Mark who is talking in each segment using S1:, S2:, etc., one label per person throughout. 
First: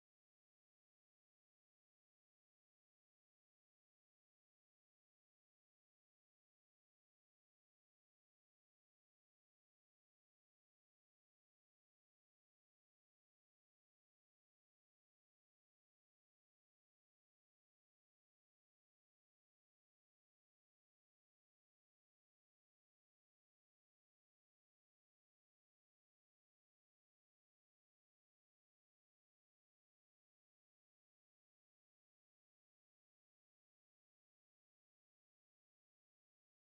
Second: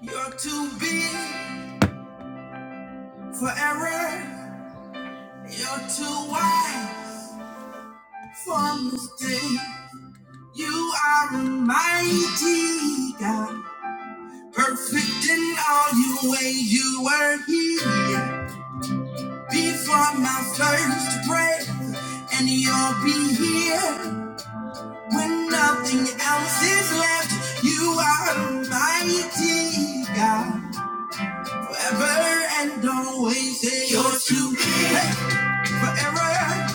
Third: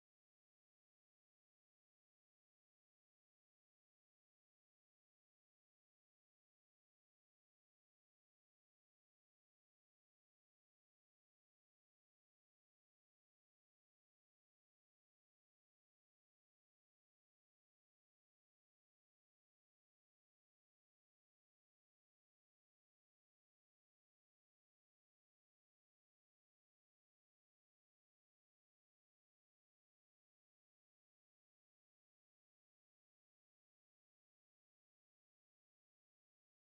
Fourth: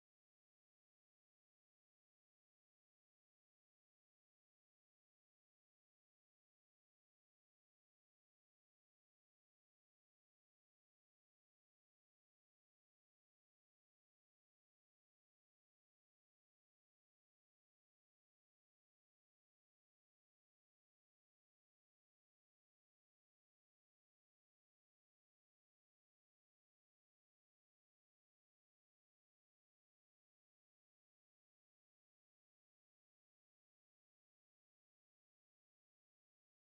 S1: You're too big for error. You're too wide for mistake. You are a mighty God, perfect in all your ways. You were here before my first breath, and you'll be here when nothing else is left. You are a mighty God, forever and always. You're too big for error.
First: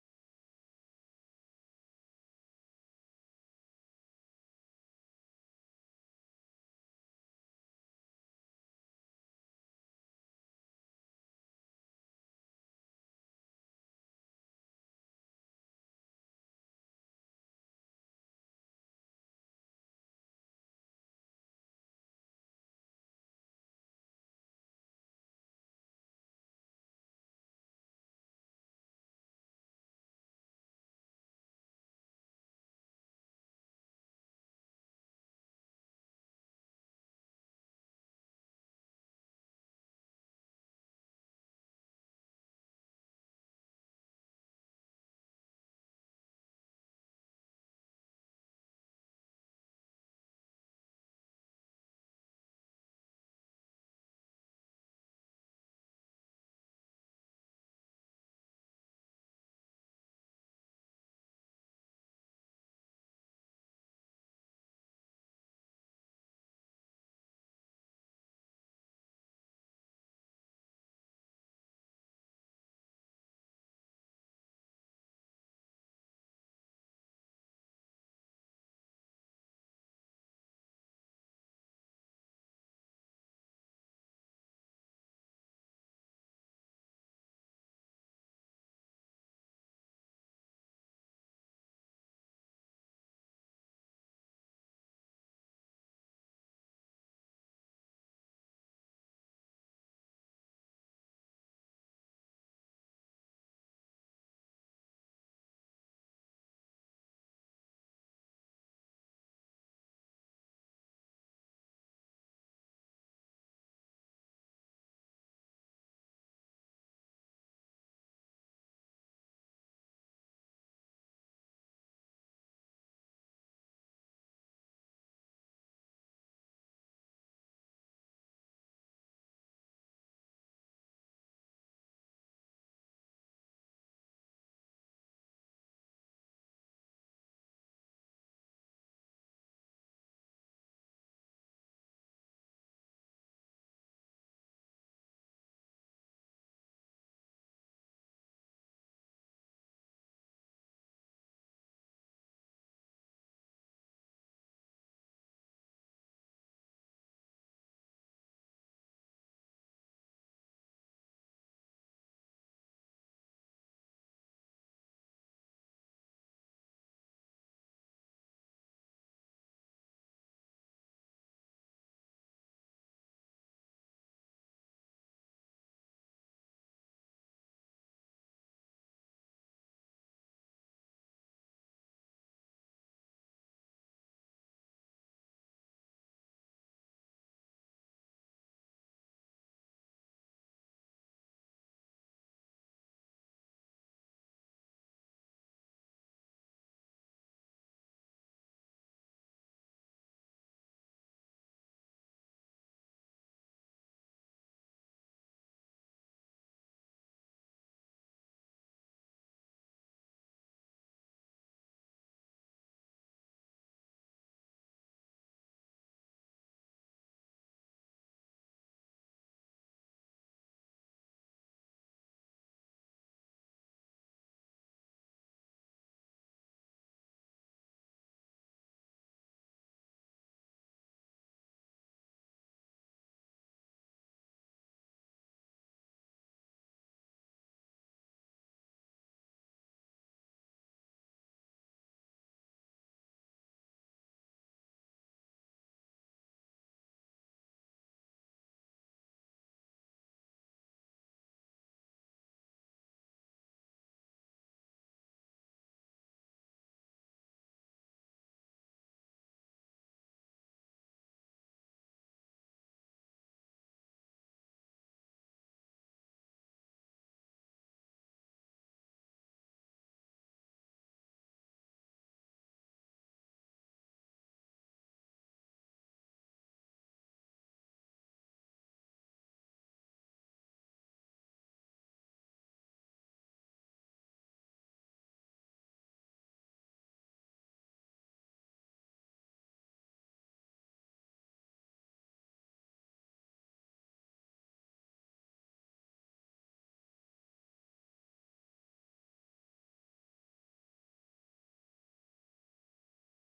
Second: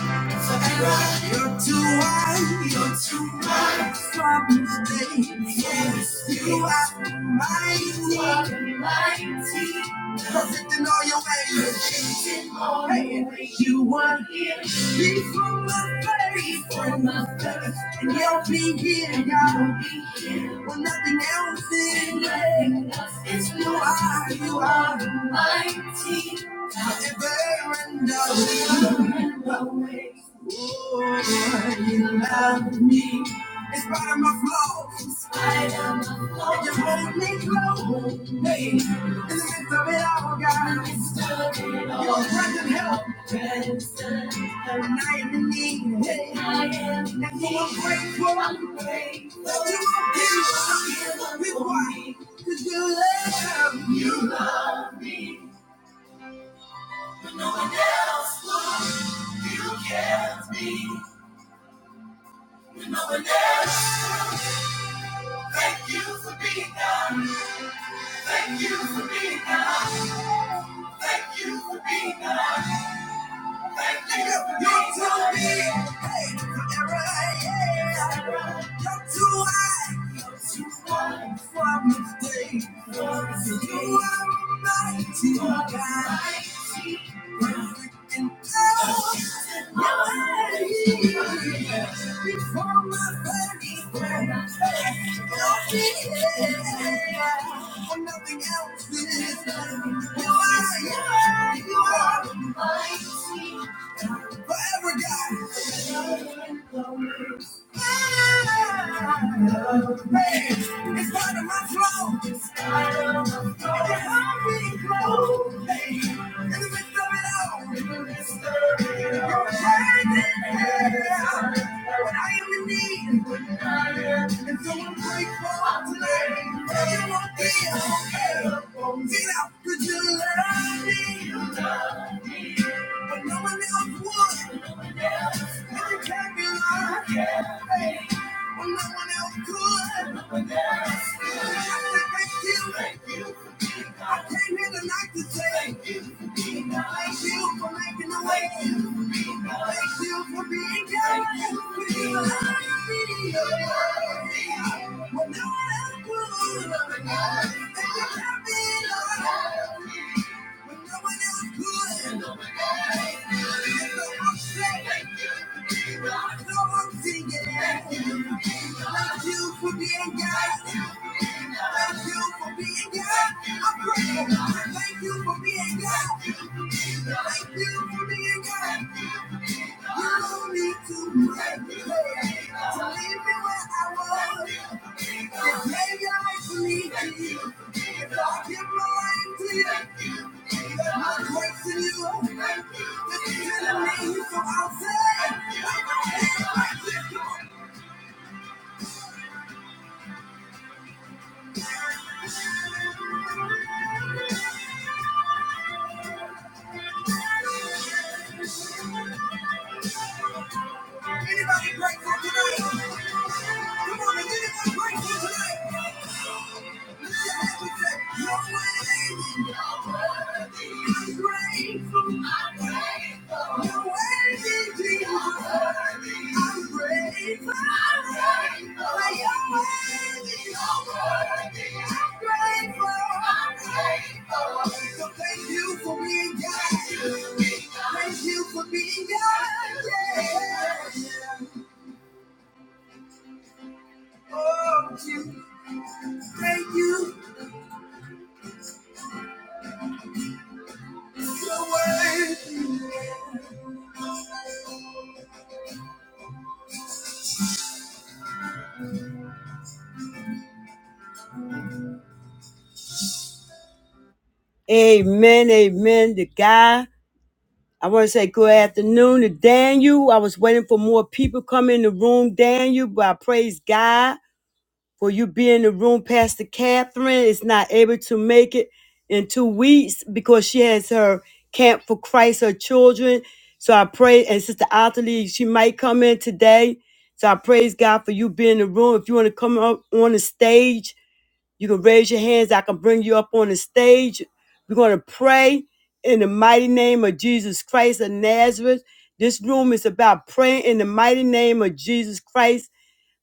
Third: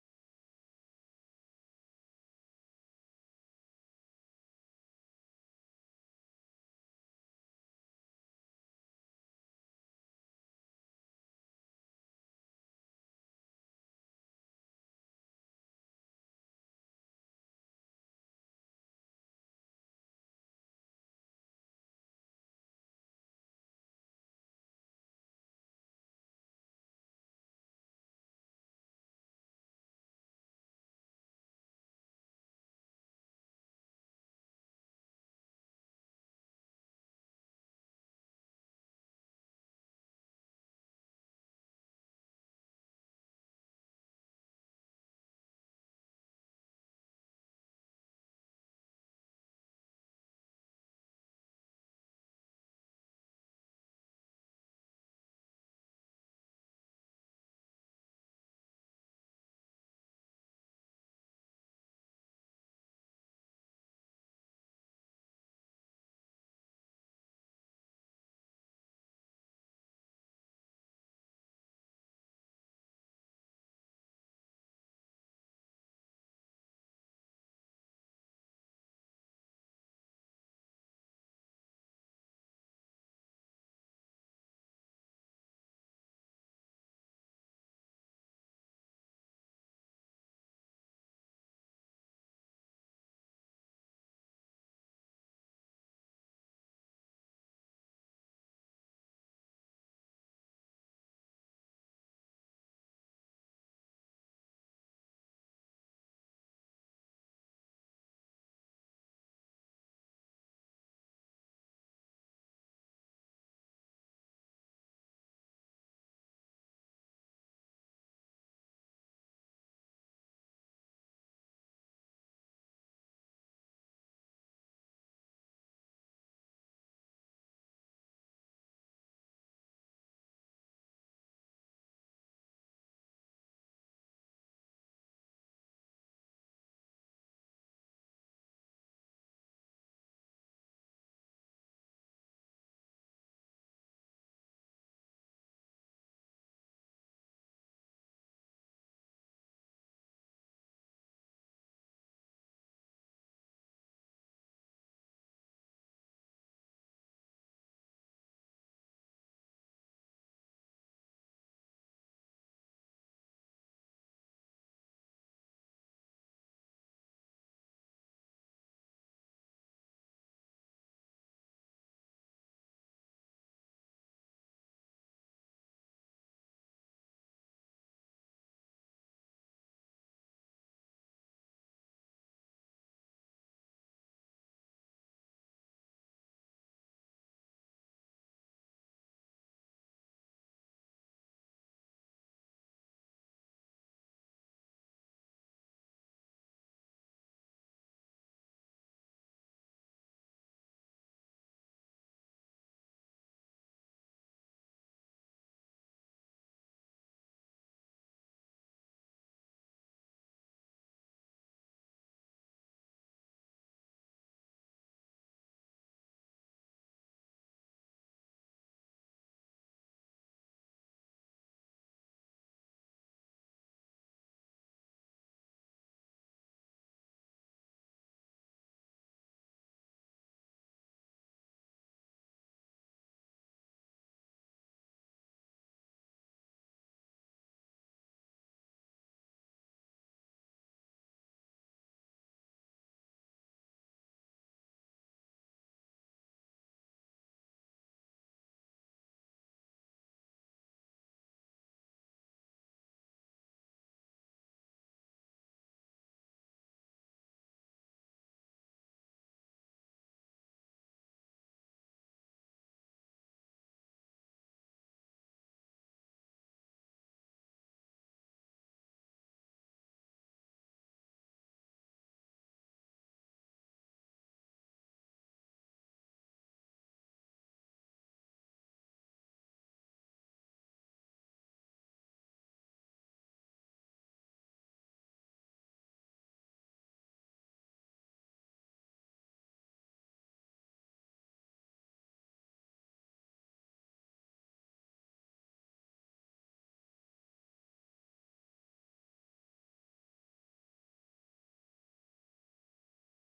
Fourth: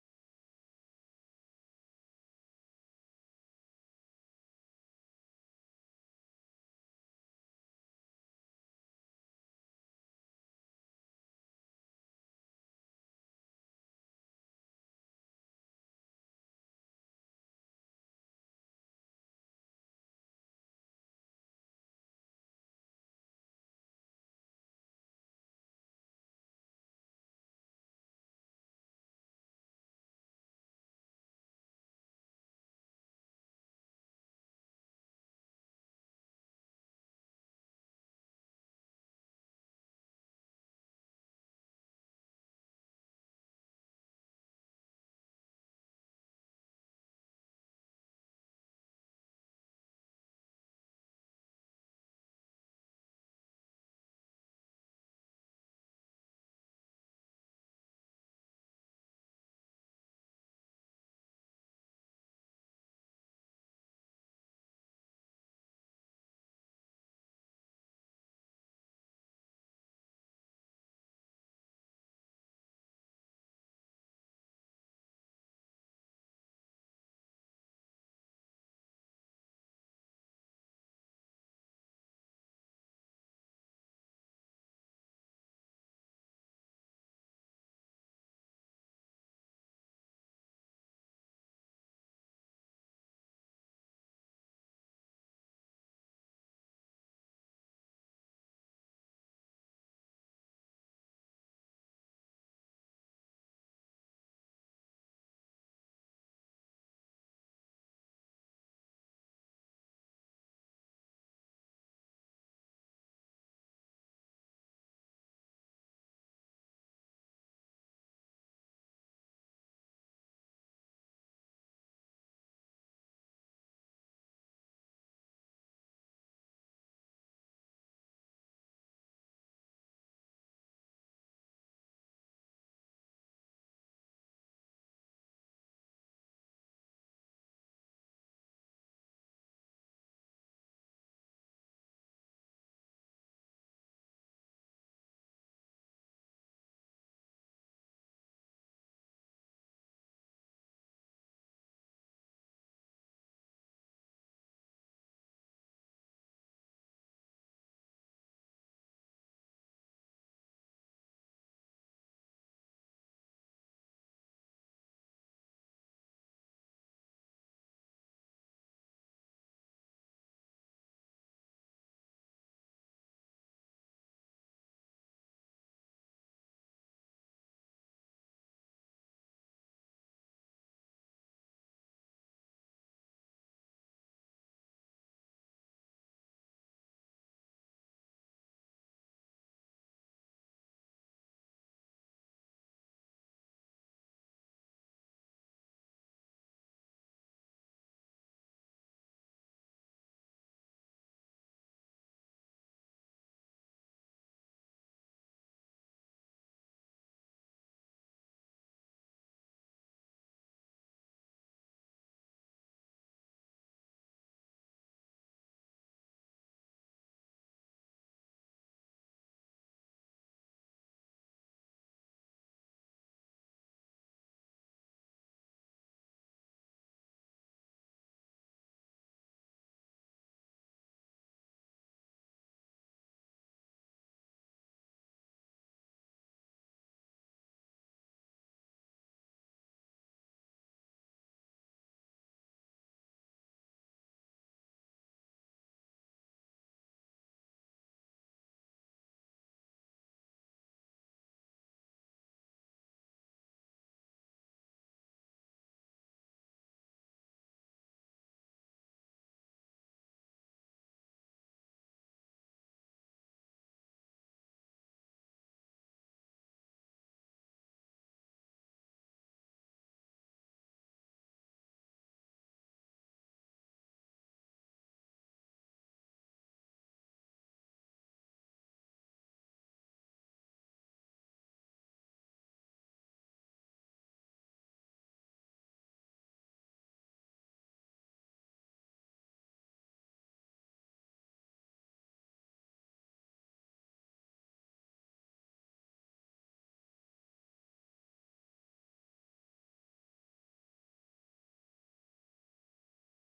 S1: You're too wide, you're too wide for mistakes. Yes, you are mighty, mighty. Perfect in all your ways. In all your ways. You were here before my face, before my face, and you'll be here, God. When nothing else is left, it's you are, you are mighty. Forever and always. Oh, you love me. In spite of my flaws. In spite of my flaws. You hold me close. Hey, in the midst of it all, God. In the midst of it all. You're present help. Present help. And I am in need. Hey. And so I'm need. grateful. I'm grateful. That you are here give me. up. It's why, Cause you love me. You love me. When no one else will. You cares me. No one else. Thank you for being God. Thank you for being God. Thank you for being God. Thank you for being God. You're too big. Hey, forever, yeah. You're too high. You're too high for me. Thank you. You are mighty God. you are, you are, you are mighty. Forever, God. Hey, it's part of my flow. It's part of my flow. Every heartbeat glow. Hey, in the midst of it all. In the midst of it all. Your hand in hand. When I am in need. When I am in need. And so I'm grateful tonight. Everyone be okay. Feel out, could you love me? But no one else would. And you can't be lying. When no one else could. I said, thank you. I came here tonight to say thank you. Thank you for making the way. Thank you for being God. Thank you for loving me. When no one else would. And you can't be lying. When no one else could. When no one else could. And so I'm So singing, thank you Thank you for being God. Thank you for being God. I'm grateful. Thank you for being God. Thank you for being God. You don't need to pray to leave me where I was. Just lay your life to me. If I give my life to you, my grace in you. This is me, so I'll say, Anybody grateful tonight? Come on and get it to break you tonight. Thank you for being God. Yeah. Oh, you Amen, amen. The guy, I want to say good afternoon to Daniel. I was waiting for more people come in the room, Daniel, but I praise God for you being in the room. Pastor Catherine is not able to make it in two weeks because she has her Camp for Christ, her children. So I pray, and Sister Ottilie, she might come in today. So I praise God for you being in the room. If you want to come up on the stage, You can raise your hands. I can bring you up on the stage. We're going to pray in the mighty name of Jesus Christ of Nazareth. This room is about praying in the mighty name of Jesus Christ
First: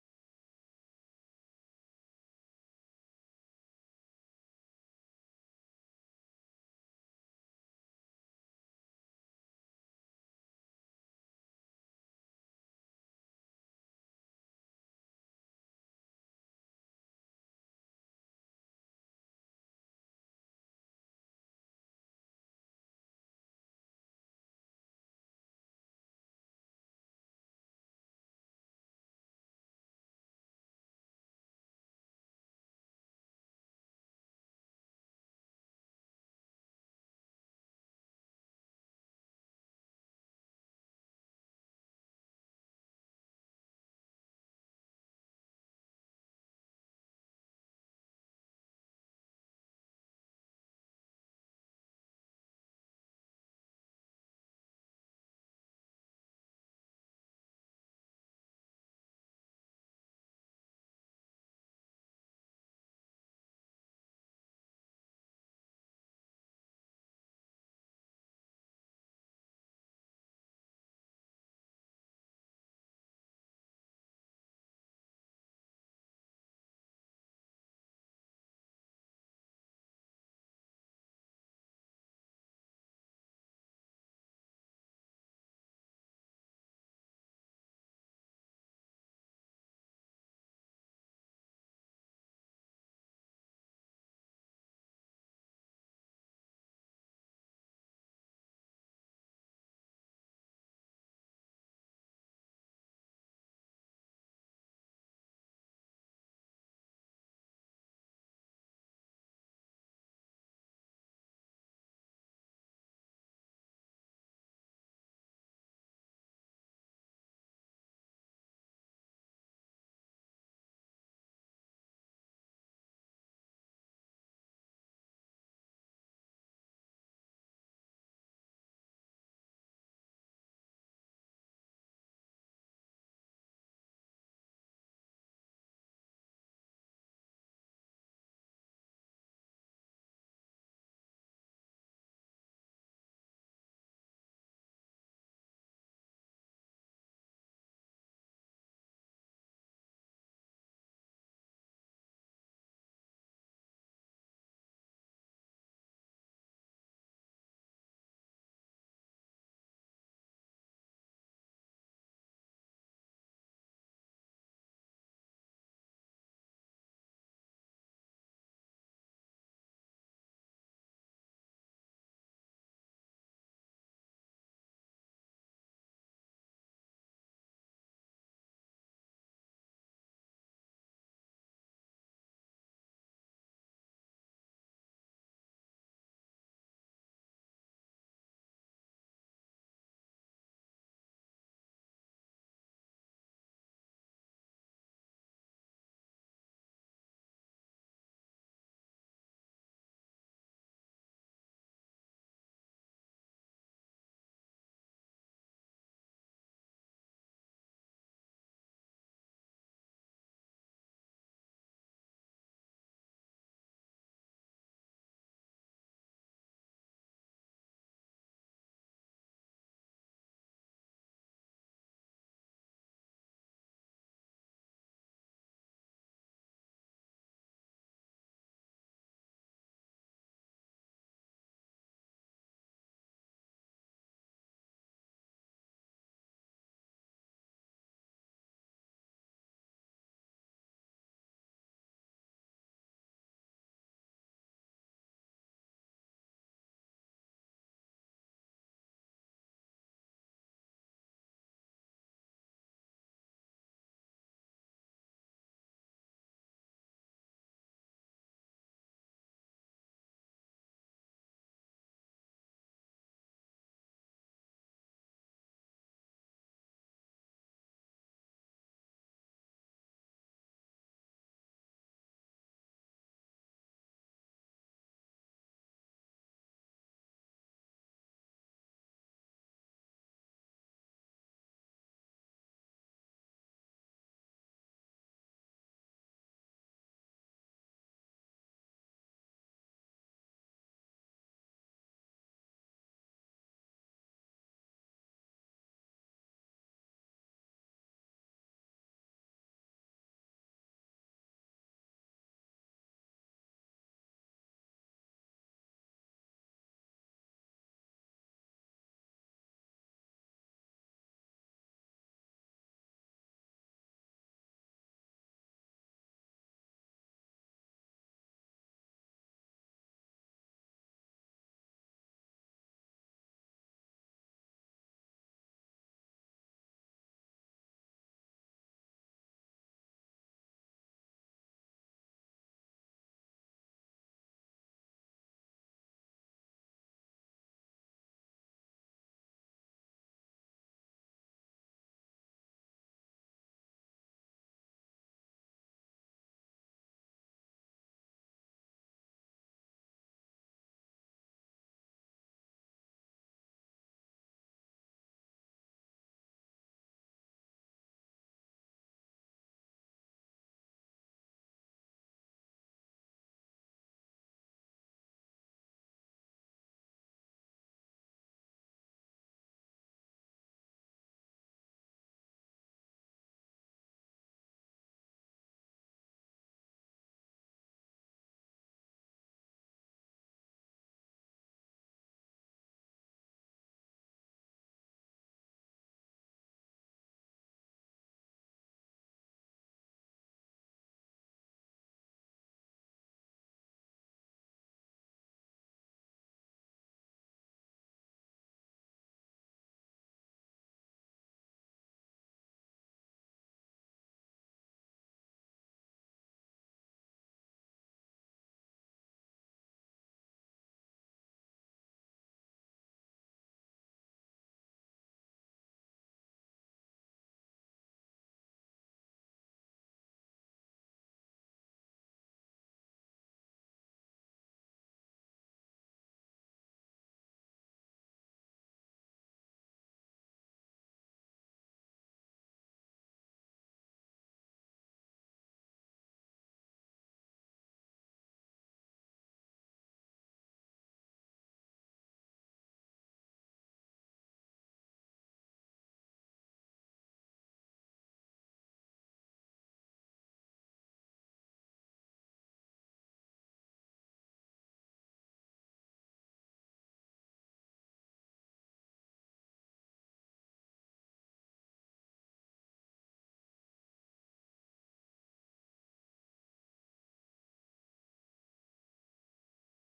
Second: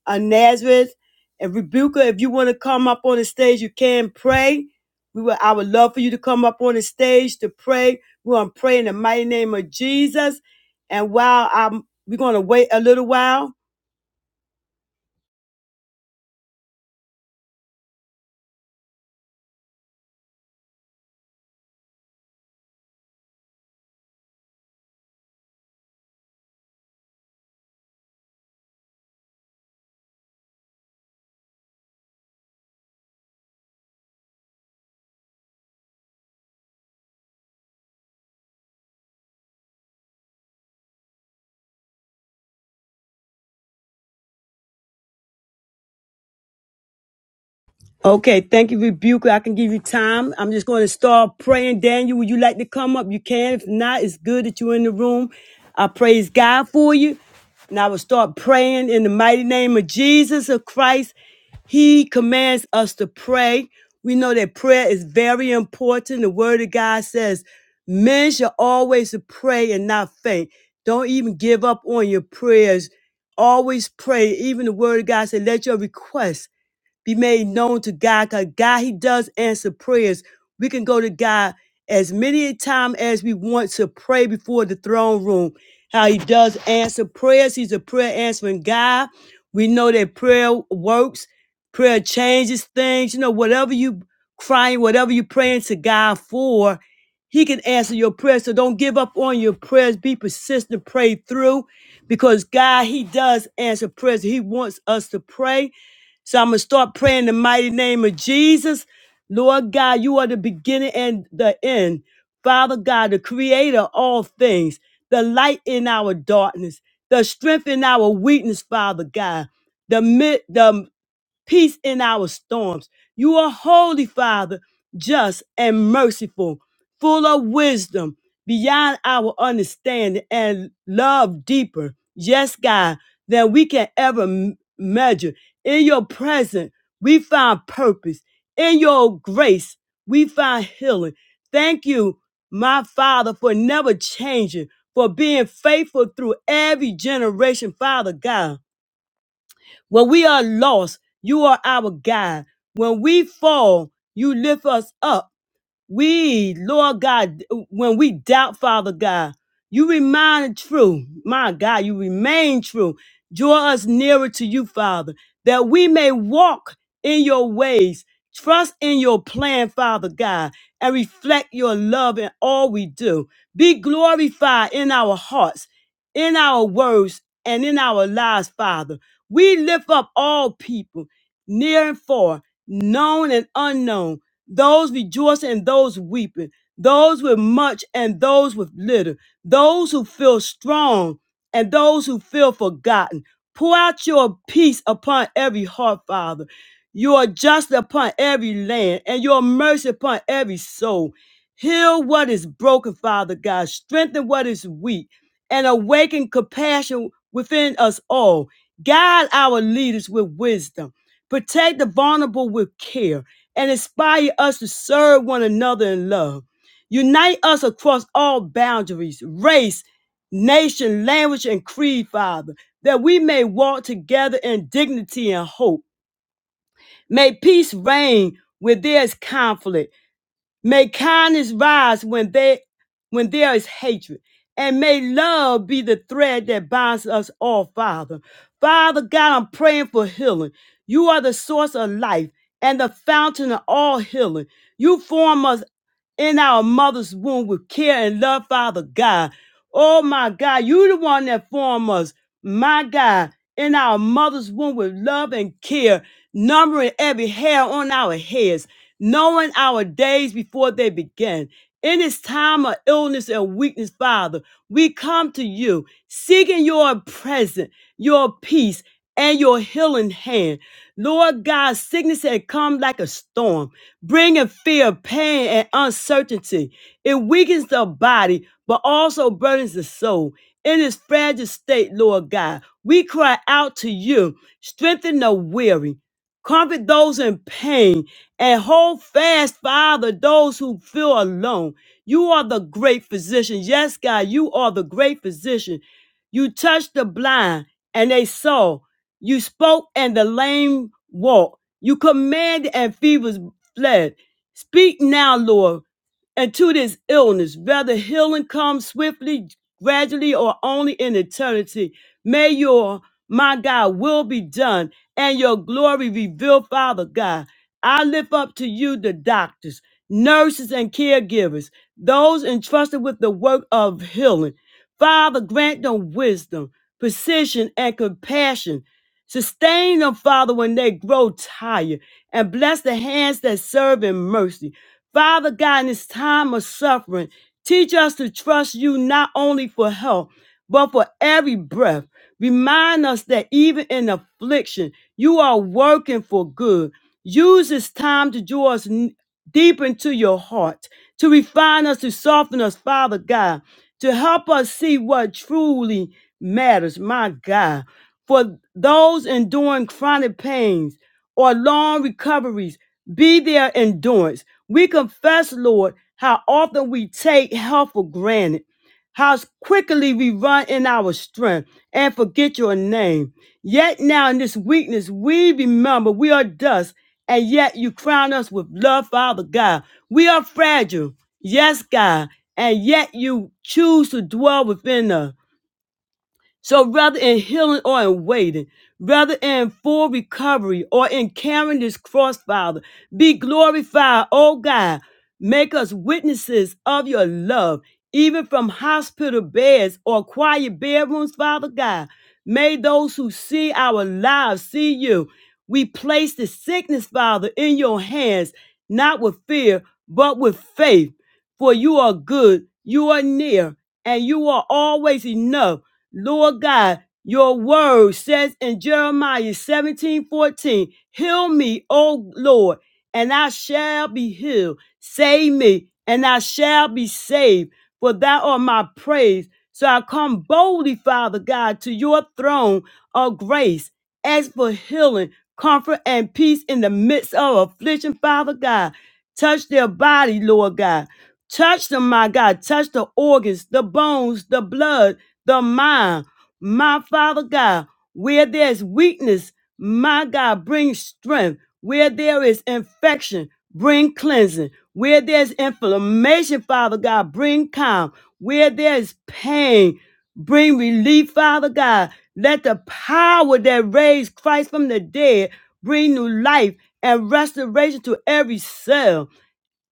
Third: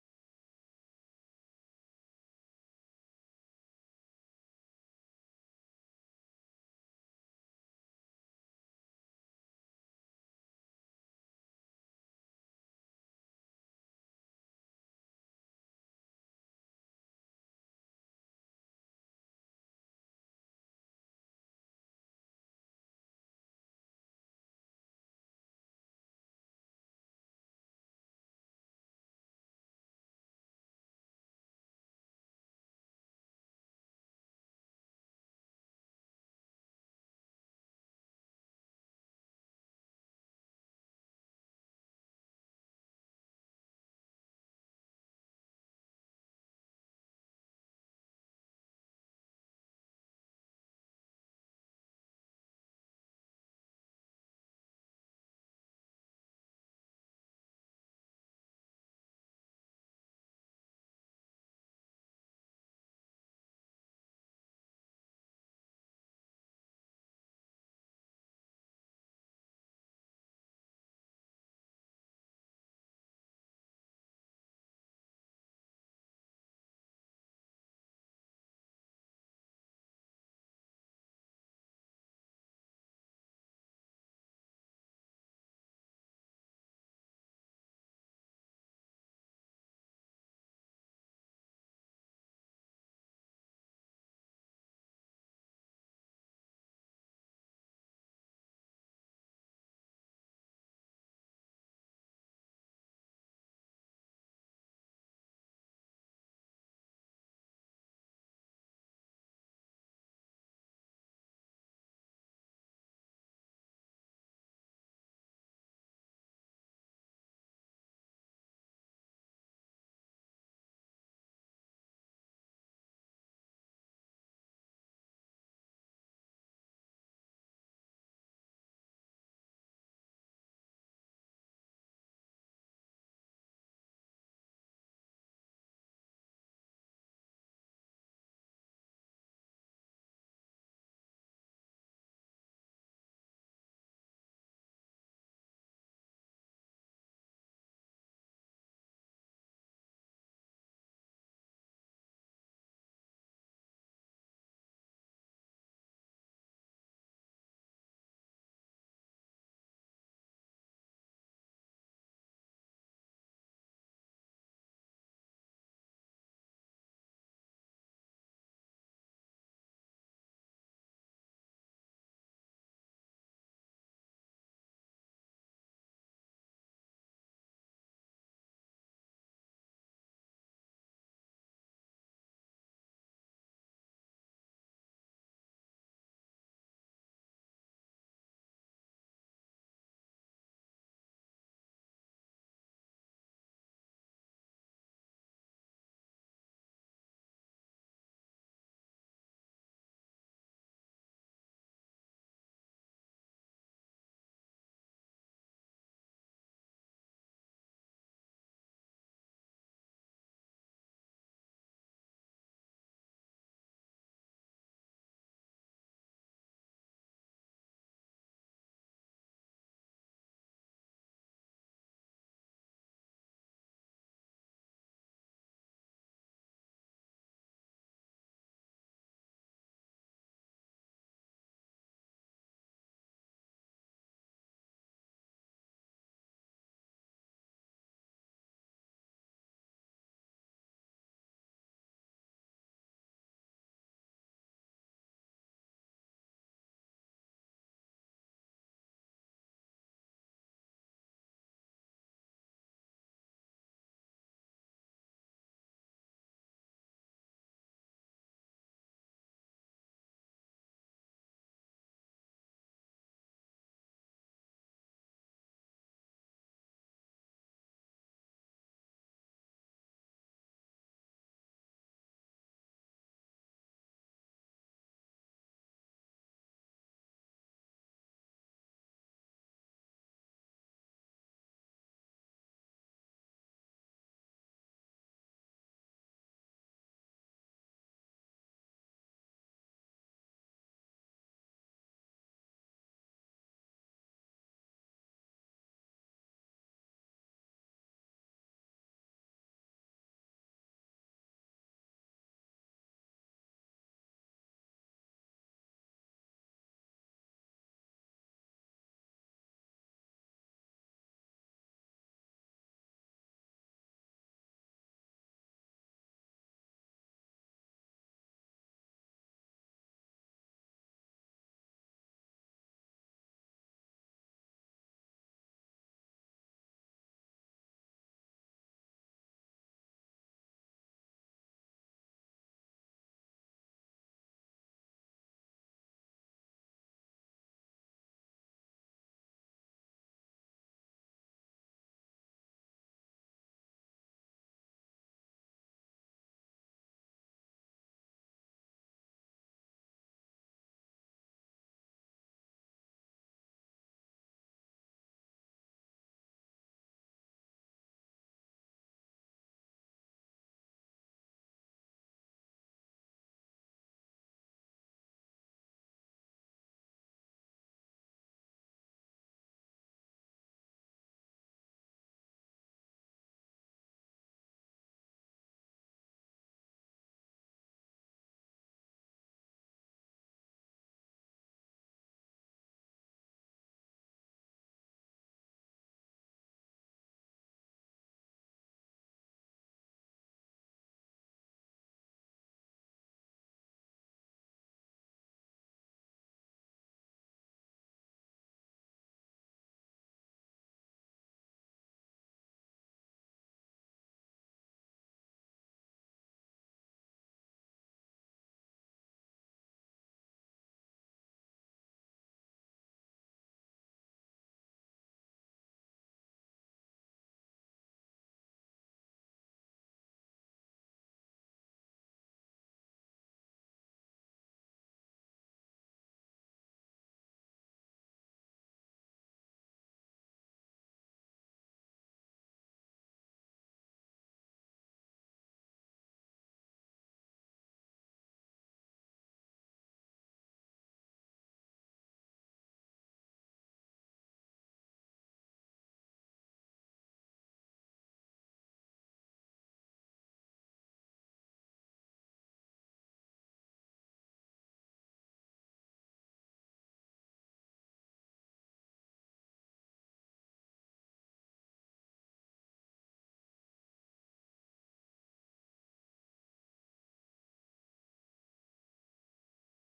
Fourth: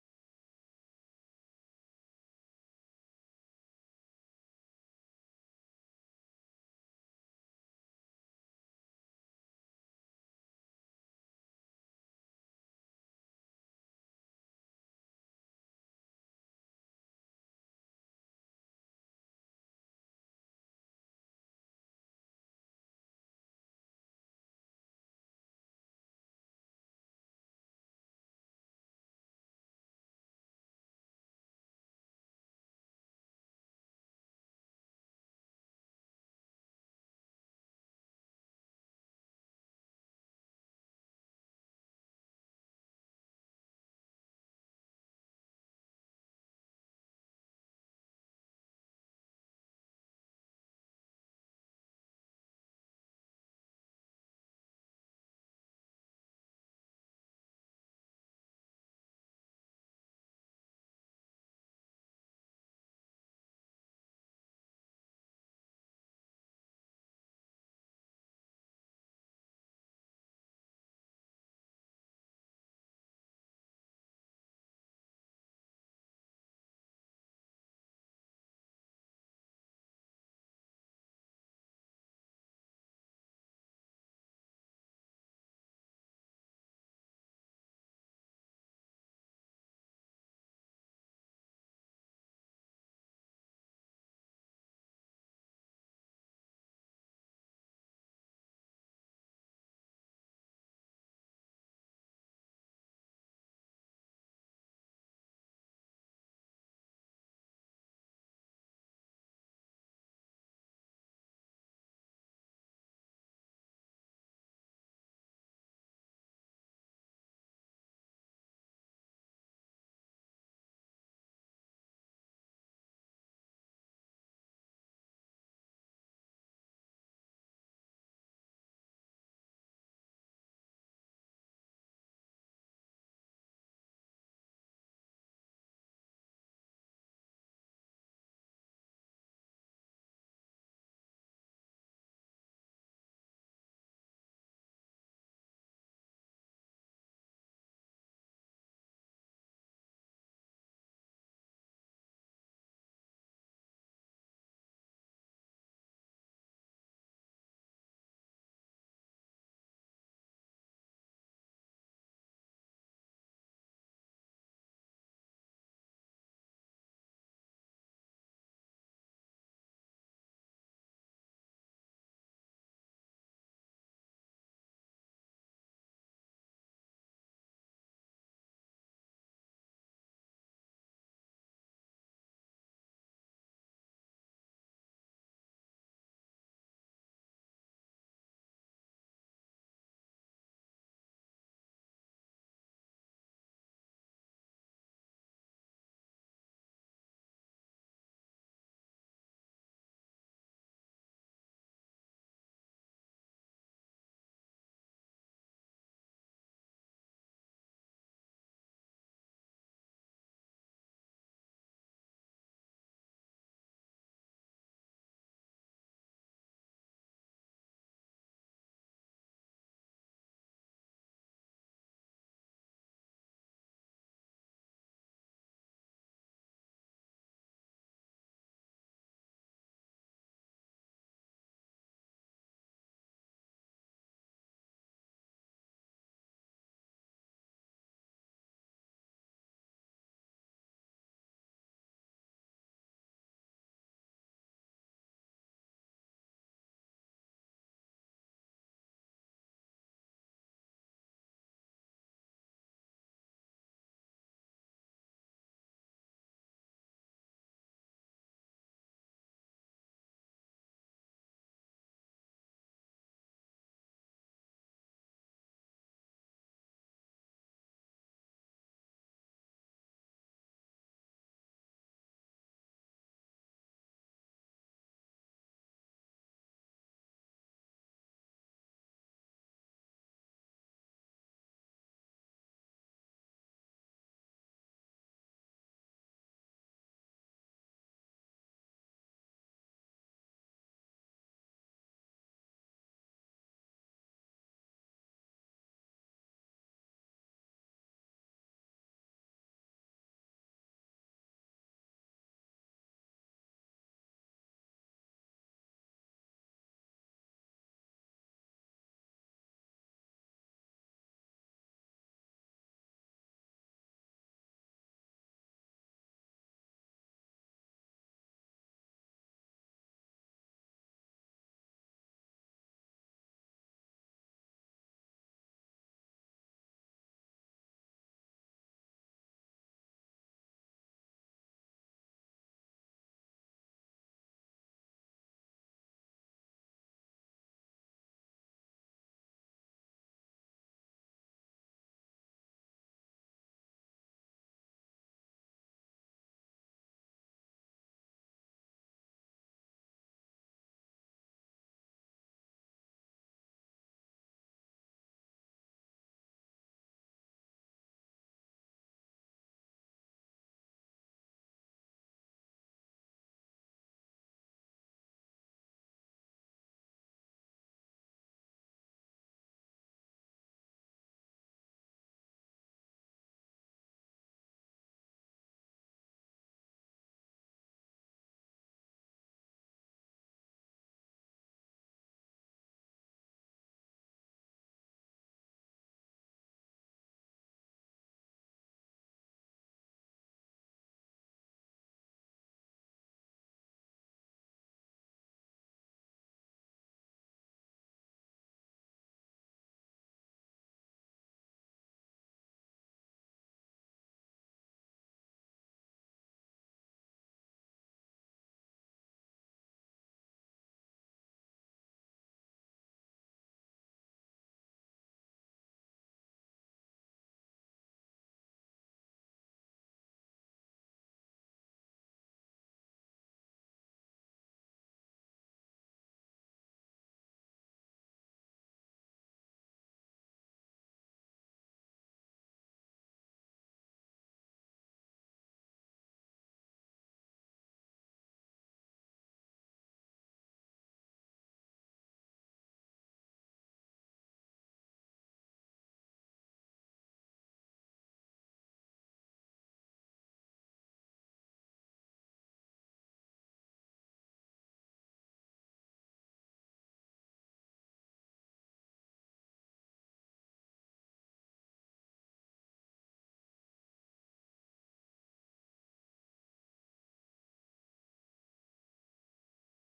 S1: of Nazareth. And Rebuka, if you want to come up on the stage, you can pray. We will, I would love for you to come up on the stage to pray. We're going to pray in the mighty name of Jesus. And while I'm, we're going to wait a little while Okay, thank you, Rebuker. I can give you time. I'm just going to start praying. Daniel, would you like to come up? You can. If not, it's good that you're in the room. I praise God for you. And I will start praying in the mighty name of Jesus of Christ. He commands us to pray. We know that prayer is very important. The word of God says, men shall always pray and not faint. Don't even give up on your prayers. Always pray. Even the word of God said, let your requests be made known to God because God, He does answer prayers. We can go to God as many a time as we want to pray before the throne room. How He does answer prayers. He's a prayer answering God. We know that prayer works, prayer changes things. You know, whatever you crying, whatever you praying to God for, He can answer your prayers. So don't give up on your prayers. Be persistent, pray through because God, He does answer prayers. He wants us to pray. So I'm going to start praying in the mighty name of Jesus. Lord God, you are the beginning and the end. Father God, the creator of all things, the light in our darkness, the strength in our weakness, Father God, the, mid, the peace in our storms. You are holy, Father, just and merciful, full of wisdom beyond our understanding and love deeper. Yes, God, than we can ever m- measure. In your presence, we find purpose. In your grace, we find healing. Thank you, my Father, for never changing, for being faithful through every generation, Father God. When we are lost, you are our God. When we fall, you lift us up. We, Lord God, when we doubt, Father God, you remain true. My God, you remain true. Draw us nearer to you, Father, that we may walk in your ways, trust in your plan, Father God, and reflect your love in all we do. Be glorified in our hearts, in our words, and in our lives, Father. We lift up all people, near and far, known and unknown those rejoicing and those weeping, those with much and those with little, those who feel strong and those who feel forgotten. Pour out your peace upon every heart, Father, your justice upon every land, and your mercy upon every soul. Heal what is broken, Father God, strengthen what is weak, and awaken compassion within us all. Guide our leaders with wisdom, protect the vulnerable with care and inspire us to serve one another in love. Unite us across all boundaries, race, nation, language, and creed, Father, that we may walk together in dignity and hope. May peace reign where there is conflict May kindness rise when they when there is hatred. And may love be the thread that binds us all, Father. Father God, I'm praying for healing. You are the source of life and the fountain of all healing. You form us in our mother's womb with care and love, Father God. Oh my God, you the one that formed us, my God, in our mother's womb with love and care, numbering every hair on our heads knowing our days before they begin. In this time of illness and weakness, Father, we come to you seeking your presence, your peace, and your healing hand. Lord God, sickness had come like a storm, bringing fear, pain, and uncertainty. It weakens the body, but also burdens the soul. In this fragile state, Lord God, we cry out to you, strengthen the weary, comfort those in pain, and hold fast, Father, those who feel alone. You are the great physician. Yes, God, you are the great physician. You touched the blind and they saw. You spoke and the lame walked. You commanded and fevers fled. Speak now, Lord, and to this illness, whether healing comes swiftly, gradually, or only in eternity, may your, my God, will be done and your glory revealed, Father God. I lift up to you the doctors, nurses, and caregivers, those entrusted with the work of healing. Father, grant them wisdom, precision, and compassion. Sustain them, Father, when they grow tired, and bless the hands that serve in mercy. Father God, in this time of suffering, teach us to trust you not only for health, but for every breath. Remind us that even in affliction, you are working for good. Use this time to draw us n- deep into your heart, to refine us, to soften us, Father God, to help us see what truly matters, my God. For those enduring chronic pains or long recoveries, be their endurance. We confess, Lord, how often we take health for granted how quickly we run in our strength and forget your name. Yet now in this weakness, we remember we are dust, and yet you crown us with love, Father God. We are fragile, yes, God, and yet you choose to dwell within us. So rather in healing or in waiting, rather in full recovery or in carrying this cross, Father, be glorified, oh God. Make us witnesses of your love, even from hospital beds or quiet bedrooms, Father God. May those who see our lives see you. We place the sickness, Father, in your hands, not with fear, but with faith. For you are good, you are near, and you are always enough. Lord God, your word says in Jeremiah 17 14, Heal me, O Lord, and I shall be healed. Save me, and I shall be saved, for thou art my praise. So I come boldly, Father God, to your throne of grace. Ask for healing, comfort, and peace in the midst of affliction, Father God. Touch their body, Lord God. Touch them, my God. Touch the organs, the bones, the blood, the mind. My Father God, where there's weakness, my God, bring strength. Where there is infection, bring cleansing. Where there's inflammation, Father God, bring calm. Where there's pain, bring relief, Father God. Let the power that raised Christ from the dead bring new life and restoration to every cell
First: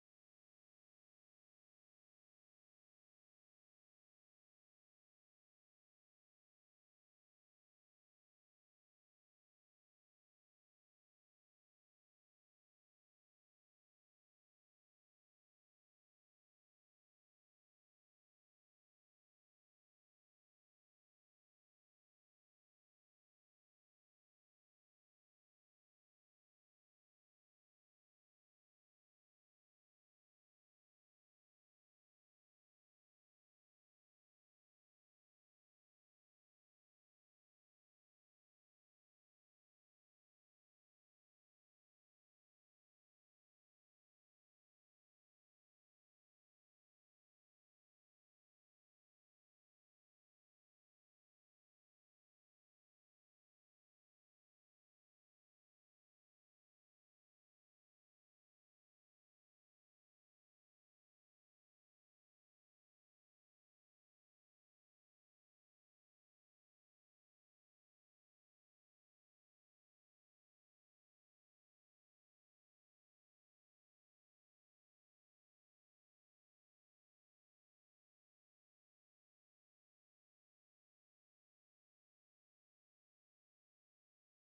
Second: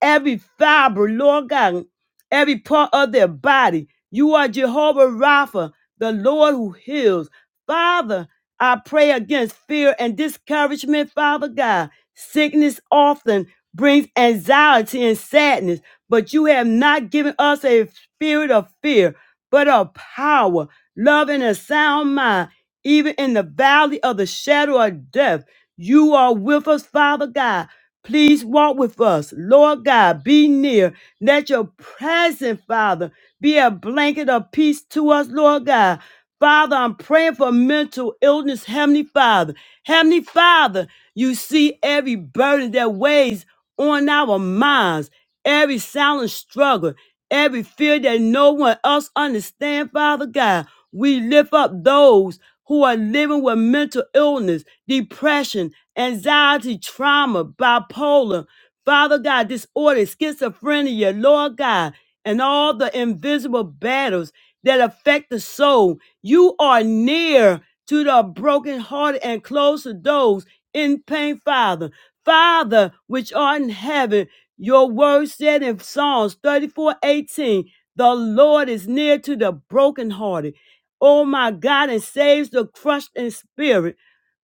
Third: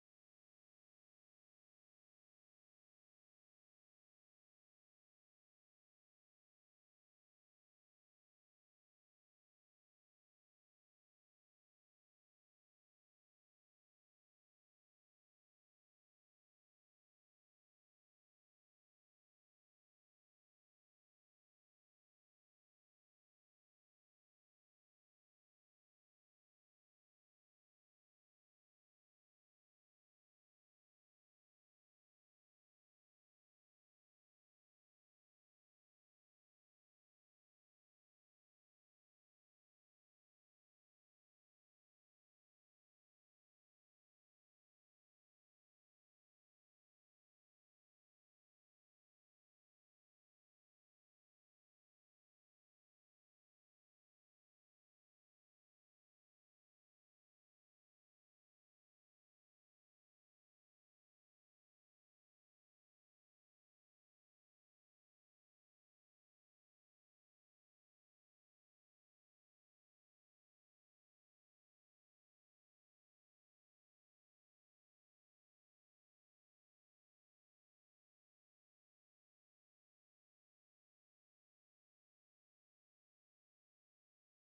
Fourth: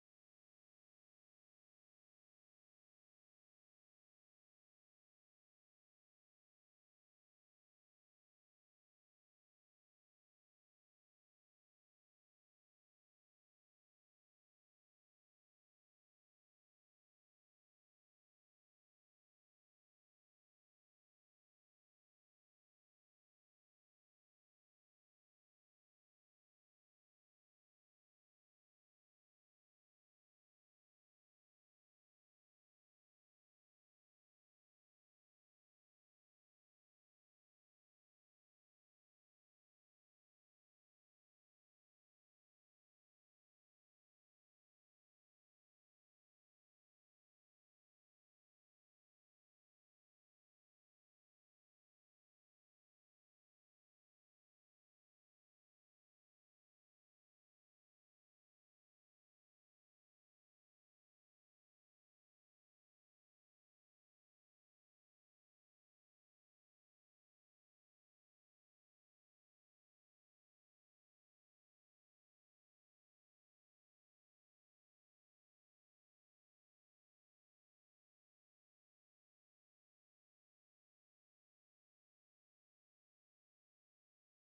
S1: every fiber, Lord God, every part of their body. You are Jehovah Rapha, the Lord who heals. Father, I pray against fear and discouragement, Father God. Sickness often brings anxiety and sadness, but you have not given us a spirit of fear, but of power, love, and a sound mind. Even in the valley of the shadow of death, you are with us, Father God. Please walk with us. Lord God, be near. Let your presence, Father, be a blanket of peace to us, Lord God. Father, I'm praying for mental illness, Heavenly Father. Heavenly Father, you see every burden that weighs on our minds, every silent struggle, every fear that no one else understands, Father God. We lift up those who are living with mental illness, depression, anxiety, trauma, bipolar, Father God, disorder, schizophrenia, Lord God, and all the invisible battles that affect the soul. You are near to the brokenhearted and close to those in pain, Father. Father, which art in heaven, your word said in Psalms 34 18, the Lord is near to the brokenhearted oh my God, and saves the crushed in spirit.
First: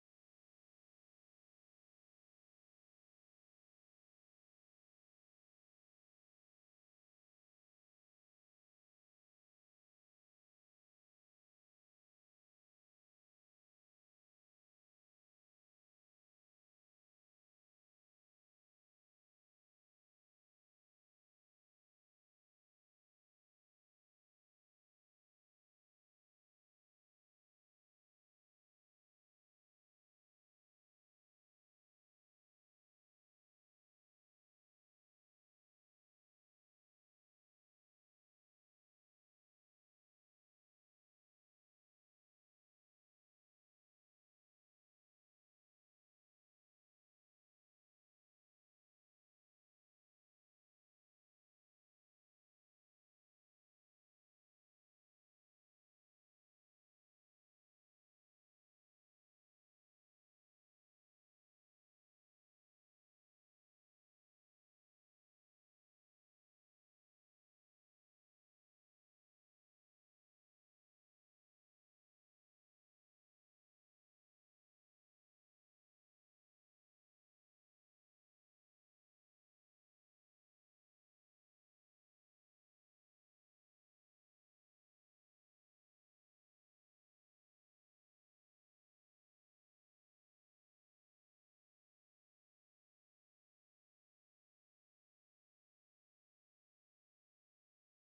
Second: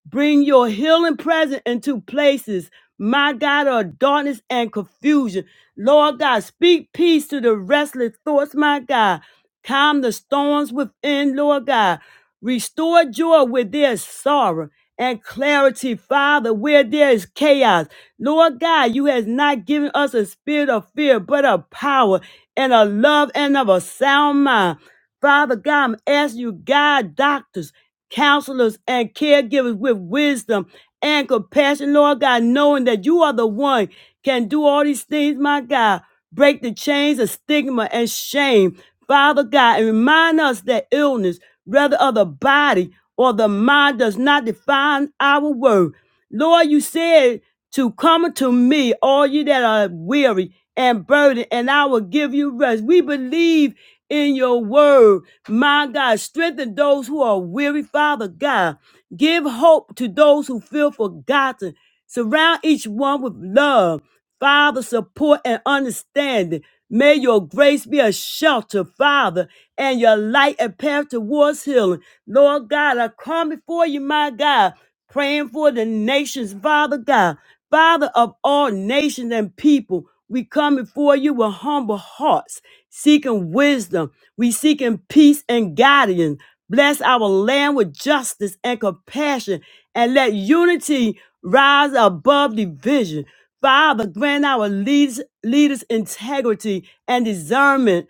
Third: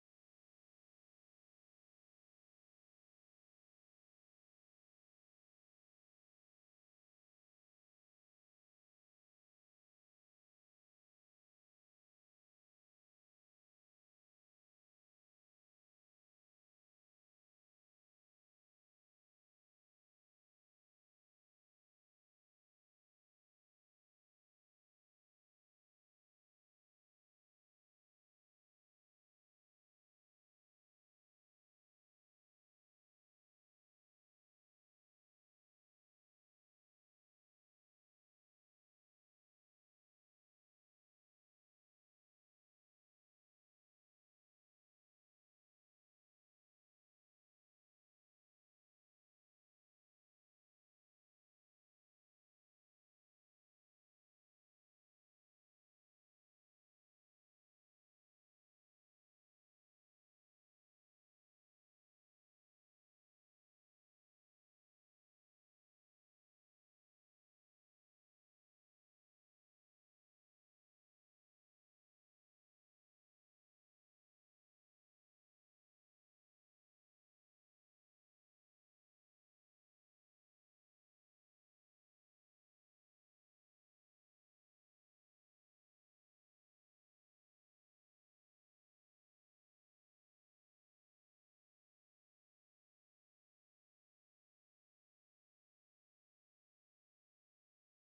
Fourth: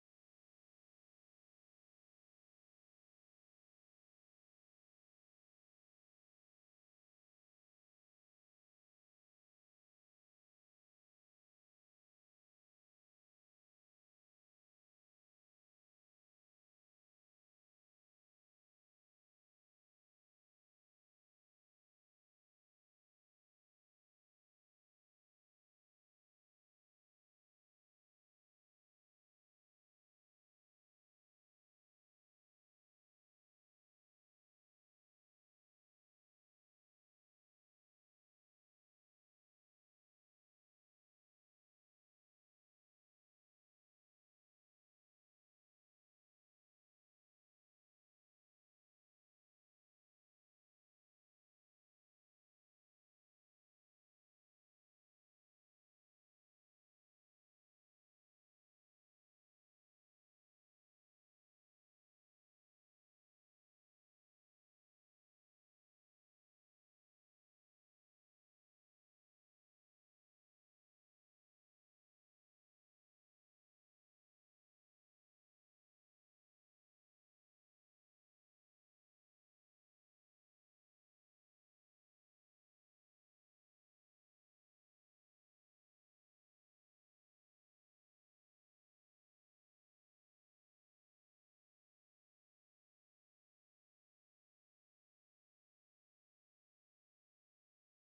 S1: Bring your healing presence into places, my God, of darkness and confusion. Lord God, speak peace to the restless thoughts, my God. Calm the storms within, Lord God. Restore joy where there is sorrow and clarity, Father, where there is chaos. Lord God, you has not given us a spirit of fear, but of power and of love and of a sound mind. Father God, I'm asking you, God, doctors counselors and caregivers with wisdom and compassion, Lord God, knowing that you are the one can do all these things, my God. Break the chains of stigma and shame, Father God, and remind us that illness, whether of the body or the mind, does not define our worth. Lord, you said to come unto me, all you that are weary and burdened, and I will give you rest. We believe in your word. My God, strengthen those who are weary, Father God. Give hope to those who feel forgotten. Surround each one with love, Father, support, and understanding. May your grace be a shelter, Father, and your light a path towards healing. Lord God, I come before you, my God praying for the nations, Father God, Father of all nations and people. We come before you with humble hearts, seeking wisdom. We seeking peace and guidance. Bless our land with justice and compassion, and let unity rise above division. Father, grant our leaders, leaders integrity and discernment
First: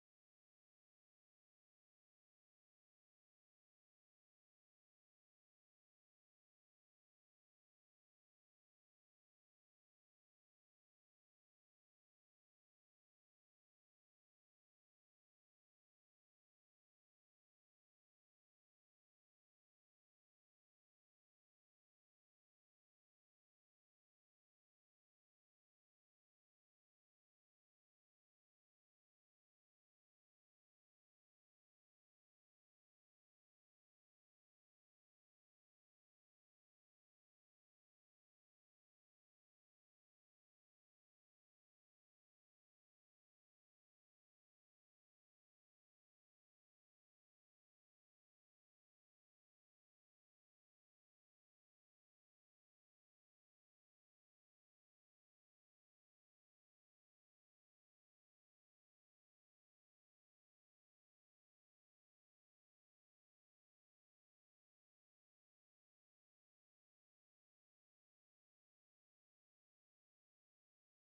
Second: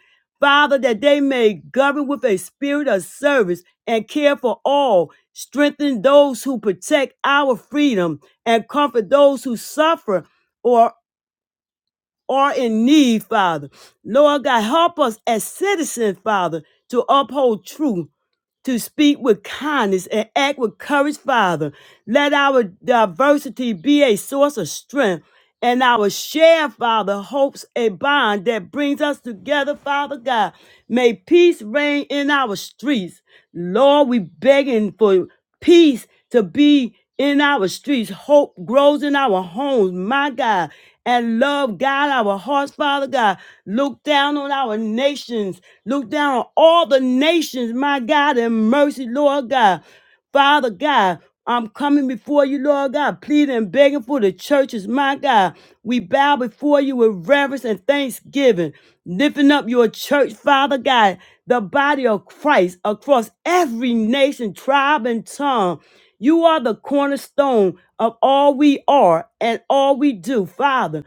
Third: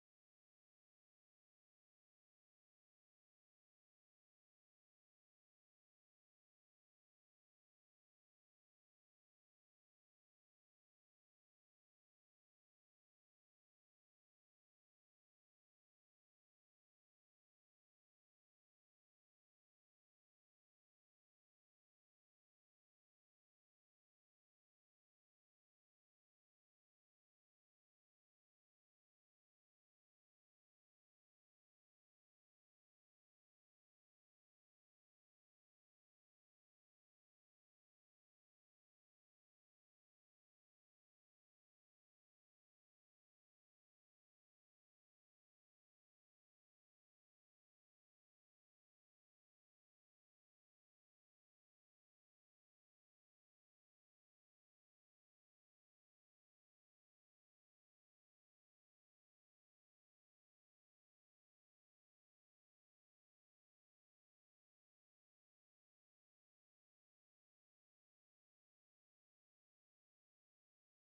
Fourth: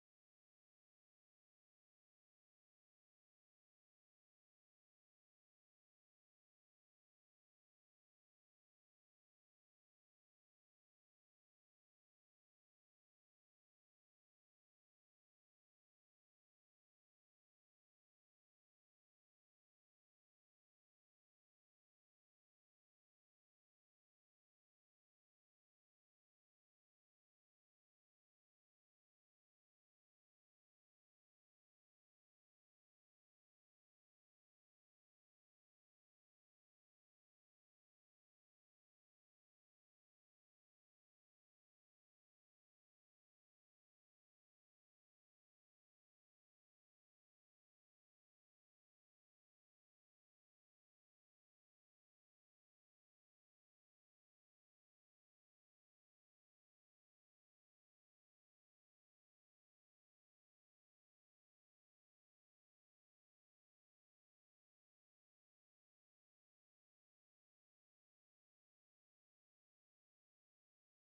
S1: Father, that they may govern with a spirit of service and care for all, strengthen those who protect our freedom, and comfort those who suffer or are in need, Father. Lord God, help us as citizens, Father, to uphold truth, to speak with kindness and act with courage, Father. Let our diversity be a source of strength and our share, Father, hopes a bond that brings us together, Father God. May peace reign in our streets. Lord, we begging for peace to be in our streets. Hope grows in our homes, my God. And love, God, our hearts, Father God. Look down on our nations. Look down on all the nations, my God, and mercy, Lord God. Father God. I'm coming before you, Lord God, pleading and begging for the churches, my God. We bow before you with reverence and thanksgiving, lifting up your church, Father God, the body of Christ across every nation, tribe, and tongue. You are the cornerstone of all we are and all we do, Father.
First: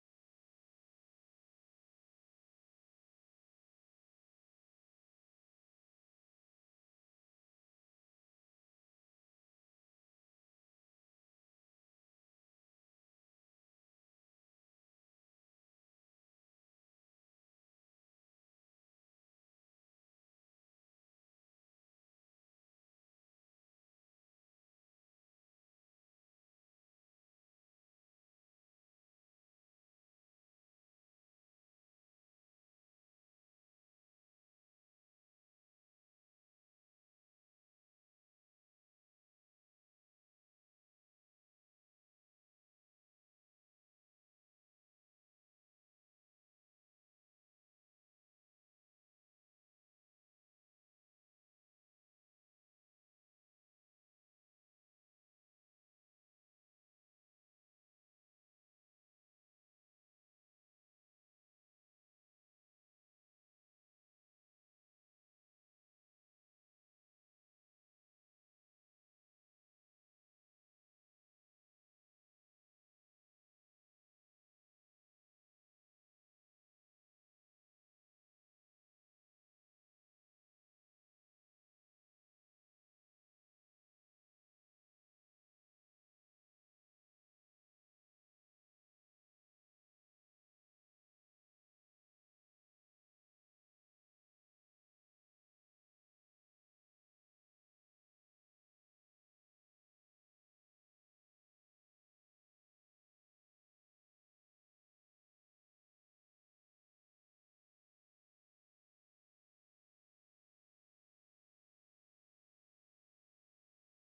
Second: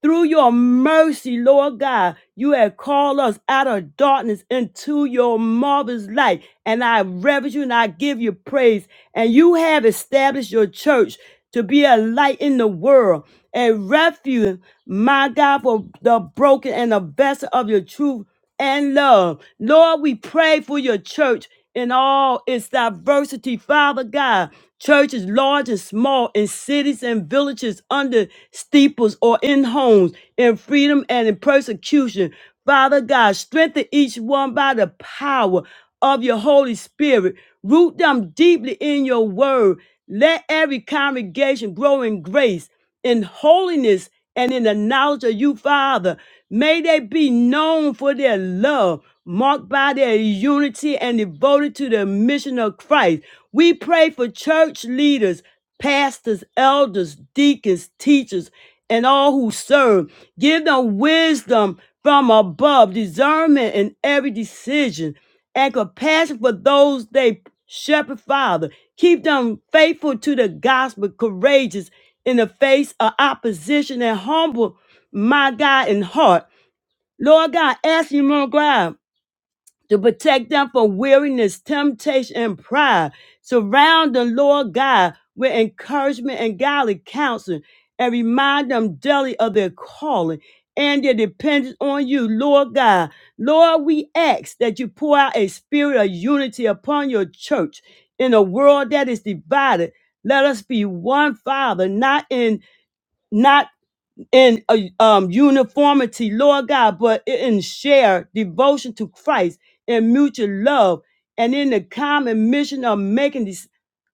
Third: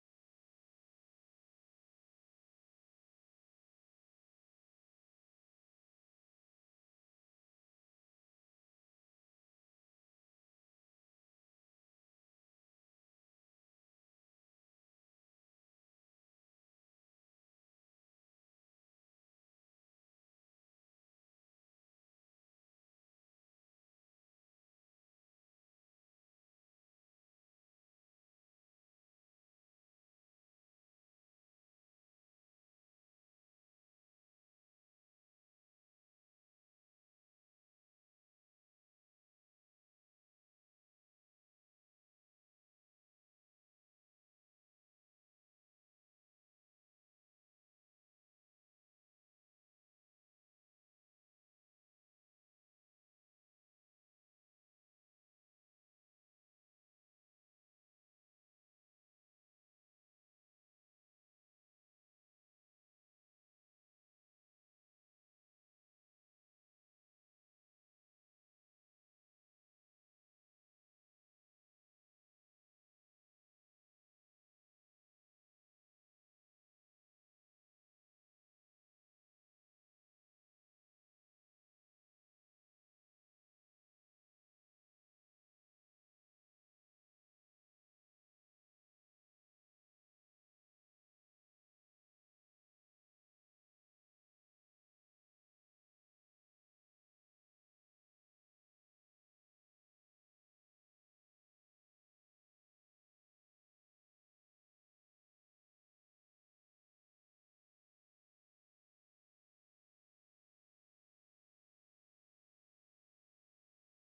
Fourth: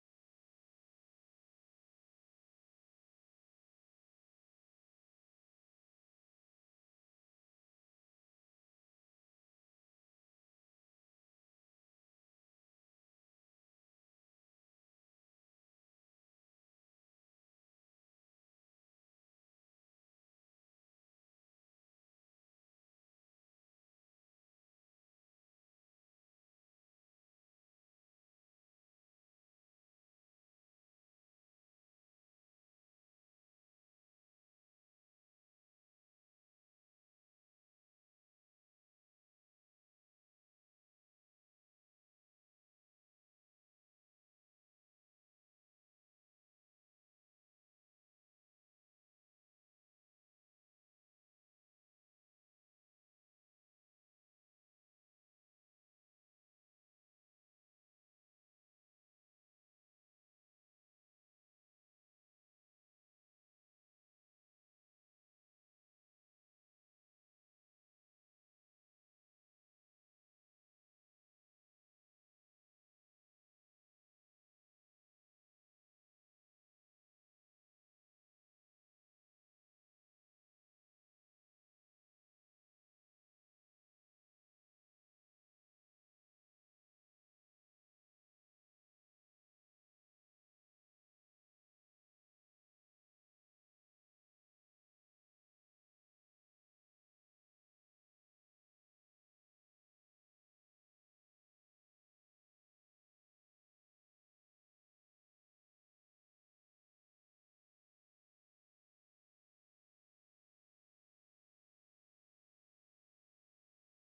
S1: Through your mercy, Lord God, you have called us out of darkness into your marvelous light. And I reverence you and I give you praise. And you have established your church to be a light in the world, a refuge, my God, for the broken and the vessel of your truth and love. Lord, we pray for your church in all its diversity, Father God. Churches large and small, in cities and villages, under steeples or in homes, in freedom and in persecution. Father God, strengthen each one by the power of your Holy Spirit. Root them deeply in your word. Let every congregation grow in grace, in holiness, and in the knowledge of you, Father. May they be known for their love, marked by their unity and devoted to the mission of Christ. We pray for church leaders, pastors, elders, deacons, teachers, and all who serve. Give them wisdom from above, discernment in every decision, and compassion for those they shepherd, Father. Keep them faithful to the gospel, courageous in the face of opposition and humble my God in heart. Lord God, ask you, Lord God, to protect them from weariness, temptation, and pride. Surround the Lord God with encouragement and godly counsel and remind them daily of their calling and their dependence on you, Lord God. Lord, we ask that you pour out a spirit of unity upon your church in a world that is divided. Let us be one, Father, not in not in a, um, uniformity, Lord God, but in shared devotion to Christ and mutual love and in the common mission of making disciples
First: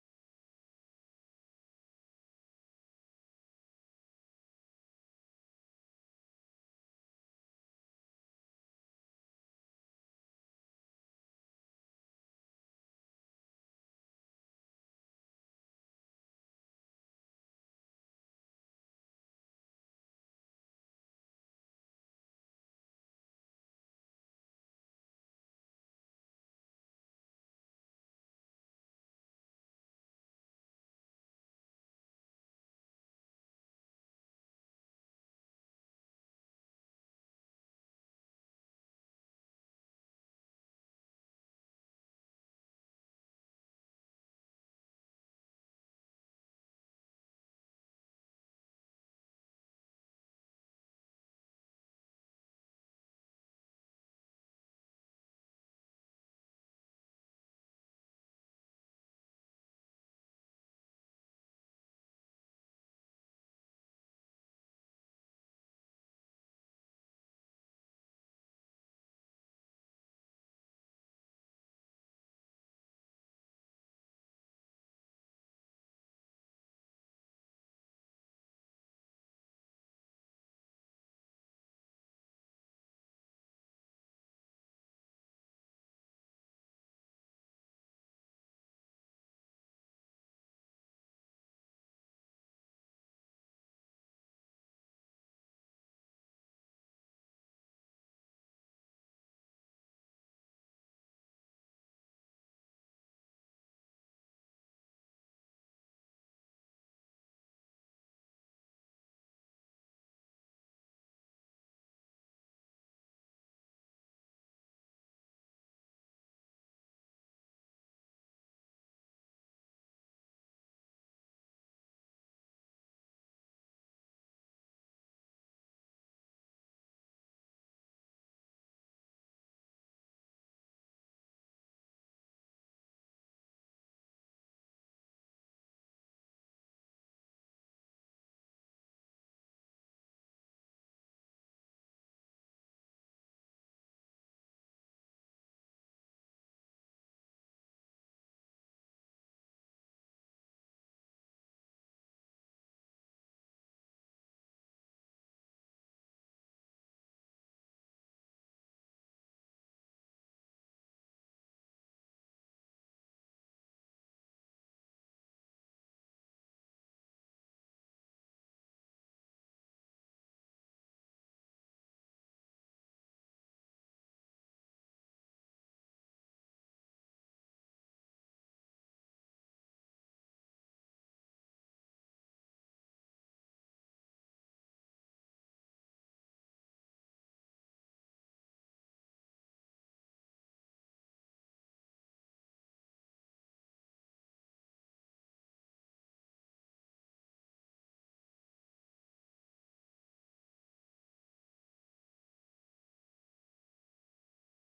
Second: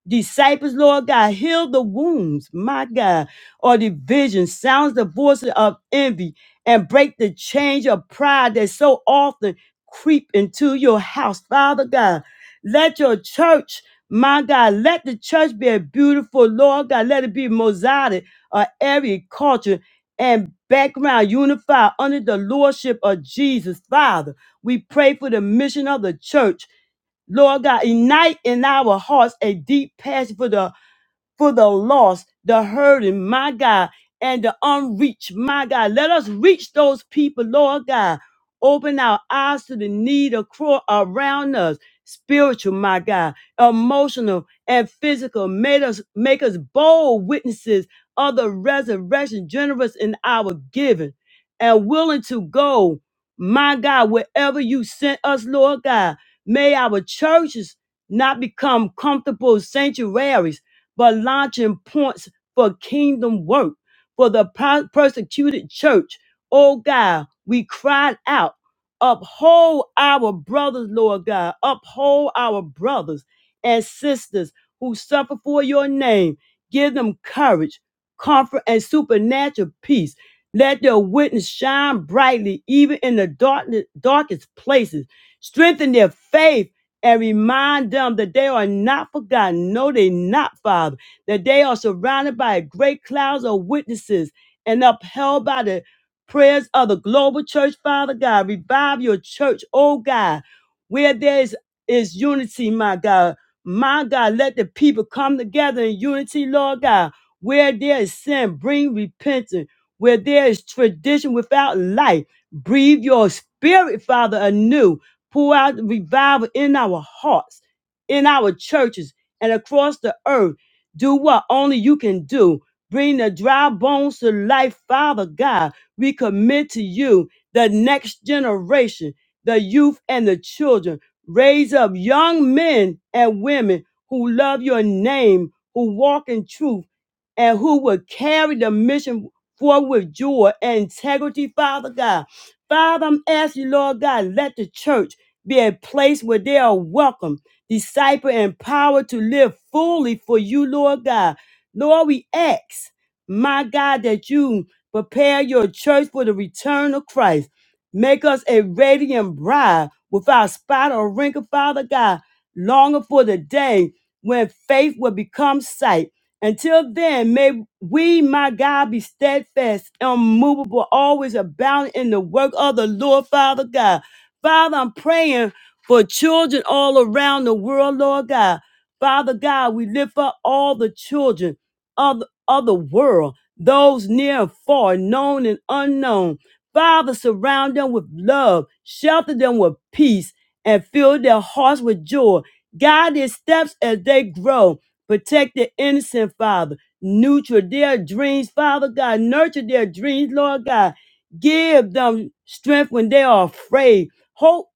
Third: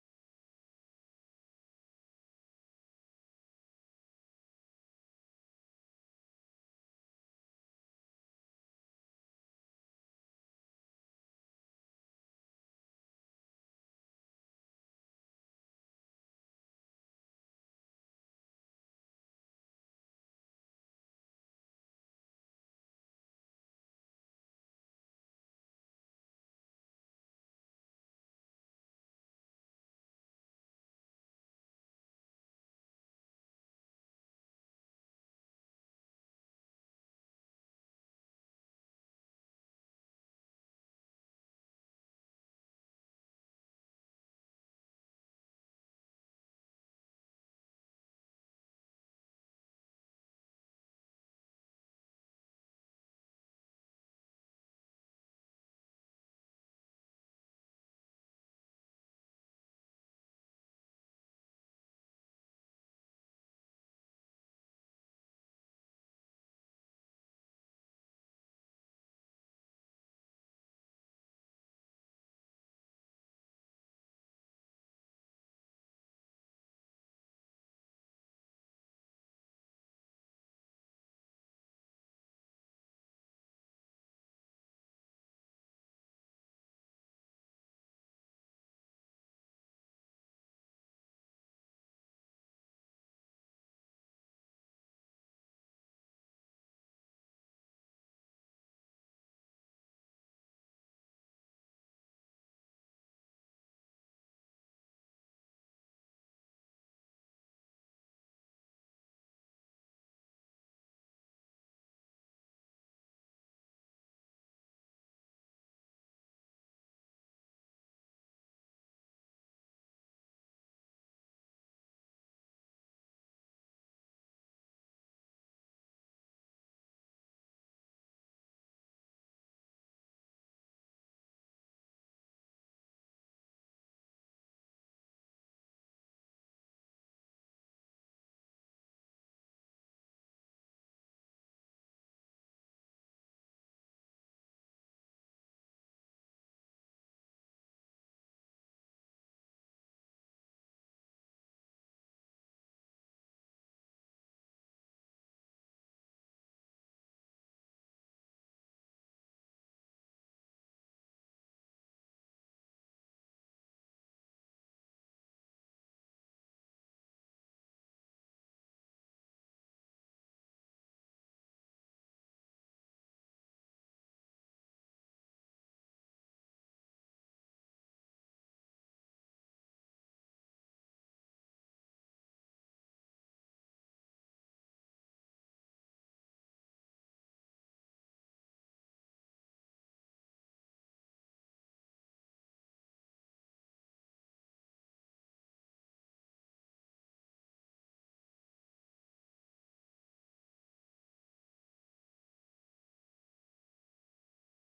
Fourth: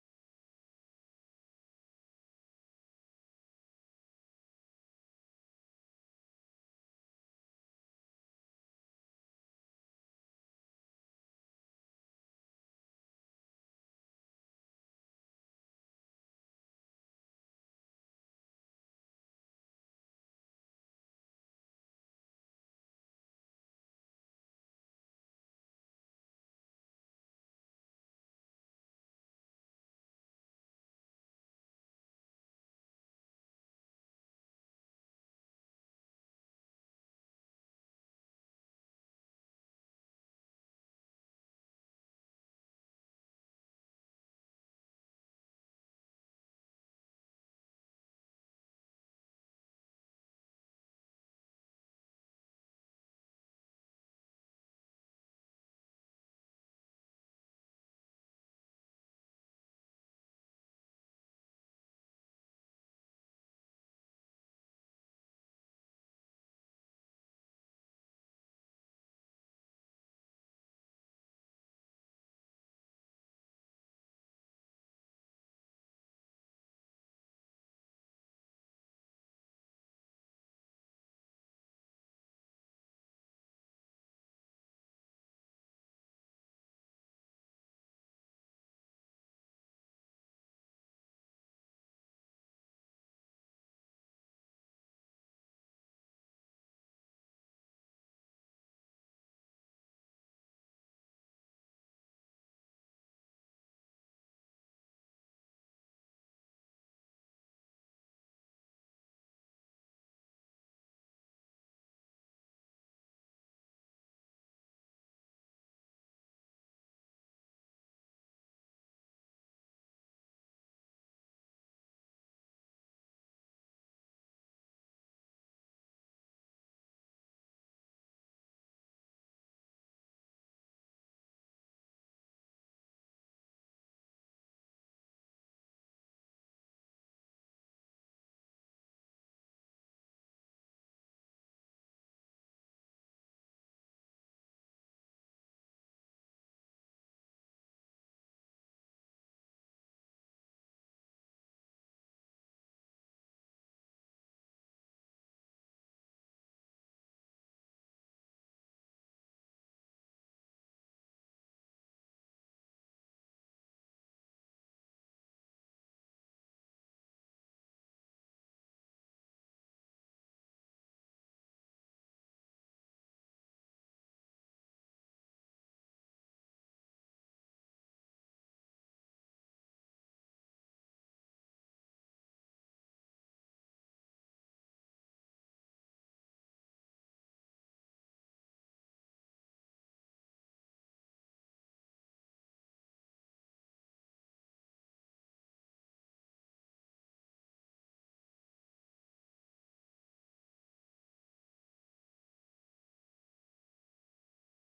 S1: disciples, Lord God. Heal the wounds, my God, or division, sounds the voices of envy, and break the chains of pride that so often creep into your house, Father God. Let your church, my God, let the church be a beautiful, Lord God. Let it be mosaic of every culture and background unified under the lordship of Jesus, Father. We pray for the mission of the church Lord God, ignite in our hearts a deep passion for the for the lost, the hurting, my God, and the unreached, my God. Let us reach those people, Lord God. Open our eyes to the need acro- around us, spiritual, my God, emotional and physical. Make us make us bold witnesses of the resurrection, generous in our giving, and willing to go, my God, wherever you sent us, Lord God. May our churches not become comfortable sanctuaries but launching points for kingdom work for the pro- persecuted church. Oh God, we cried out, uphold our brothers, Lord God, uphold our brothers and sisters who suffer for your name. Give them courage, comfort, and supernatural peace. Let their witness shine brightly, even in the dark, darkest places. Strengthen their faith and remind them that they are not forgotten. No, they're not, Father. That they are surrounded by great clouds of witnesses and upheld by the prayers of the global church, Father God. Revive your church, oh God, where there is, is unity, my God. My God, let the people come together in unity, Lord God. Where there is sin, bring repentance. Where there is tradition without life, breathe your spirit, Father, anew Pour out revival in our hearts, in our churches, and across the earth. Do what only you can do. Bring the dry bones to life, Father God. We commit to you the next generation, the youth and the children. Raise up young men and women who love your name, who walk in truth, and who will carry the mission forward with joy and integrity, Father God. Father, I'm asking, you, Lord God, let the church be a place where they are welcome, disciple, and power to live fully for you, Lord God. Lord, we ask, my God, that you prepare your church for the return of Christ. Make us a radiant bride without spot or wrinkle, Father God, longing for the day when faith will become sight. Until then, may we, my God, be steadfast, unmovable, always abounding in the work of the Lord, Father God. Father, I'm praying for children all around the world, Lord God. Father God, we lift up all the children of, of the world, those near and far, known and unknown. Father, surround them with love, shelter them with peace, and fill their hearts with joy. Guide their steps as they grow. Protect the innocent, Father. Nurture their dreams, Father God. Nurture their dreams, Lord God. Give them strength when they are afraid hope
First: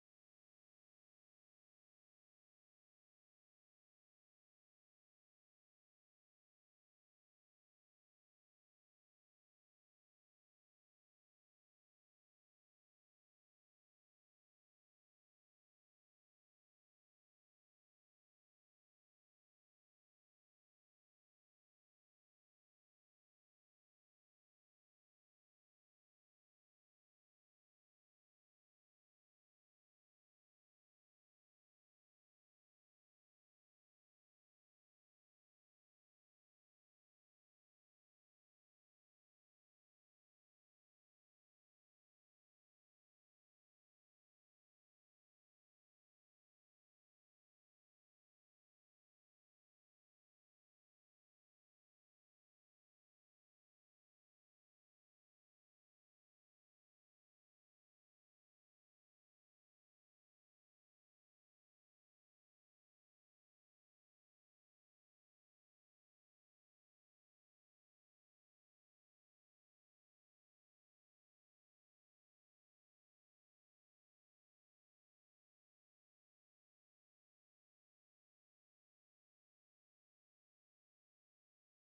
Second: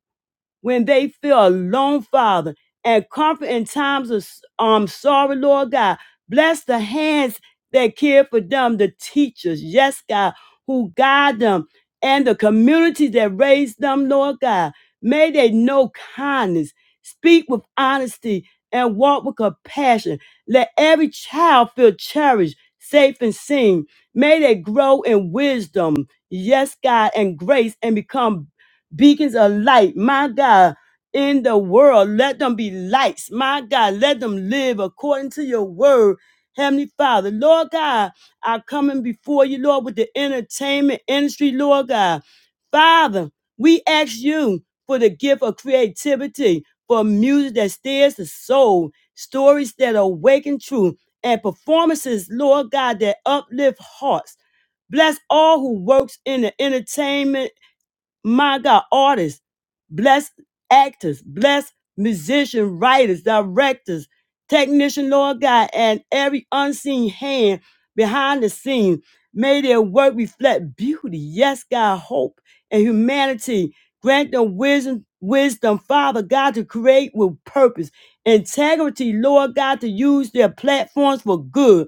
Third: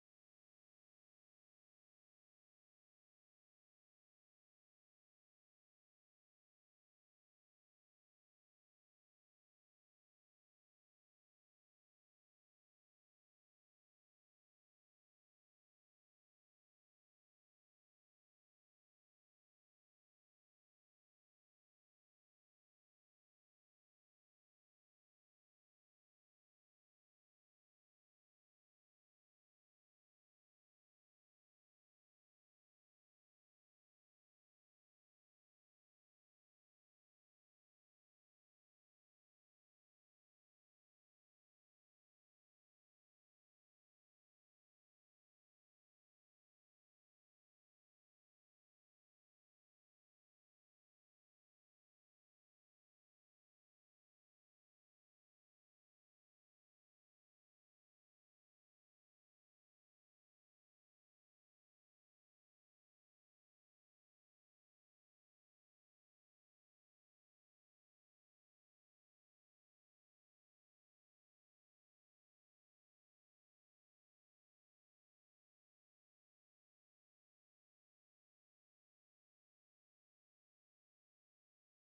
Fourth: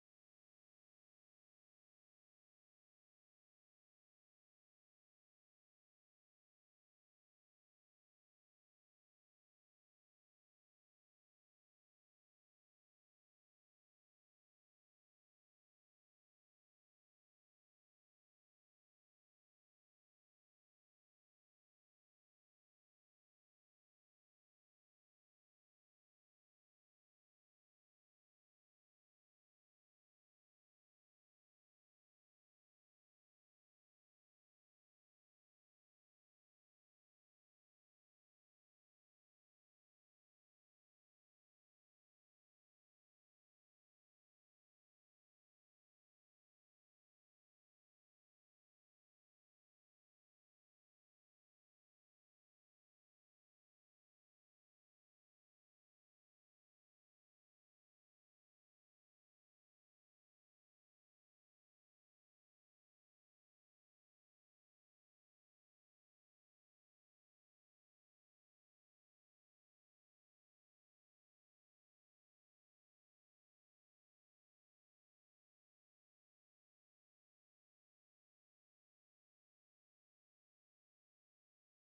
S1: when they feel alone, Father, and comfort in times of um, sorrow, Lord God. Bless the hands that care for them, the teachers, yes, God, who guide them, and the community that raised them, Lord God. May they know kindness, speak with honesty, and walk with compassion. Let every child feel cherished, safe, and seen. May they grow in wisdom, yes, God, and grace, and become beacons of light, my God, in the world. Let them be lights, my God. Let them live according to your word. Heavenly Father, Lord God, I'm coming before you, Lord, with the entertainment industry, Lord God. Father, we ask you for the gift of creativity, for music that stirs the soul, stories that awaken truth, and performances, Lord God, that uplift hearts. Bless all who works in the entertainment my God, artists, bless actors, bless musicians, writers, directors, technician, Lord God, and every unseen hand behind the scene. May their work reflect beauty, yes, God, hope and humanity. Grant them wisdom, wisdom, Father God, to create with purpose, integrity, Lord God, to use their platforms for good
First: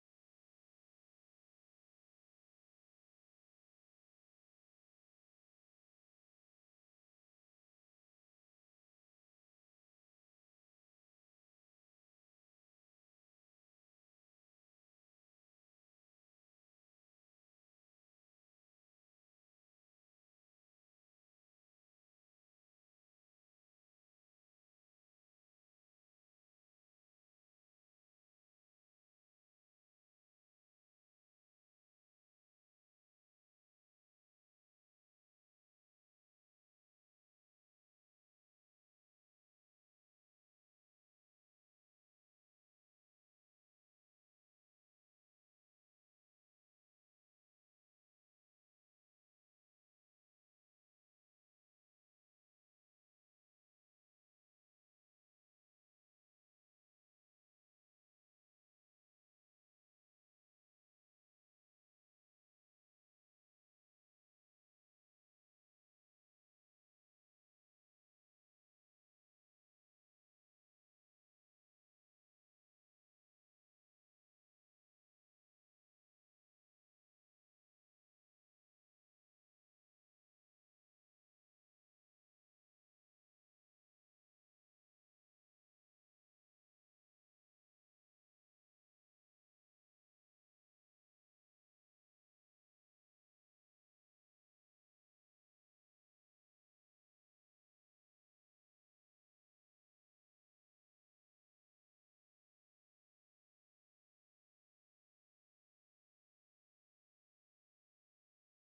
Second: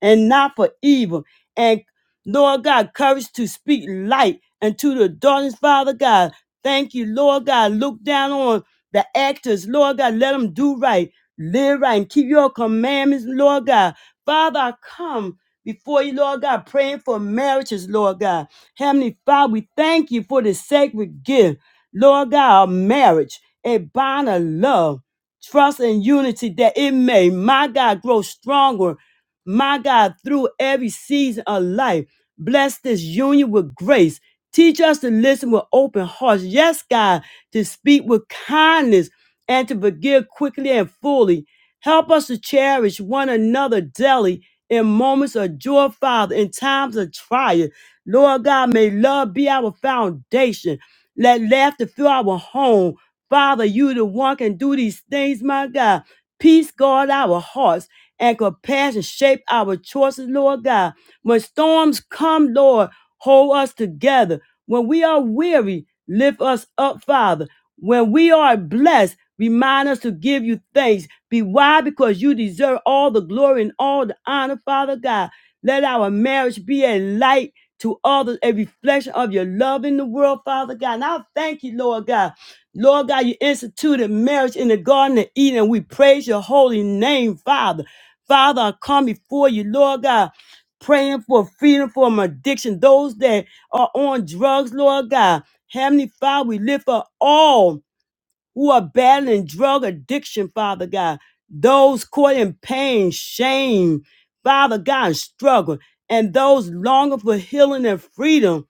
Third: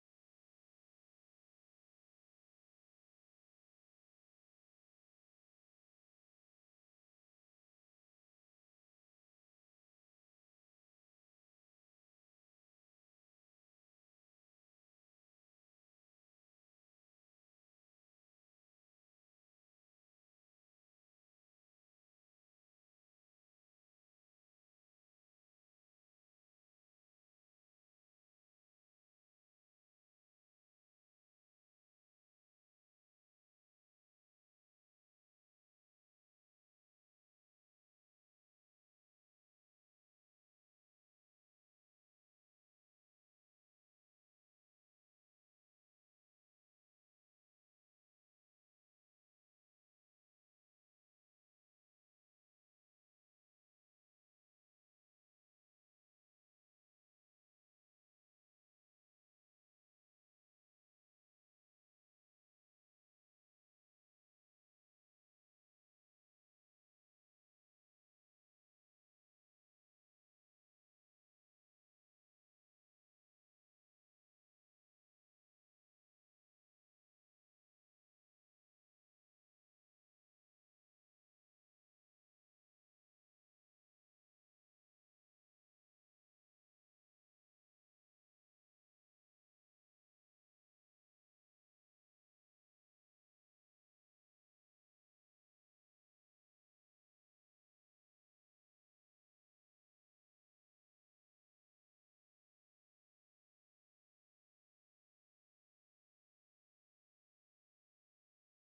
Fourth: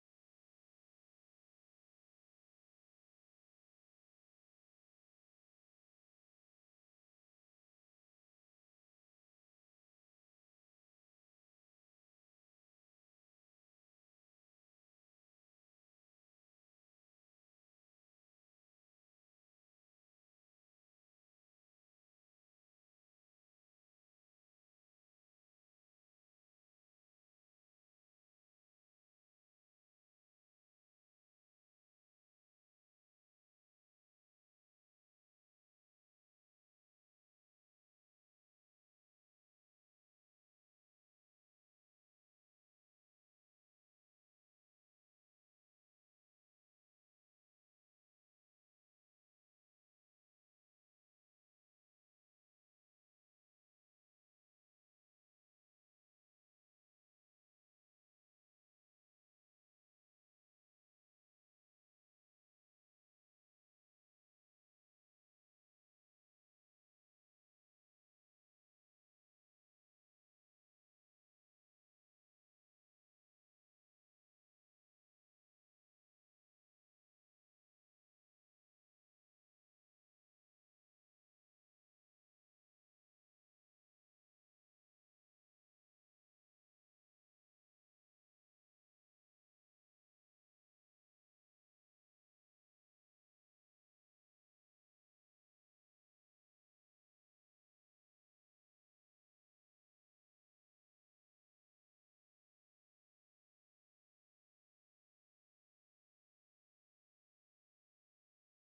S1: and not for evil and. Lord God, courage to speak light into the darkness, Father God. Thank you, Lord God. Look down on the actors, Lord God. Let them do right, live right, and keep your commandments, Lord God. Father, I come before you, Lord God, praying for marriages, Lord God. Heavenly Father, we thank you for the sacred gift, Lord God, of marriage, a bond of love, trust, and unity that it may, my God, grow stronger my God, through every season of life. Bless this union with grace. Teach us to listen with open hearts. Yes, God, to speak with kindness and to forgive quickly and fully. Help us to cherish one another daily in moments of joy, Father, in times of trial. Lord God, may love be our foundation. Let laughter fill our home. Father, you the one can do these things, my God. Peace guard our hearts and compassion shape our choices, Lord God. When storms come, Lord, hold us together. When we are weary, lift us up, Father. When we are blessed, remind us to give you thanks. Be why? Because you deserve all the glory and all the honor, Father God. Let our marriage be a light to others, a reflection of your love in the world, Father God. And I thank you, Lord God. Lord God, you instituted marriage in the Garden of Eden. We praise your holy name, Father. Father, I come before you, Lord God, praying for freedom from addiction. Those that are on drugs, Lord God. Heavenly Father, we lift up all who are battling drug addiction, Father God. Those caught in pain, shame, Father God, and struggle. And those longing for healing and freedom.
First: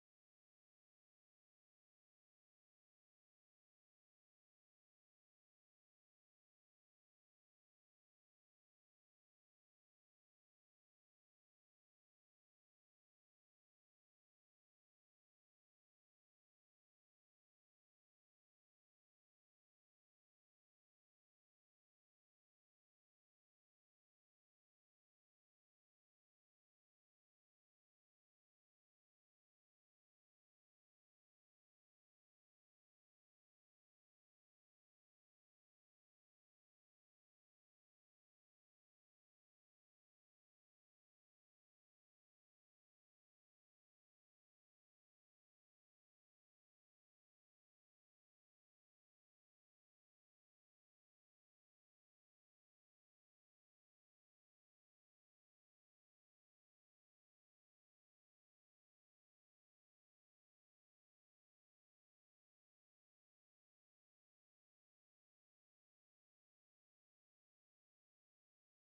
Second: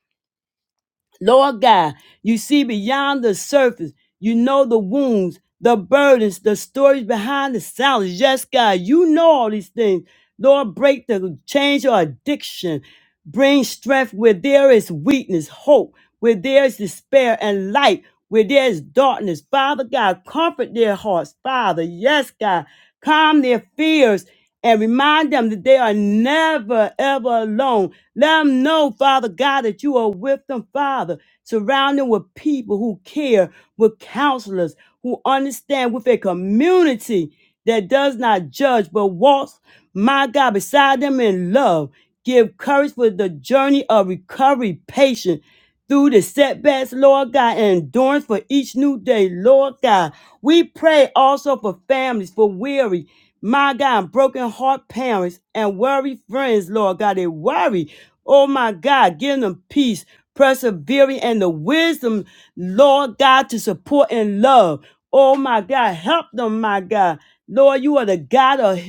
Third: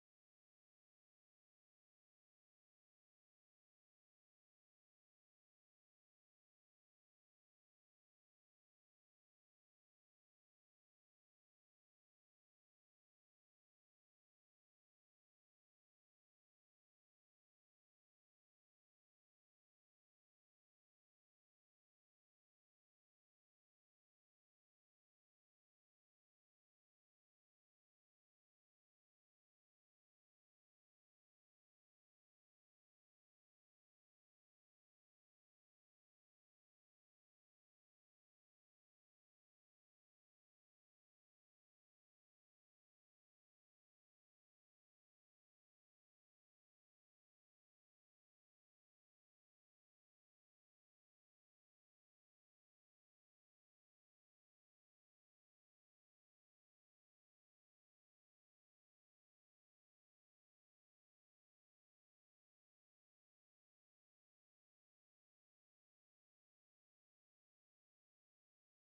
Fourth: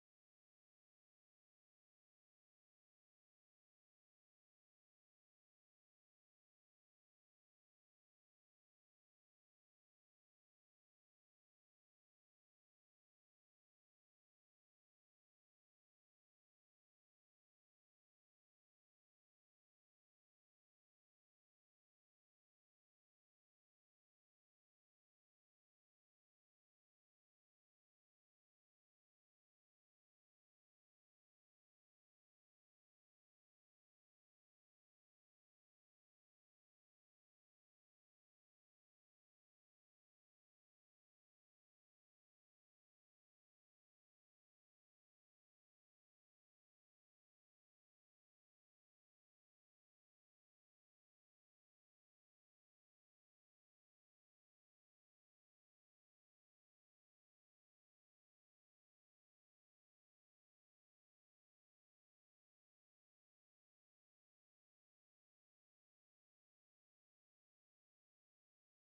S1: Lord God, you see beyond the surface. You know the wounds, the burdens, the stories behind the silence. Yes, God, you know all these things. Lord, break the change or addiction. Bring strength where there is weakness, hope, where there is despair, and light, where there is darkness. Father God, comfort their hearts. Father, yes, God, calm their fears and remind them that they are never, ever alone. Let them know, Father God, that you are with them, Father. Surround them with people who care, with counselors who understand, with a community that does not judge, but walks, my God, beside them in love. Give courage for the journey of recovery, patience, through the setbacks, Lord God, and endurance for each new day, Lord God. We pray also for families, for weary, my God, broken heart parents and worried friends, Lord God. They worry, oh my God, give them peace, persevering, and the wisdom, Lord God, to support and love. Oh my God, help them, my God. Lord, you are the God of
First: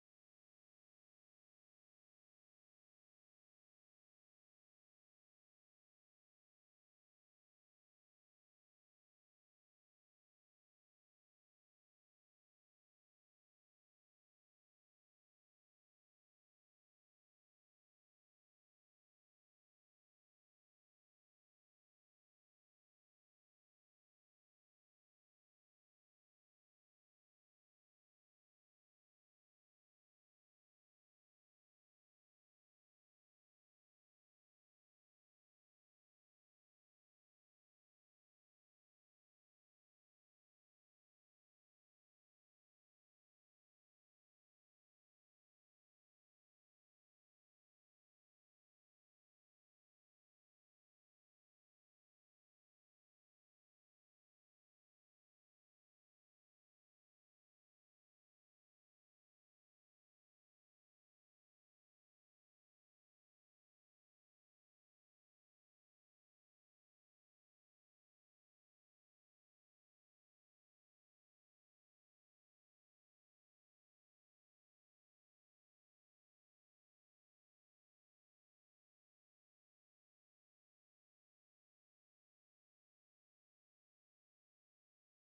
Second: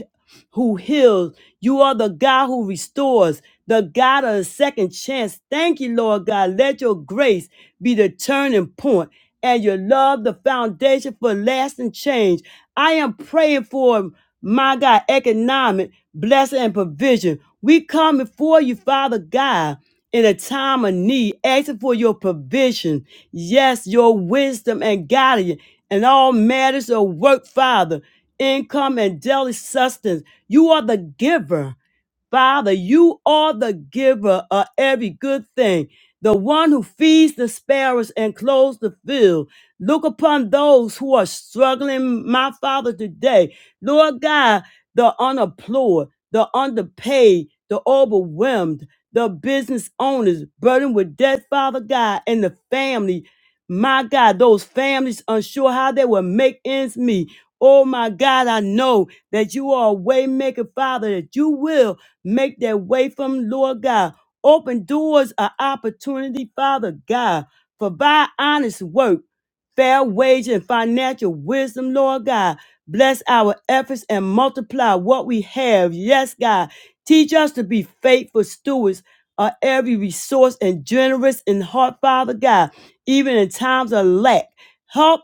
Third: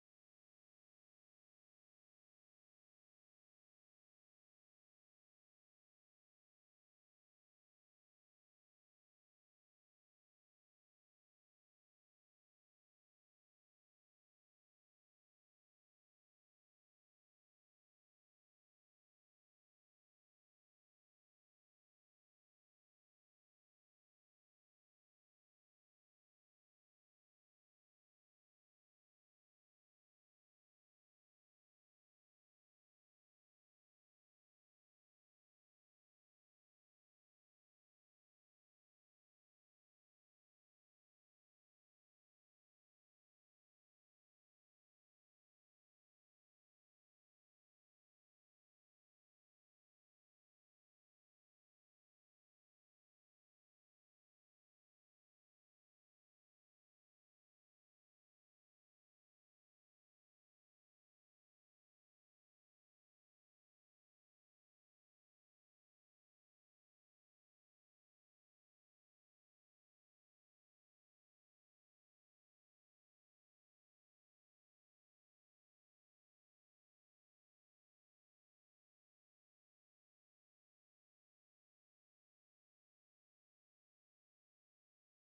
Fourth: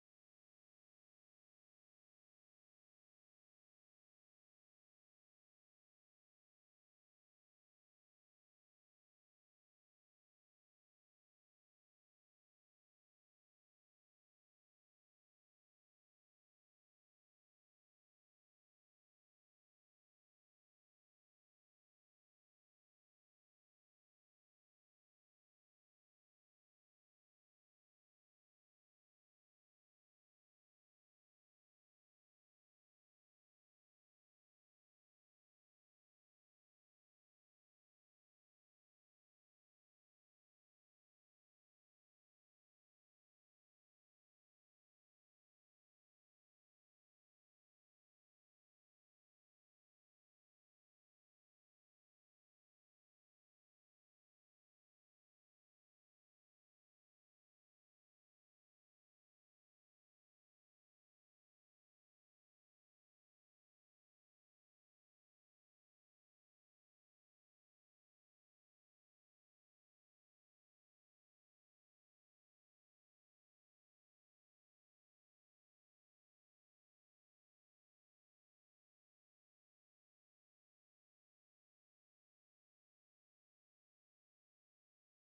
S1: who heals. You are the God who restores, the God of the second chance. Thank you, Lord God. Let your grace be the turning point and your love the foundation for lasting change. I am praying for my God, economic blessing and provision. We come before you, Father God, in a time of need, asking for your provision. Yes, your wisdom and guidance and all matters of work, Father income and daily sustenance. You are the giver. Father, you are the giver of every good thing, the one who feeds the sparrows and clothes the field. Look upon those who are struggling, my Father, today. Lord God, the unemployed, the underpaid, the overwhelmed, the business owners burdened with debt, Father God, and the family. My God, those families unsure how they will make ends meet. Oh my God, I know that you are a way maker, Father, that you will make that way from Lord God. Open doors of opportunity, Father God. Provide honest work, fair wage, and financial wisdom, Lord God. Bless our efforts and multiply what we have. Yes, God. Teach us to be faithful stewards of every resource and generous in heart, Father God, even in times of lack. Help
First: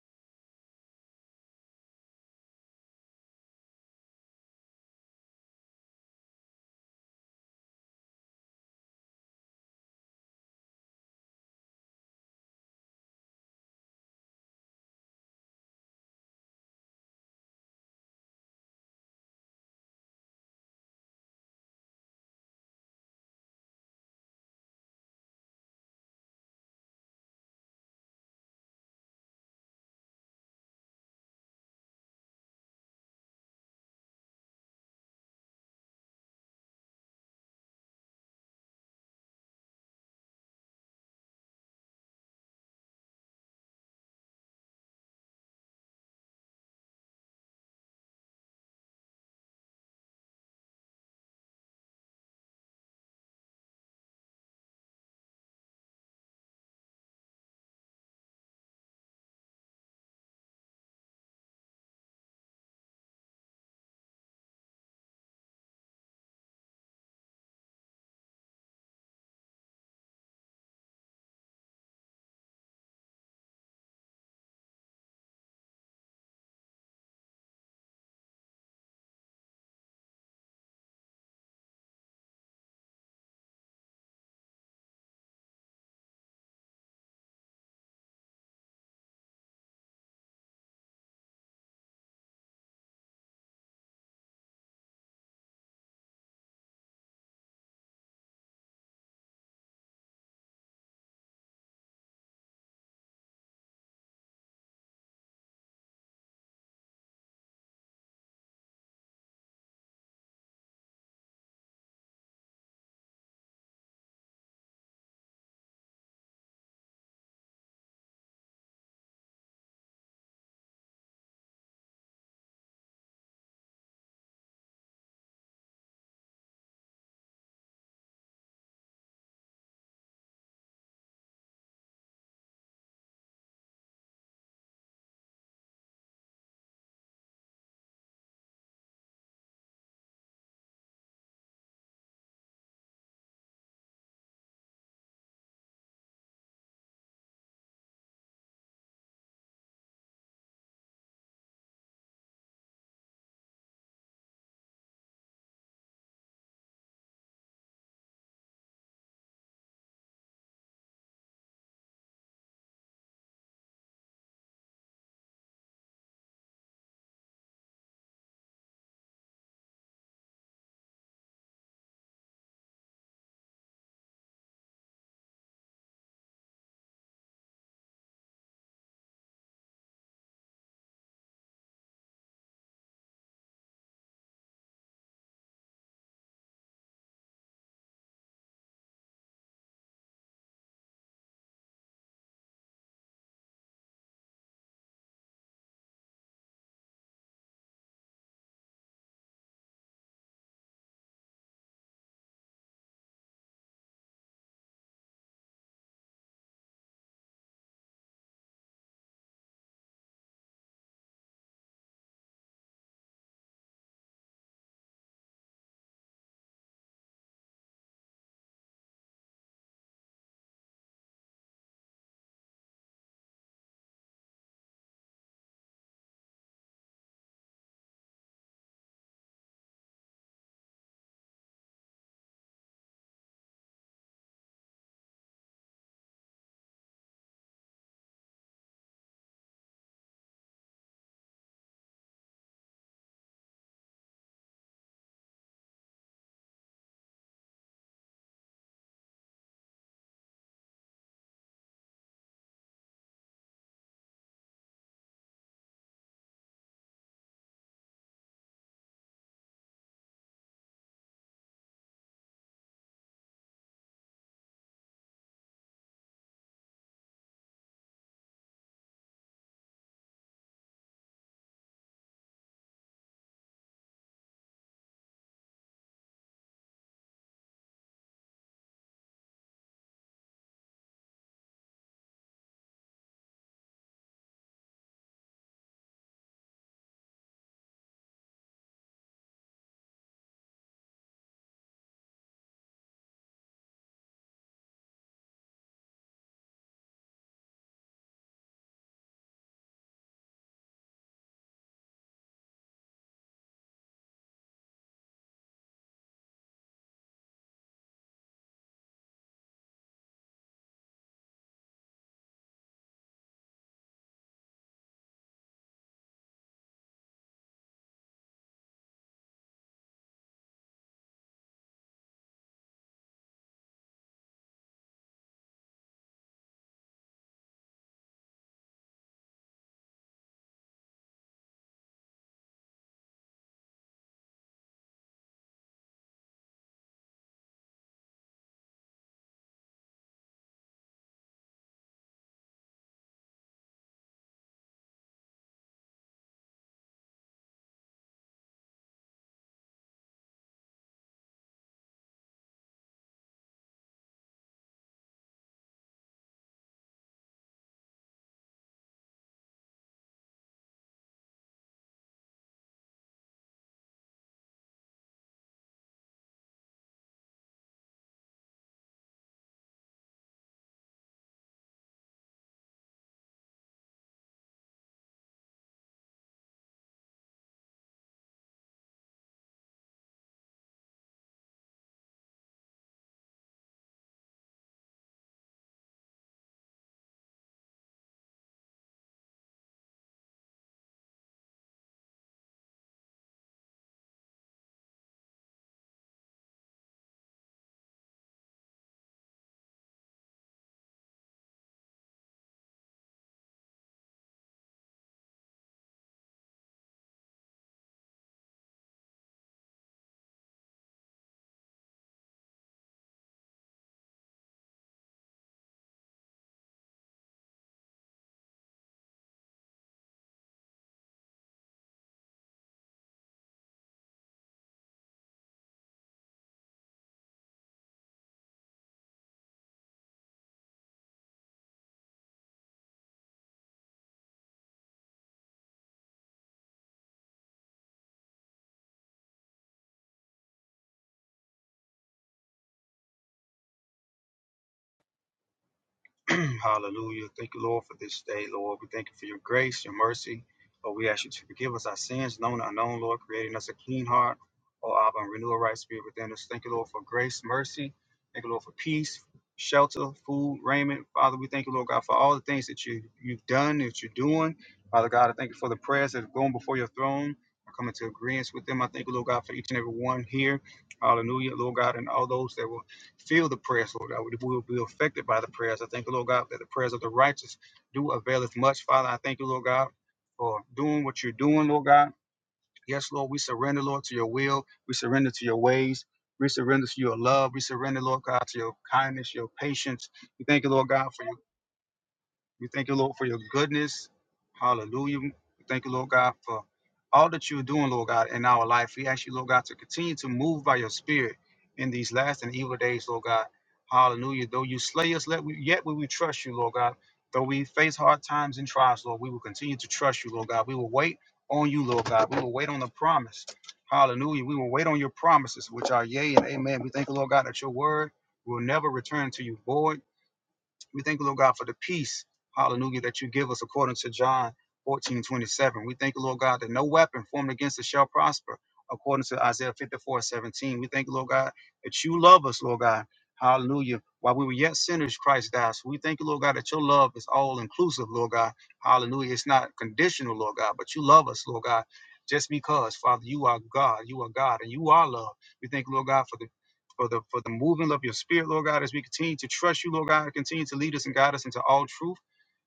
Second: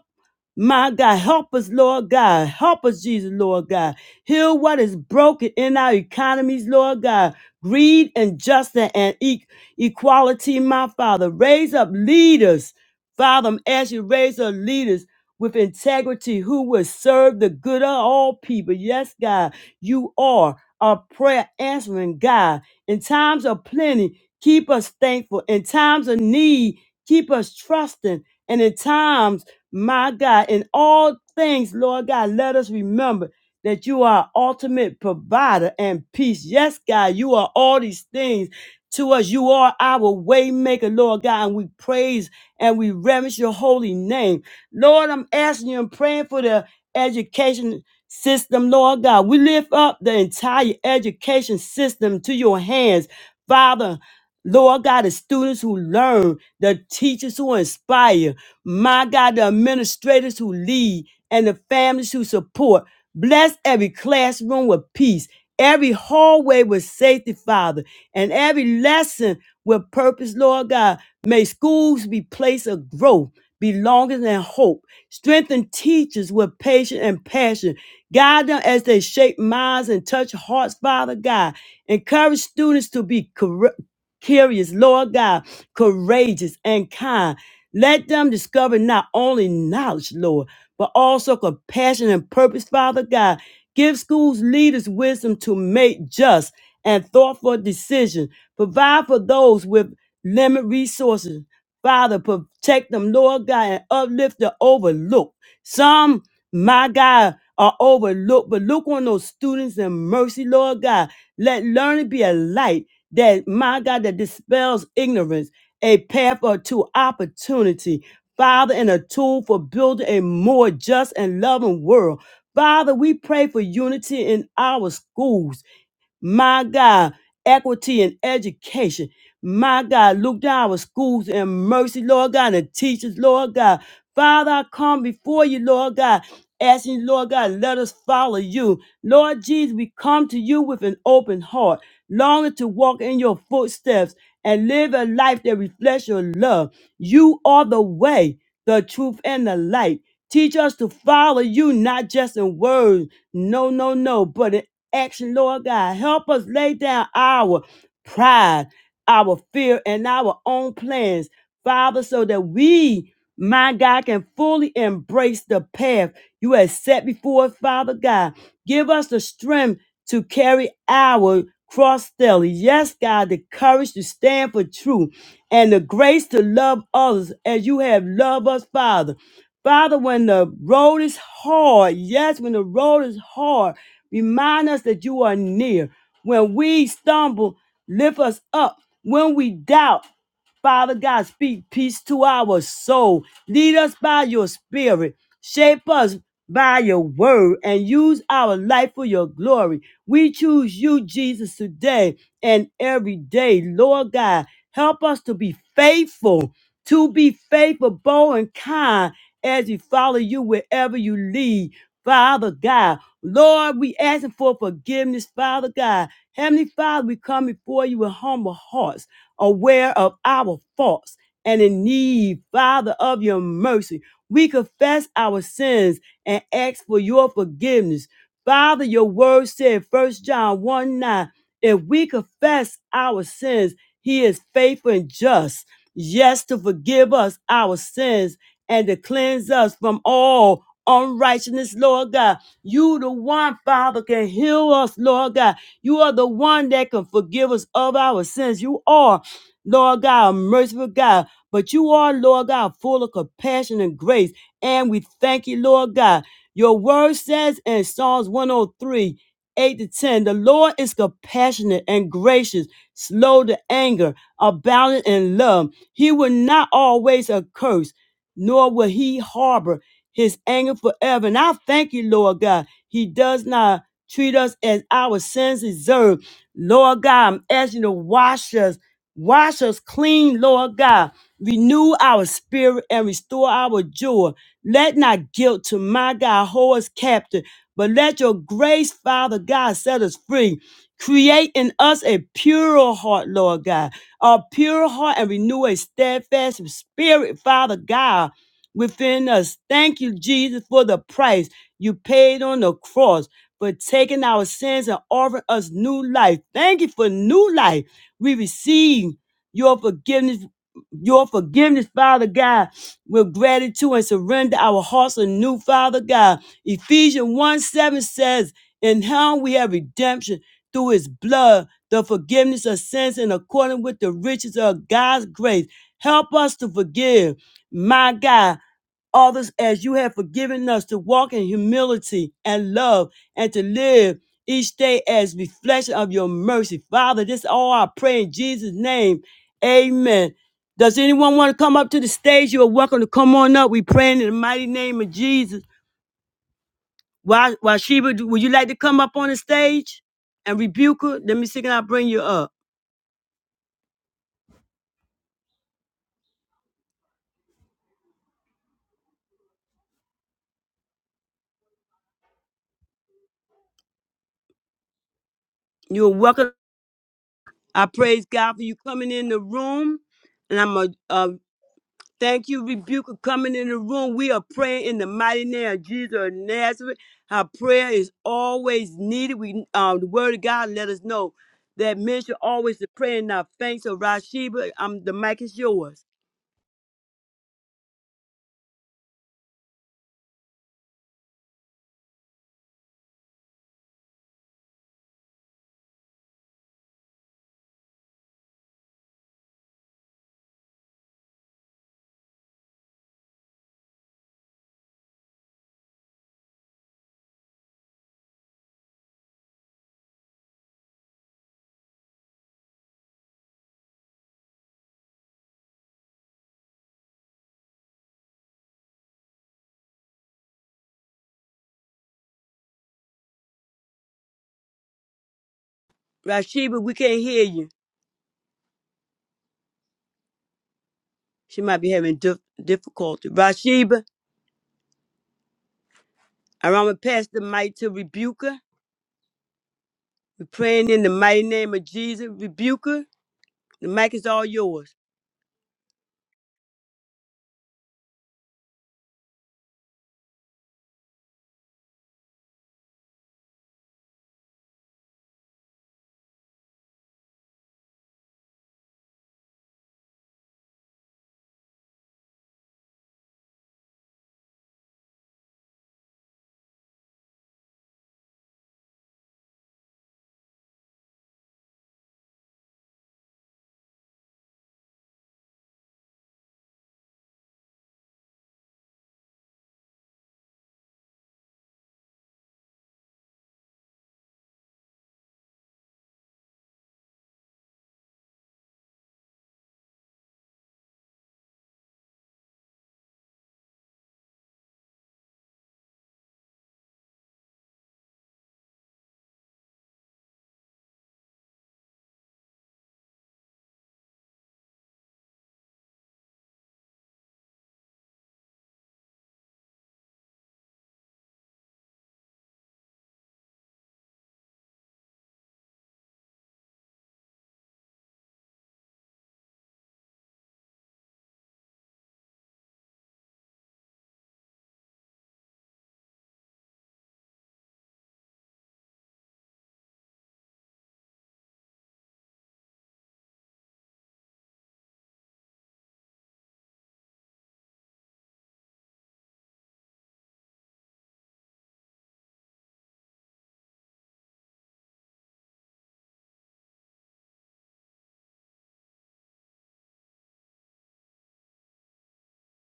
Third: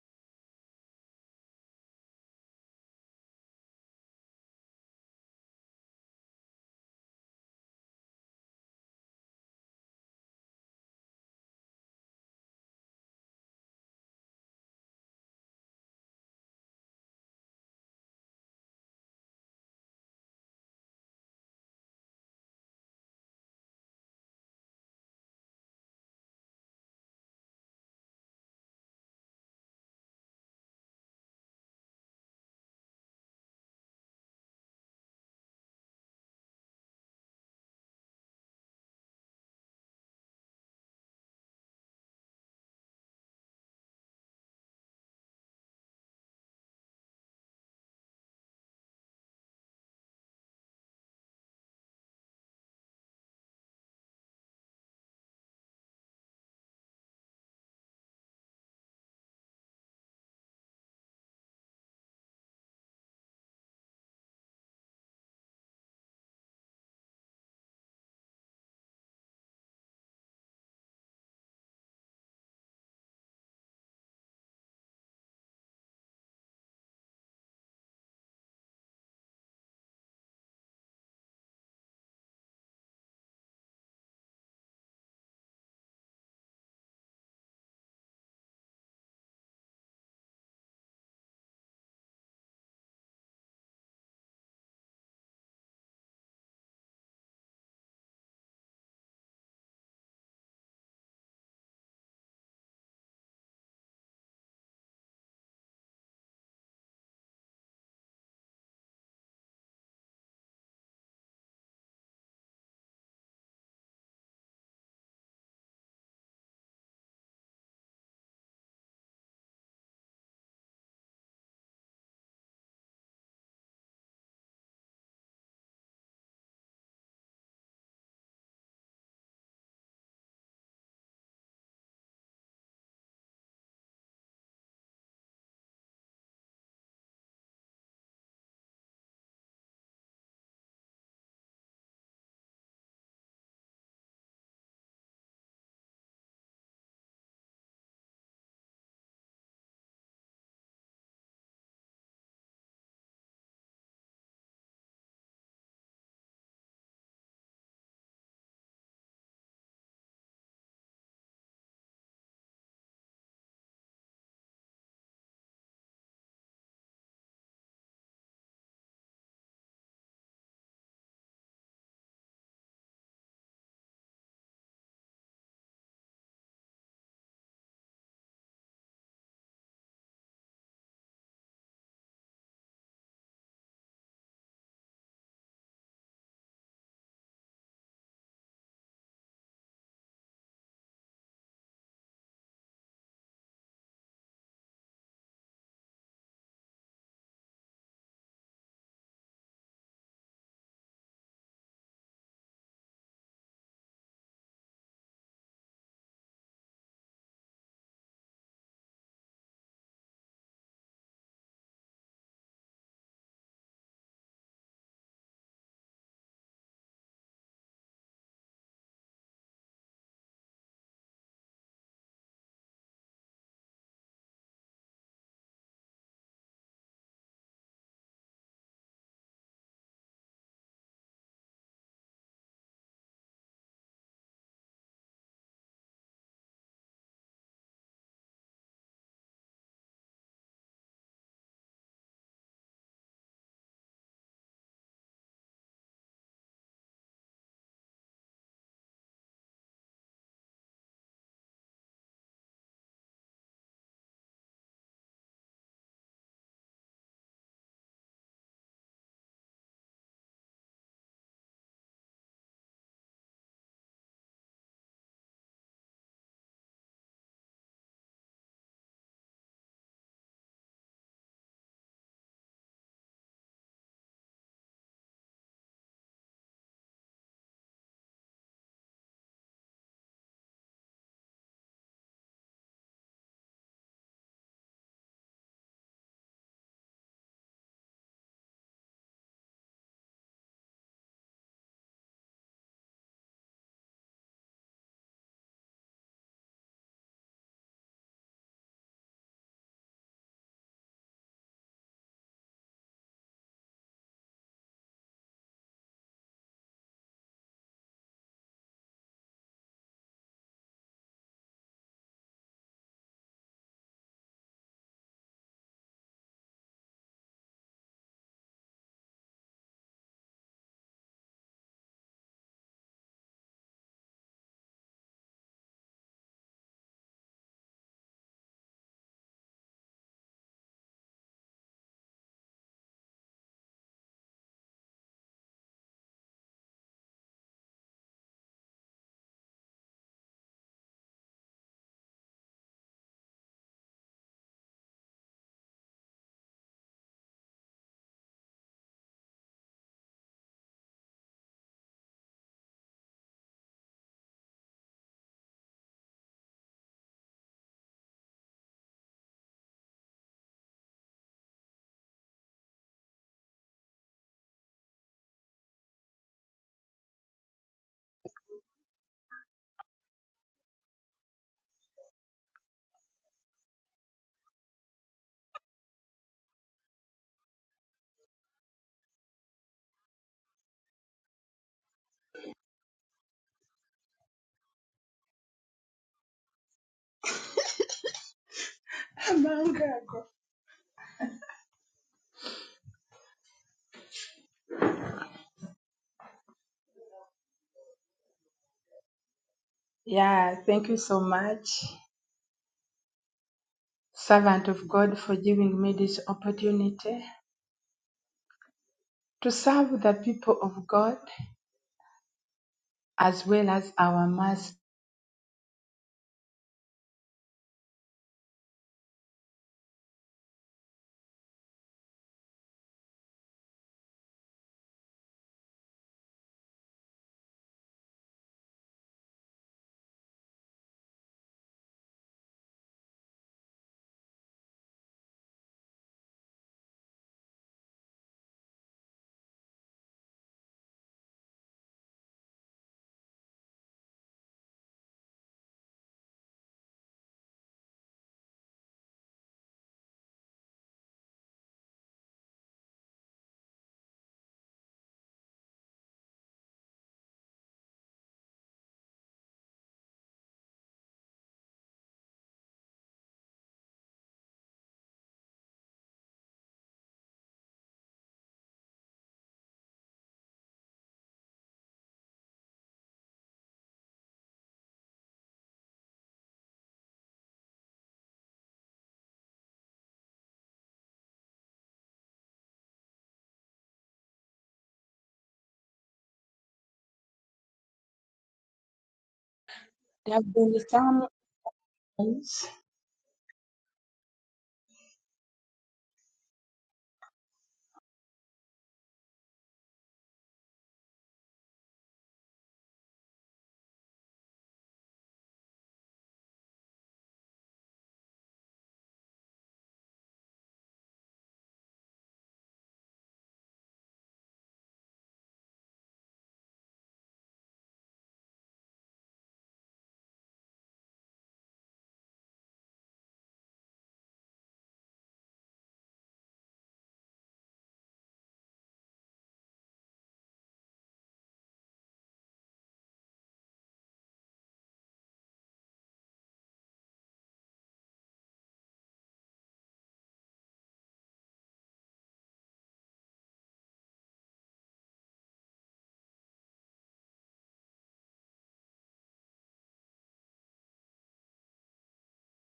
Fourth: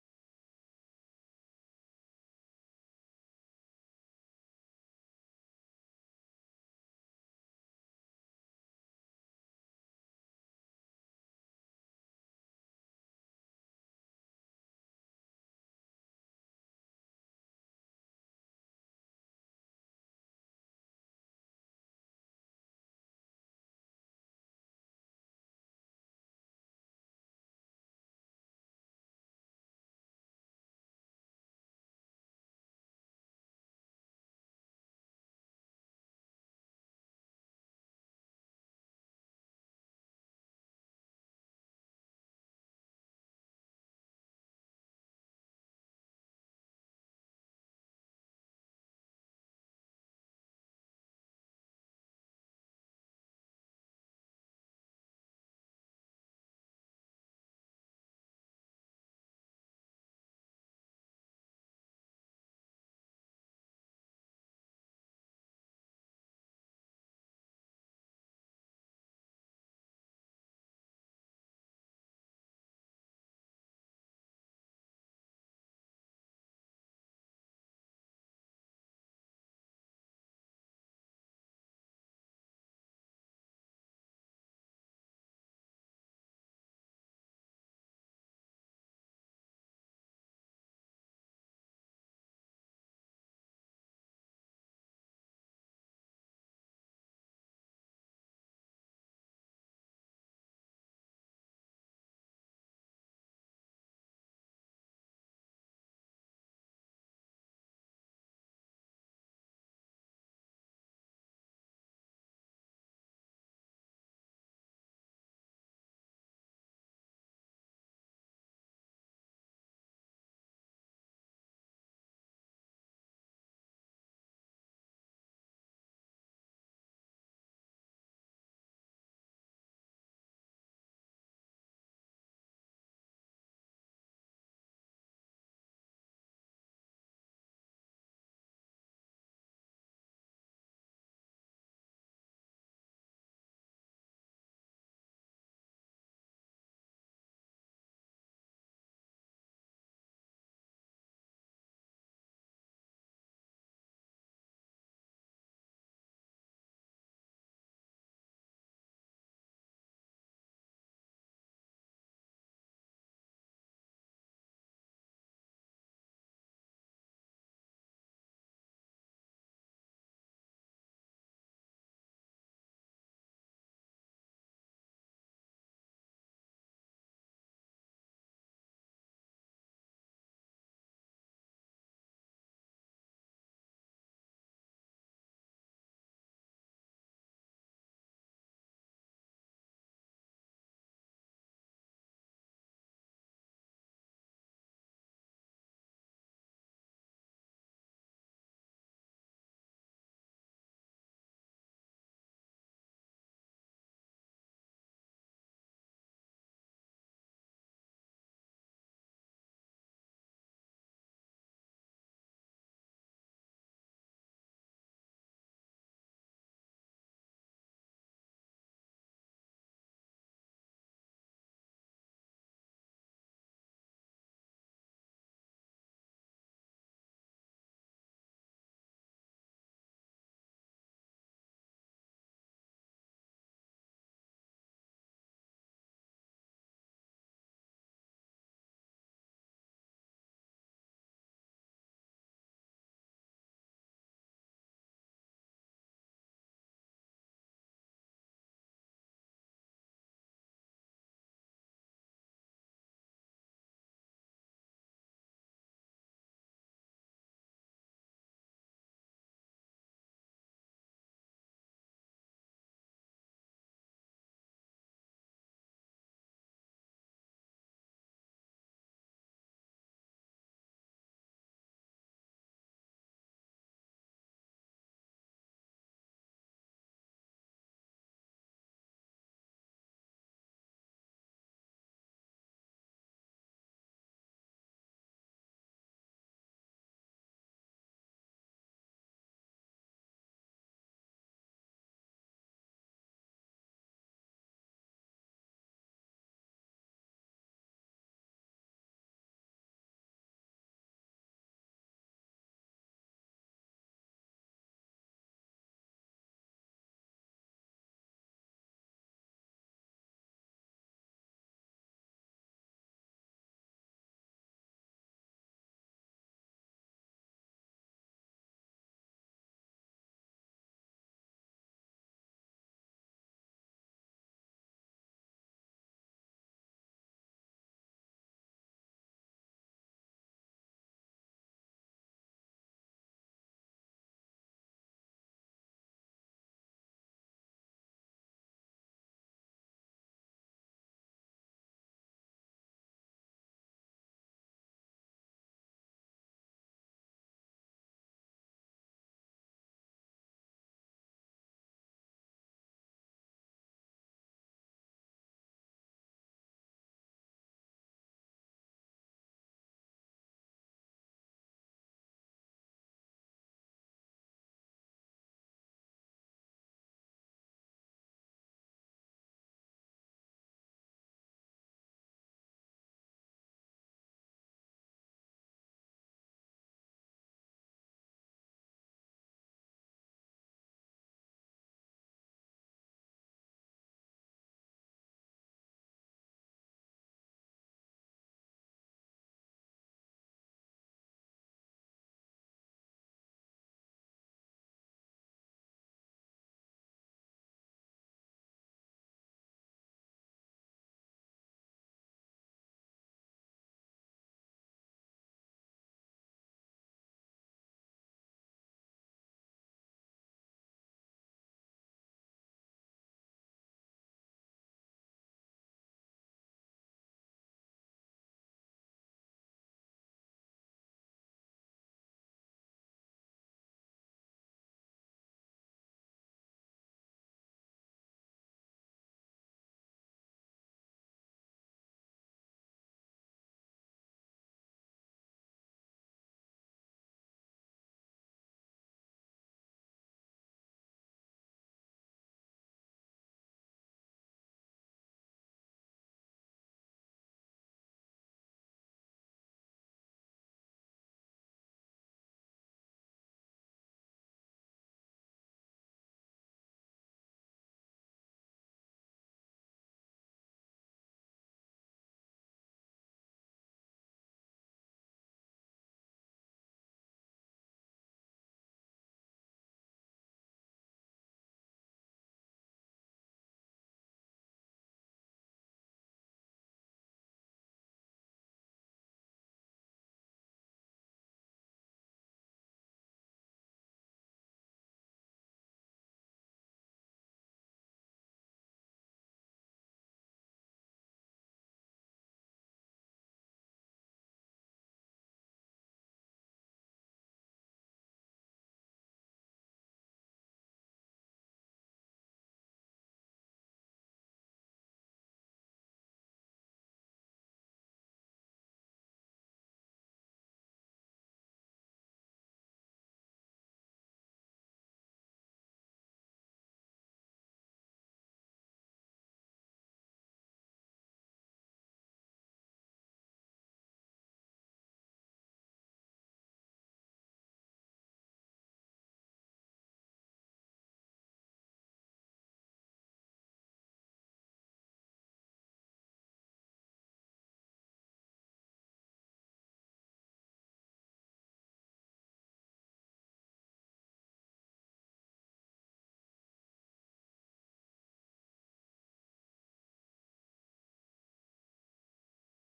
S1: my God, help us, Lord God. Help us, Jesus, Lord God. Heal what is broken in our economies, Lord God. Greed injustice, and e- equality, my Father. Raise up leaders, Father. I'm asking you, raise up leaders with integrity who will serve the good of all people. Yes, God, you are a prayer answering God. In times of plenty, keep us thankful. In times of need, keep us trusting. And in times my God, in all things, Lord God, let us remember that you are ultimate provider and peace. Yes, God, you are all these things to us. You are our waymaker, Lord God, and we praise and we reverence your holy name. Lord, I'm asking you and praying for the education system, Lord God. We lift up the entire education system to your hands, Father. Lord God, the students who learn, the teachers who inspire. My God, the administrators who lead and the families who support. Bless every classroom with peace, every hallway with safety, Father, and every lesson with purpose, Lord God. May schools be place of growth, belonging, and hope. Strengthen teachers with patience and passion. Guide them as they shape minds and touch hearts, Father God. Encourage students to be cur- curious, Lord God, courageous and kind. Let them discover not only knowledge, Lord, but also compassion and purpose, Father God. Give schools leaders wisdom to make just and thoughtful decisions. Provide for those with limited resources. Father, protect them, Lord God, and uplift the overlooked. Some, my God, are overlooked, but look on those students in mercy, Lord God. Let learning be a light that, my God, that dispels ignorance, a path or to opportunity, Father, and a tool for building a more just and loving world. Father, we pray for unity in our schools my God, equity and education. My God, look down our schools and mercy, Lord God, and teachers, Lord God. Father, I come before you, Lord God, asking you, Lord God, let us follow you. Lord Jesus, we come to you with an open heart, longing to walk in your footsteps and live a life that reflects your love. You are the way, the truth, and the light. Teach us to follow you, not just in words, no, no, no, but in action, Lord God. Help us lay down our pride, our fear, and our own plans, Father, so that we, my God, can fully embrace the path you have set before us, Father God. Give us the strength to carry our cross daily. Yes, God, the courage to stand for truth and the grace to love others as you have loved us, Father. Father, when the road is hard, yes, when the road is hard, remind us that you are near. When we stumble, lift us up. When we doubt, Father God, speak peace to our soul. Lead us by your spirit. Shape us by your word and use our life for your glory. We choose you, Jesus, today and every day. Lord God, help us to be faithful, to be faithful, bold, and kind as we follow you wherever you lead. Father God, Lord, we asking for forgiveness, Father God. Heavenly Father, we come before you with humble hearts, aware of our faults and in need, Father, of your mercy. We confess our sins and ask for your forgiveness. Father, your word said, First John 1 9, if we confess our sins, he is faithful and just. Yes, to forgive us our sins and to cleanse us from all unrighteousness, Lord God. You, the one, Father, can heal us, Lord God. You are the one that can forgive us of our sins. You are, Lord God, a merciful God. But you are, Lord God, full of compassion and grace. And we thank you, Lord God. Your word says in Psalms 103, 8 to 10, the Lord is compassionate and gracious, slow to anger, abounding in love. He will not always curse, nor will he harbor his anger forever. And I thank you, Lord God. He does not treat us as our sins deserve. Lord God, I'm asking you to wash us, wash us clean, Lord God. Renew our spirit and restore our joy. Let not guilt to my God hold us captive, but let your grace, Father God, set us free. Create in us a pure heart, Lord God, a pure heart and renew a steadfast spirit, Father God, within us. Thank you, Jesus, for the price you paid on the cross for taking our sins and offering us new life. Thank you for new life. We receive your forgiveness, your forgiveness, Father God with gratitude and surrender our hearts anew, Father God. Ephesians 1 7 says, In him we have redemption through his blood, the forgiveness of sins in accordance with the riches of God's grace. Help us to forgive, my God others as you have forgiven us to walk in humility and love and to live each day as reflection of your mercy. Father, this all I pray in Jesus' name. Amen. Does anyone want to come up to the stage? You are welcome to come on up. We praying in the mighty name of Jesus. Why, why, Sheba, would you like to come up on the stage and rebuke her? Let me see, can I bring you up? You're welcome. I praise God for you coming in the room. And I'm going to Thank you, Rebuker, coming in the room. We are praying in the mighty name of Jesus of Nazareth. Our prayer is always needed. We, um, the Word of God, let us know that men should always to pray and not faint. So, Rashiba, um, the mic is yours.
S2: Yeah, thank you so much, servant of God, for giving me this opportunity to serve the people of God as well as our master.
S1: Rashiba, we can't hear you. She might be having dif- difficulty. Rashiba, I'm gonna pass the mic to Rebuker. We're praying in the mighty name of Jesus. Rebuker, the mic is all yours.
S3: Hallelujah. Thank you, Lord, for this day, Lord. We thank you for your grace, your mercy. Lord, we ask you to forgive us our sins, known and unknown, Lord, creating us a clean heart, O Abba, and renew a right spirit within us. Thank you, Lord, for grace, mercy. Thank you, Lord, for peace, shelter, food, raiment. Father, we thank you, Lord God, for all the things that you, you've done, that you're doing. Father God, I thank you for the prayers that have gone before your throne. I come into agreement with them. I thank you, Lord God, for each and every one here. Hallelujah, Lord God, and all those that will feel the prayers, Lord God. We will be affected by the prayers. I thank you, Lord God, that the prayers of the righteous do avail as much. Father, I thank you, Lord God, for doing what you're doing, Lord God. Yes, Lord, we surrender, Lord, to your will. We surrender to your ways. We surrender to your love. We surrender, Lord God, to your kindness, your patience.
S2: There
S3: We
S2: have
S3: thank you,
S2: been
S3: Lord God, for
S2: some
S3: your
S2: times.
S3: we thank you, Lord, for your goodness. Hallelujah. We thank you, Lord God, for all that you're doing, Lord God, in our life. We ask you, Lord God, to continue to move by your spirit in these last and evil days, Lord God. Hallelujah. Though you slay us, let we, yet will we trust you, Lord God. Though we face hard times and trials, Lord, we will continue to trust you, Lord God. We will wait on you, Lord God. We will wait on the promise. Hallelujah. We will wait on your promises, which are yea and amen. We thank you, Lord God, that your word will never return to you void we thank you, Lord God, for the peace, hallelujah, that you give us according to John 14:27. We thank you, Lord God, that no weapon formed against us shall prosper according to Isaiah 54:17. We thank you, Lord God, that you love us, Lord God. Hallelujah. While we were yet sinners, Christ died. So we thank you, Lord God, that your love is all inclusive, Lord God. Hallelujah. It's not conditional, Lord God, but you love us, Lord God, just because, Father, you are God. You are God and you are love. We thank you, Lord God, for the for the for the movement of your spirit, Lord God, as we continue to trust you, Lord God, continue to lead us and guide us into all truth.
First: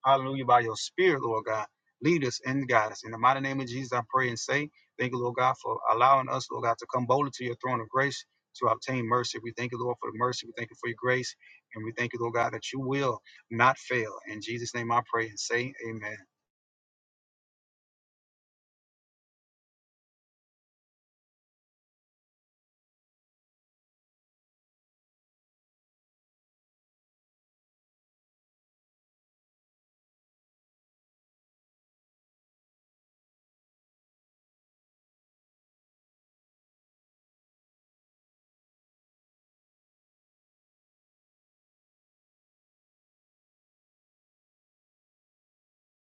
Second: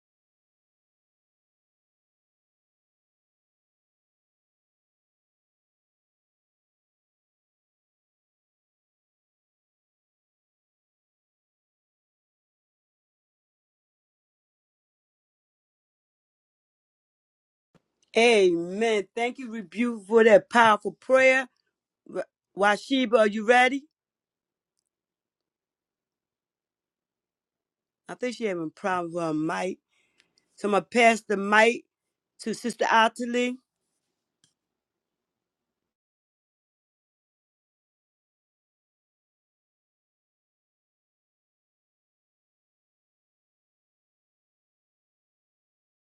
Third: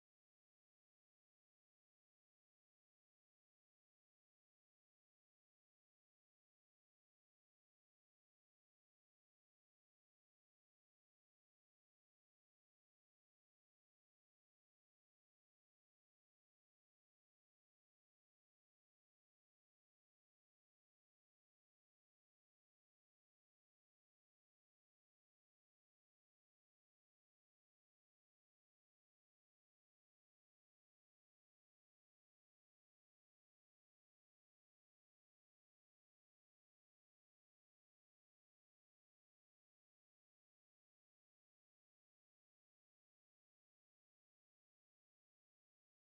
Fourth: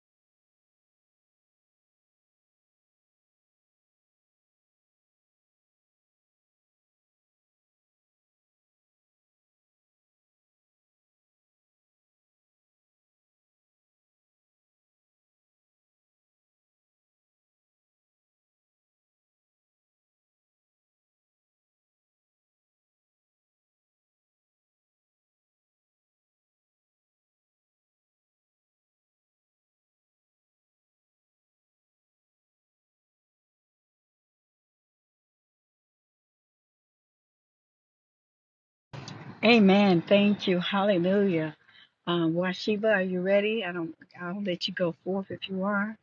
S3: Hallelujah. By your spirit, Lord God. Lead us and guide us. In the mighty name of Jesus, I pray and say, thank you, Lord God, for allowing us, Lord God, to come boldly to your throne of grace to obtain mercy. We thank you, Lord, for the mercy. We thank you for your grace. And we thank you, Lord God, that you will not fail. In Jesus' name I pray and say, Amen.
S1: Amen. Thank you, Rebuker, for that powerful prayer. Wa- Washiba, are you ready? I think she having problems with her mic. So I'm gonna pass the mic to Sister Ottilie.
S4: Amen. Thank you. Hallelujah. Um, Washiba, are you ready? I don't. I'll let you go forth if you are.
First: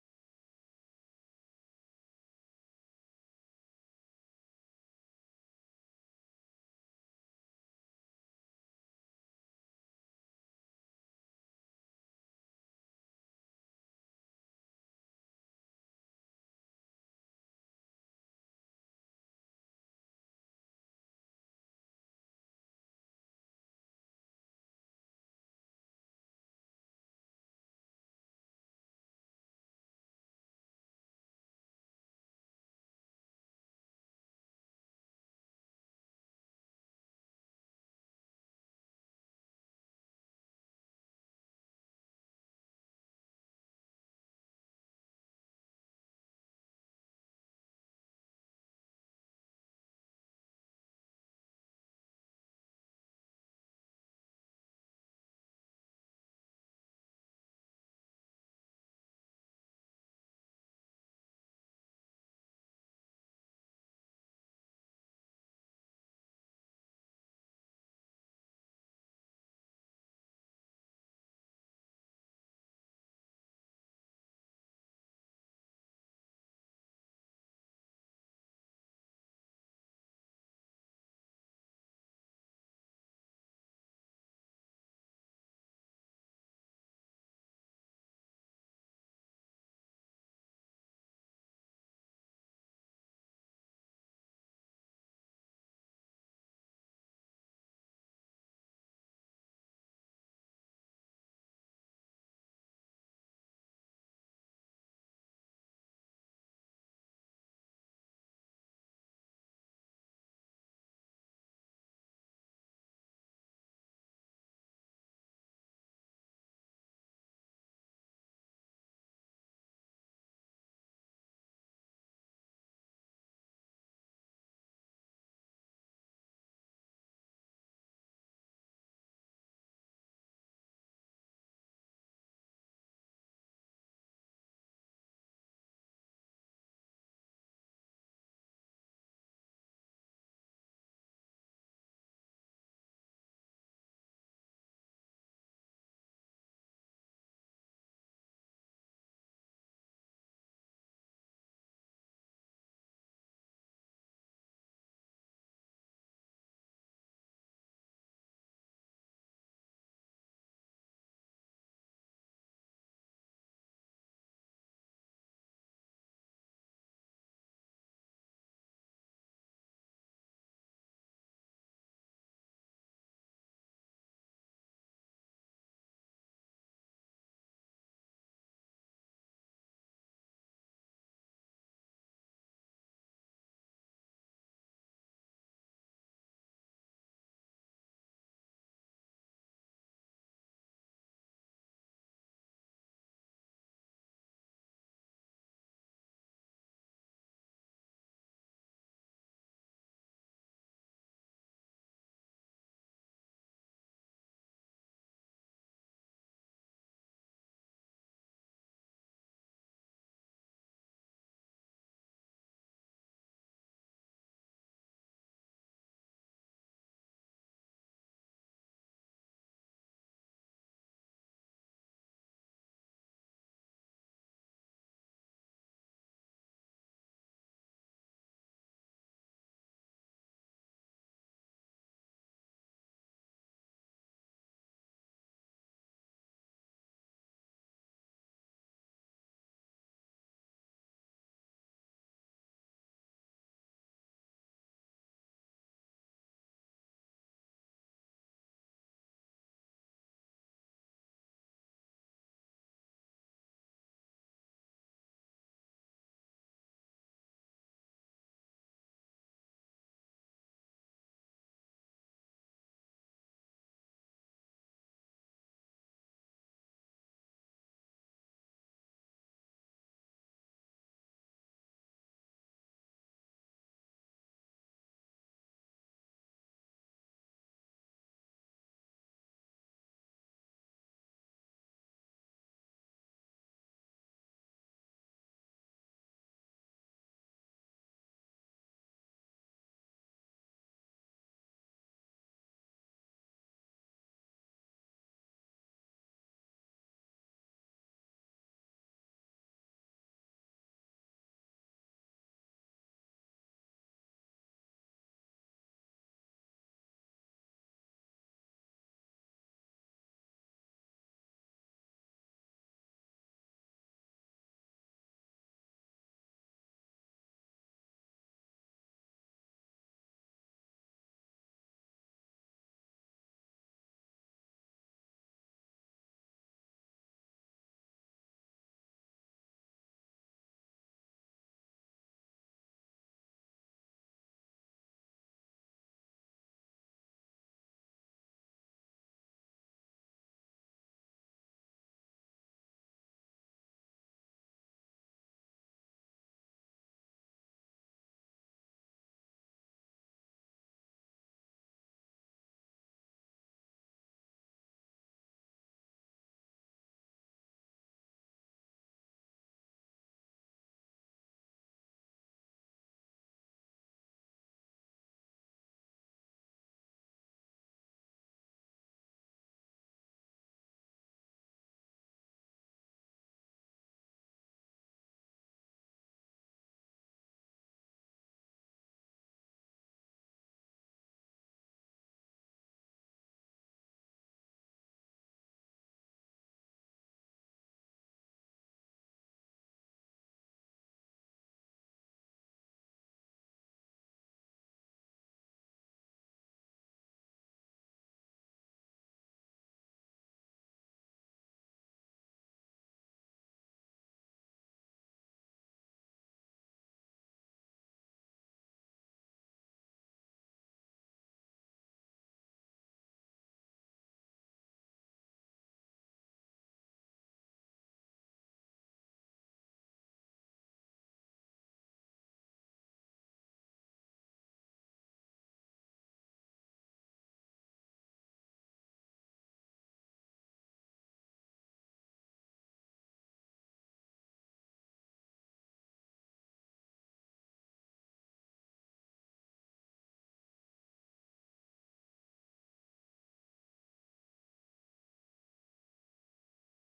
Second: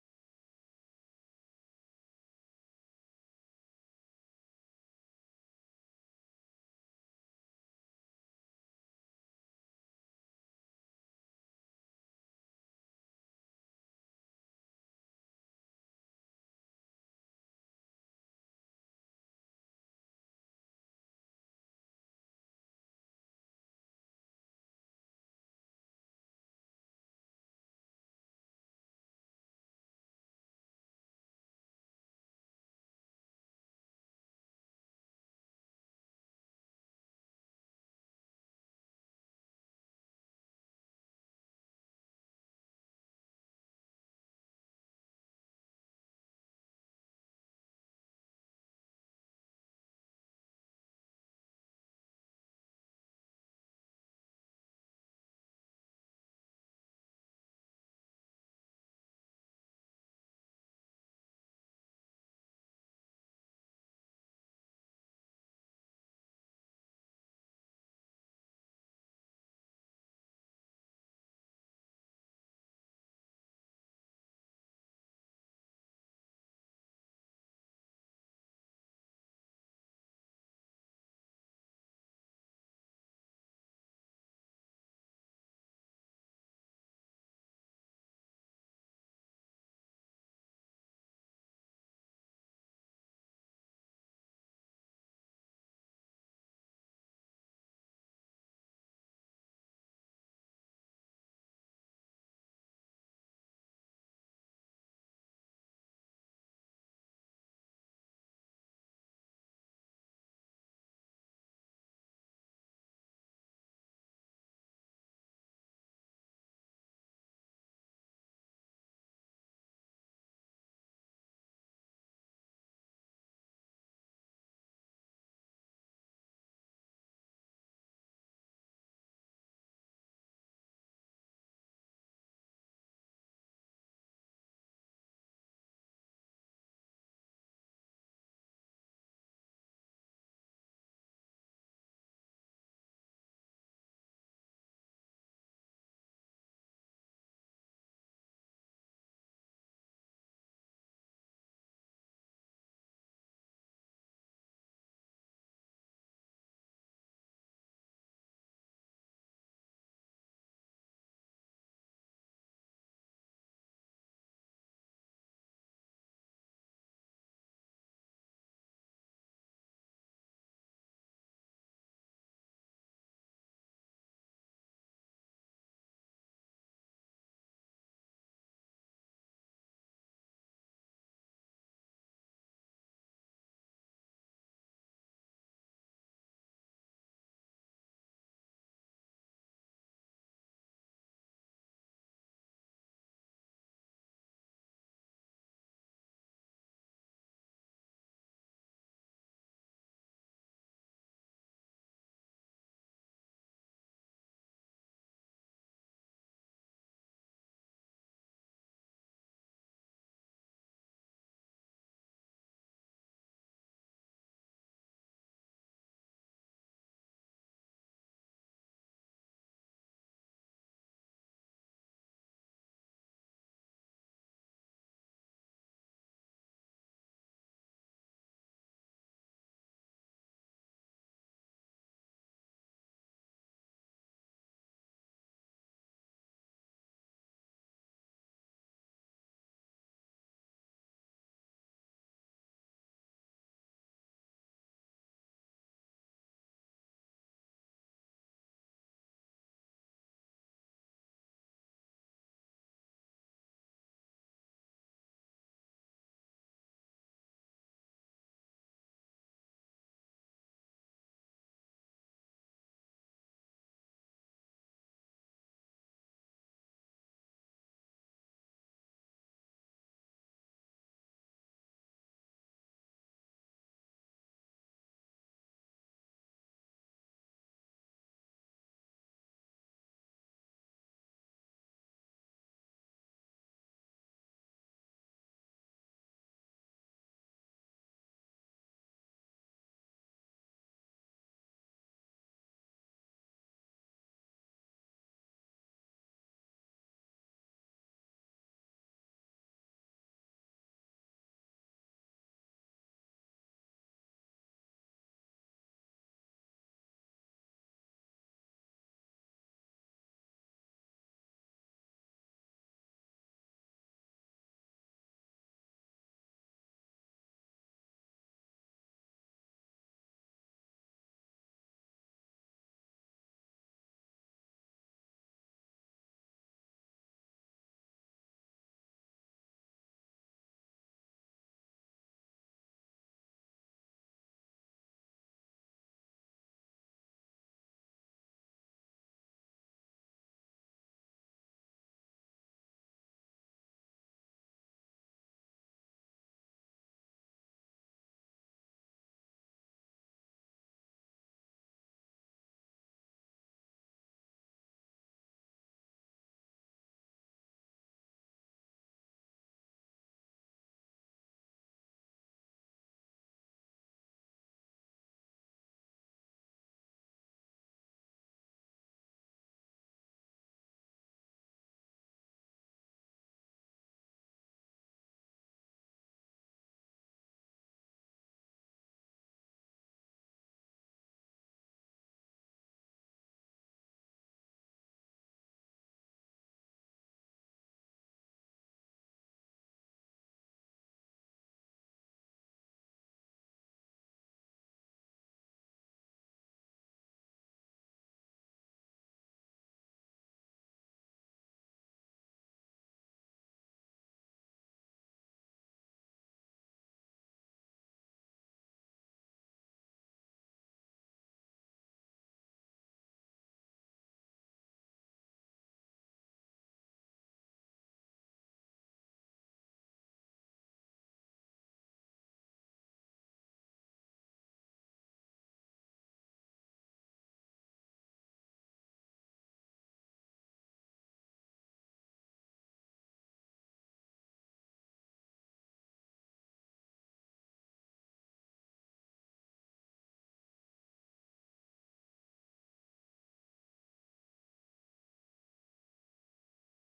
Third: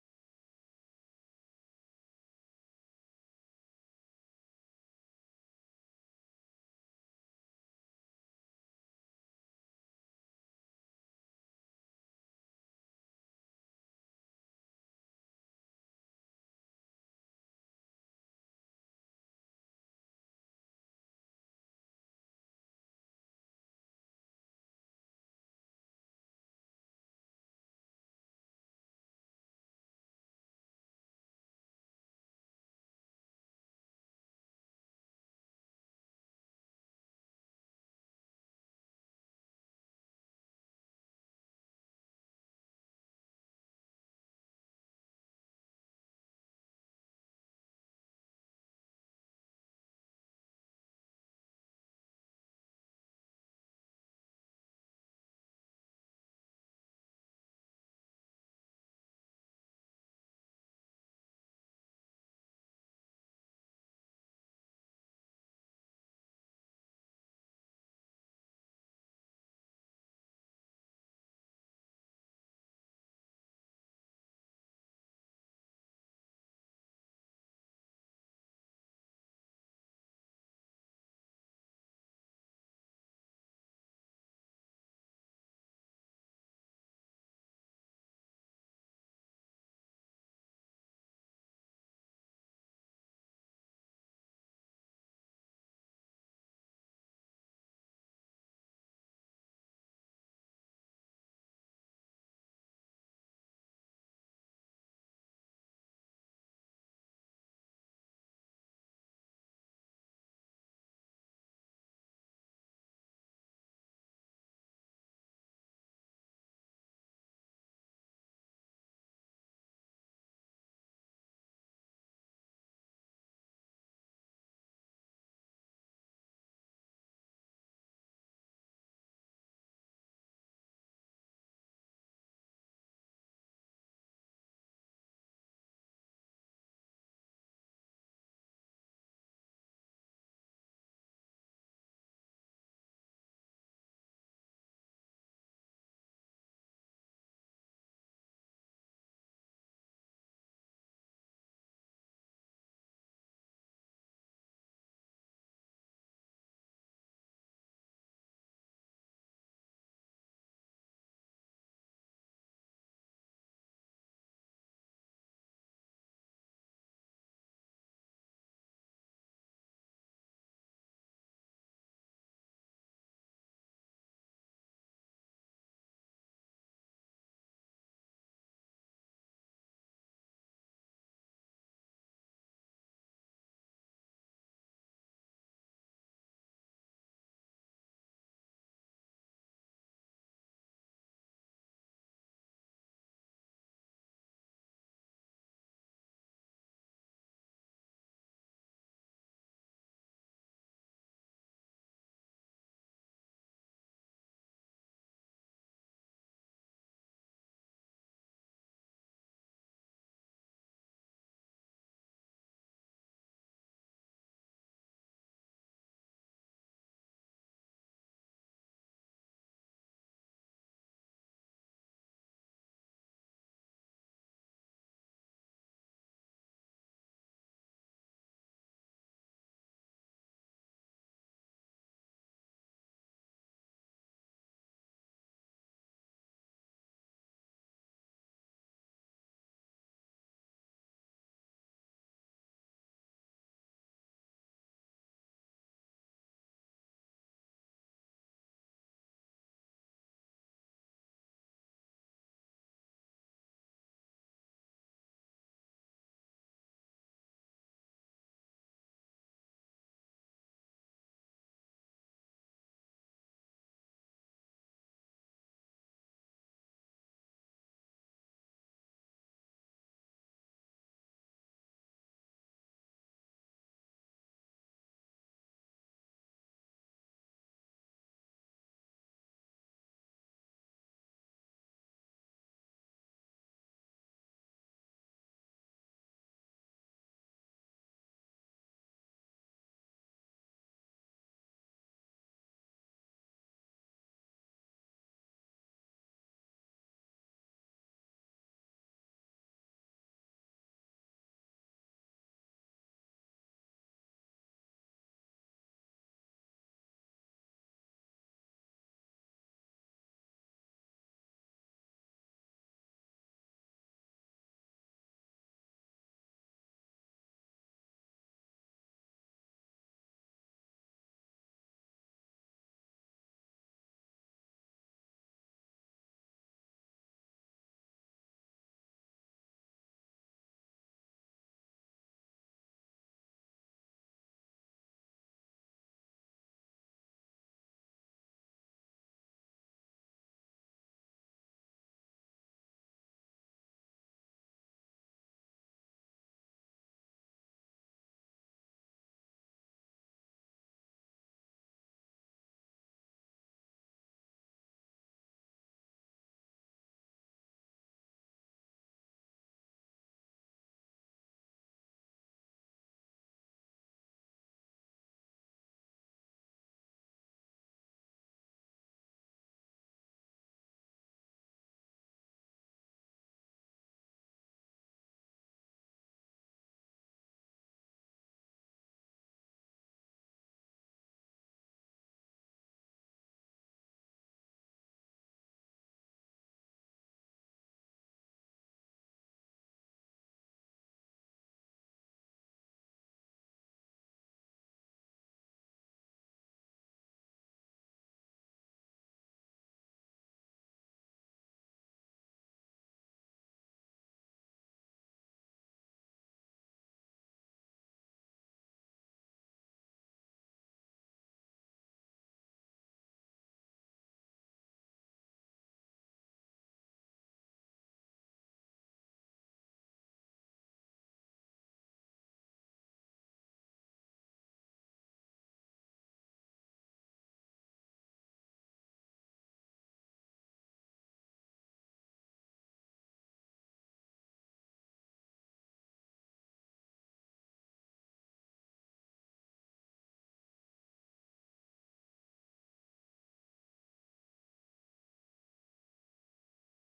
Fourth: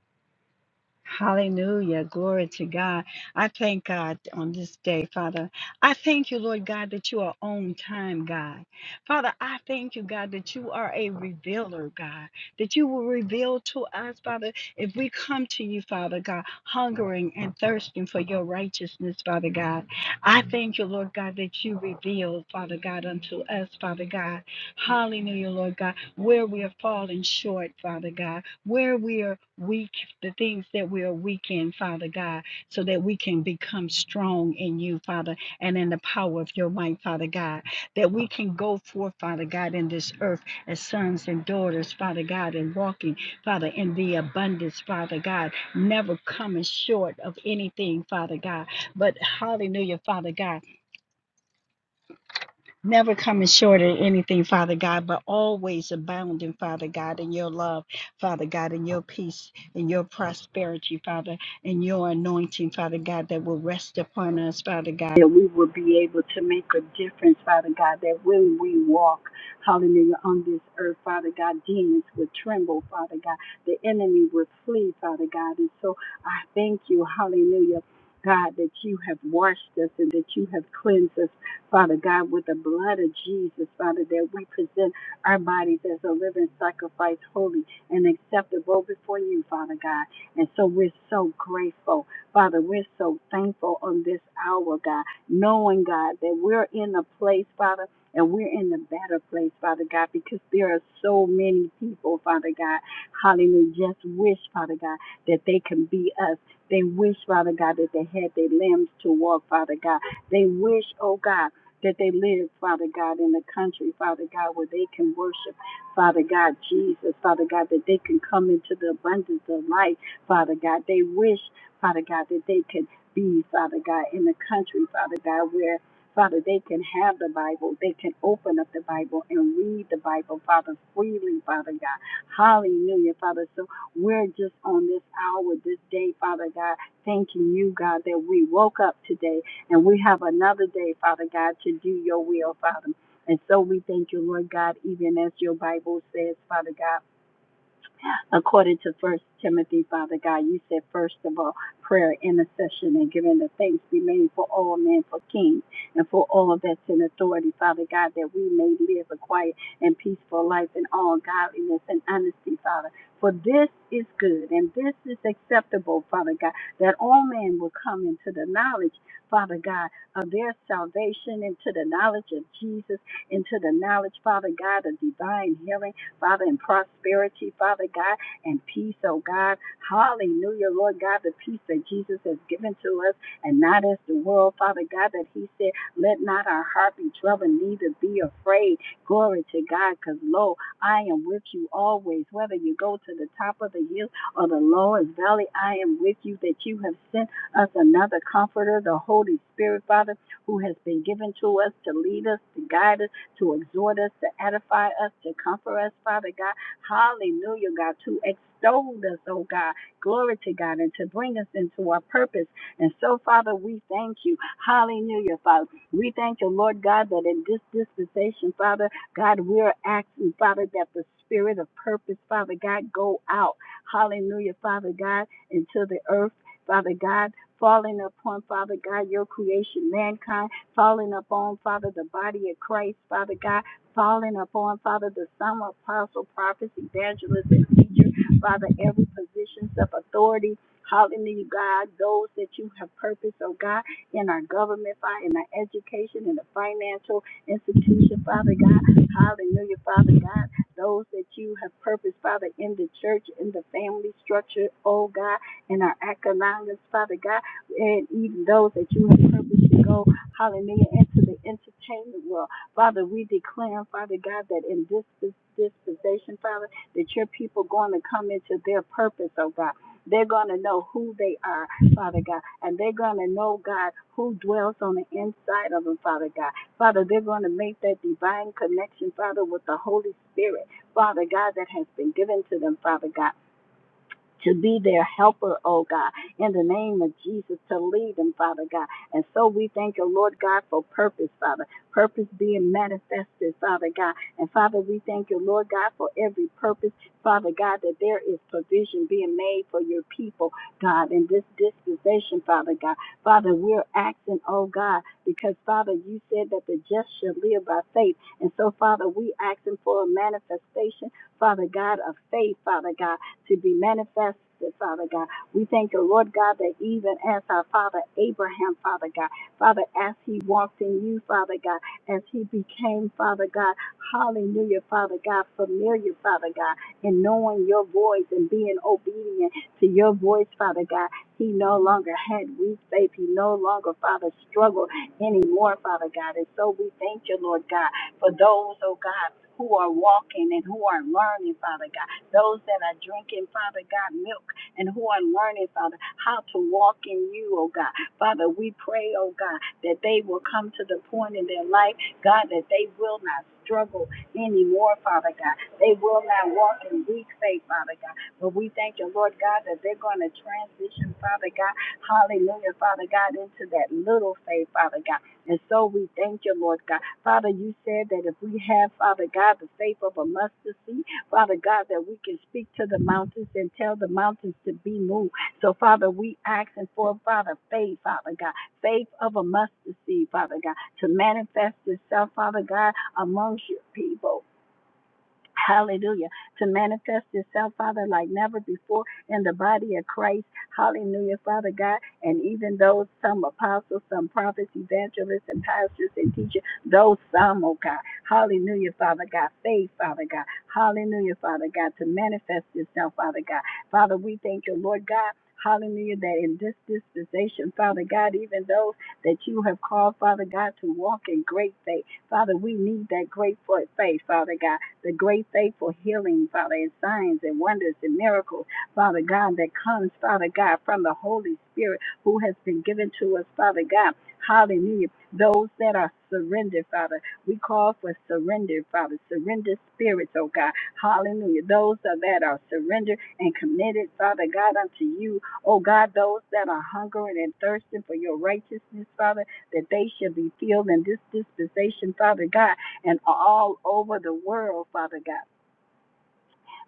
S4: Hallelujah. Glory to God. I thank God on this day, Father. I thank you, Lord God, that you are on time, God. Father, I thank you, God, that you are a revealer, God, that you will reveal to us, Father, if we come to you, Father God, hungering and thirsting for your righteousness, Father God. I thank you, Lord God, that you reveal, Father God, unto us, Father God. Hallelujah, Lord God, where we are falling short, Father God where we are weak, the things that we are weak in, Father God, so that we can become strong in you, Father, and in the power of your might, Father God, that we can go forth, Father God, in this earth as sons and daughters, Father God, and walking, Father, in the abundance, Father God, never coming short of anything, Father God. But hallelujah, Father God. Never coming short of anything, Father God, but always abounding, Father God, in your love, Father God, in your peace, in your prosperity, Father, in your anointing, Father God, that will rest upon us, Father God. That we will be able to make a difference, Father God, that when we walk, hallelujah, on this earth, Father God, demons would tremble, Father God, the enemy would flee, Father God. And so I thank you, hallelujah. God, that you have washed us and that you have cleansed us Father God, with the blood of Jesus, Father, that we present our bodies as a living sacrifice, holy and acceptable before you, Father God. And so we're so grateful, Father. We're so thankful on this hour, God, knowing, God, that we're in a place, Father, and we're in a better place, Father God, because there are so many people, Father God, hallelujah, just wish, Father God, that they can be us. They wish, Father God, that they had their limbs to walk, Father God. They wish, oh God that they live, Father God, in the country, Father God, where they can worship, Father God, Jesus, Father God, that they can come into the abundance of life, Father God. They wish, Father God, that they could be, Father God, in the country, Father God, where Father, they can have the Bible. They can open up the Bible and read the Bible, Father, freely, Father God. Hallelujah, Father. So we're just on this hour, this day, Father God, thanking you, God, that we woke up today. And we have another day, Father God, to do your will, Father. And so we thank you, Lord God, even as your Bible says, Father God according to First Timothy, Father God. You said, first of all, prayer, intercession, and giving the thanks be made for all men, for kings, and for all that's in authority, Father God, that we may live a quiet and peaceful life in all godliness and honesty, Father. For this is good and this is acceptable, Father God, that all men will come into the knowledge, Father God, of their salvation, into the knowledge of Jesus, into the knowledge, Father God, of divine healing, Father, and prosperity, Father God and peace, oh God. Hallelujah, Lord God, the peace that Jesus has given to us and not as the world, Father God, that He said, Let not our heart be troubled, neither be afraid. Glory to God, because lo, I am with you always. Whether you go to the top of the hill or the lowest valley, I am with you, that you have sent us another comforter, the Holy Spirit, Father, who has been given to us to lead us, to guide us, to exhort us, to edify us, to comfort us, Father God. Hallelujah, God, to extol us, oh God. Glory to God, and to bring us into our purpose. And so, Father, we thank you. Hallelujah, Father. We thank you, Lord God, that in this dispensation, Father, God, we're asking, Father, that the spirit of purpose, Father God, go out. Hallelujah, Father God, into the earth, Father God. Falling upon, Father God, your creation, mankind, falling upon, Father, the body of Christ, Father God calling upon, Father, the Son, apostle, prophets, evangelists, and teacher, Father, every positions of authority. Hallelujah, God, those that you have purposed, oh God, in our government, Father, in our education, in the financial institution, Father God. Hallelujah, Father God, those that you have purposed, Father, in the church, in the family structure, oh God, in our economics, Father God, and even those that you have purposed to go, hallelujah, into the entertainment world. Father, we declare, Father God, that in this dis- dispensation, Father, that your people going to come into their purpose, oh God. They're going to know who they are, Father God, and they're going to know, God, who dwells on the inside of them, Father God. Father, they're going to make that divine connection, Father, with the Holy Spirit, Father God, that has been given to them, Father God to be their helper, oh God, in the name of Jesus, to lead them, Father God. And so we thank you, Lord God, for purpose, Father. Purpose being manifested, Father God. And Father, we thank you, Lord God, for every purpose, Father God, that there is provision being made for your people, God, in this dispensation, Father God. Father, we're asking, oh God, because Father, you said that the just shall live by faith. And so, Father, we asking for a manifestation, Father God, of faith, Father God to be manifested, Father God. We thank you, Lord God, that even as our father Abraham, Father God, Father, as he walked in you, Father God, as he became, Father God, hallelujah, Father God, familiar, Father God, and knowing your voice and being obedient to your voice, Father God, he no longer had weak faith. He no longer, Father, struggled anymore, Father God. And so we thank you, Lord God, for those, oh God, who are walking and who are learning, Father God those that are drinking, Father God, milk and who are learning, Father, how to walk in you, oh God. Father, we pray, oh God, that they will come to the point in their life, God, that they will not struggle anymore, Father God. They will not walk in weak faith, Father God. But we thank you, Lord God, that they're going to transition, Father God, hallelujah, Father God, into that little faith, Father God. And so we thank you, Lord God. Father, you said that if we have, Father God, the faith of a mustard seed, Father God, that we can speak to the mountains and tell the mountains to be moved. So, Father, we asking for, Father, faith, Father God, faith of a mustard seed, Father God, to manifest itself, Father God, amongst your people. Hallelujah. To manifest itself, Father, like never before in the body of Christ. Hallelujah, Father God. And even those, some apostles, some prophets, evangelists, and pastors and teachers, those some, oh God. Hallelujah, Father God. Faith, Father God. Hallelujah, Father God. To manifest itself, Father God. Father, we thank you, Lord God. Hallelujah, that in this dispensation, Father God, even those that you have called, Father God, to walk in great faith, Father, we need that great faith, Father God the great faithful healing, Father, and signs and wonders and miracles, Father God, that comes, Father God, from the Holy Spirit who has been given to us, Father God. Hallelujah. Those that are surrendered, Father, we call for surrender, Father, surrender spirits, oh God. Hallelujah. Those that are surrendered and committed, Father God, unto you, oh God, those that are hungering and thirsting for your righteousness, Father, that they shall be filled in this dispensation, Father God and all over the world, Father God.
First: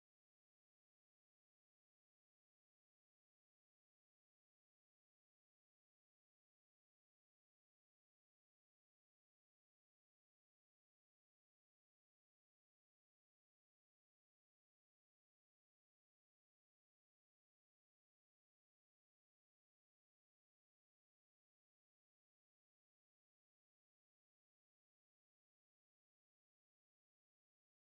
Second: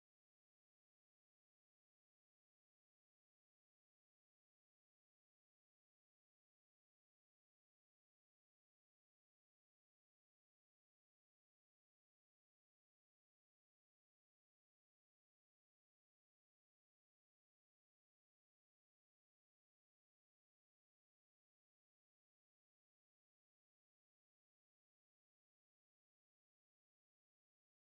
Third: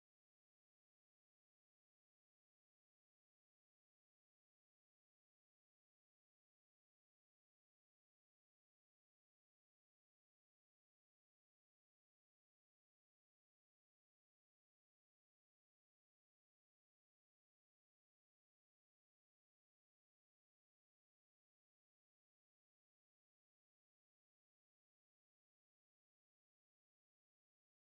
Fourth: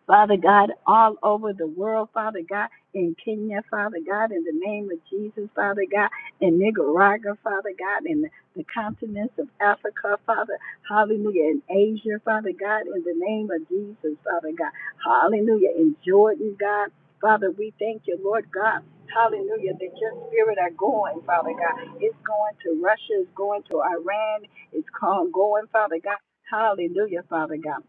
S4: Father God, all over the world, Father God, in Kenya, Father God, in the name of Jesus, Father God, in Nicaragua, Father God, in the continents of Africa, Father, hallelujah, in Asia, Father God, in the name of Jesus, Father God, hallelujah, in Jordan, God, Father, we thank you, Lord God, hallelujah, that your spirit are going, Father God, it's going to Russia, it's going to Iran, it's called going, Father God, hallelujah, Father God.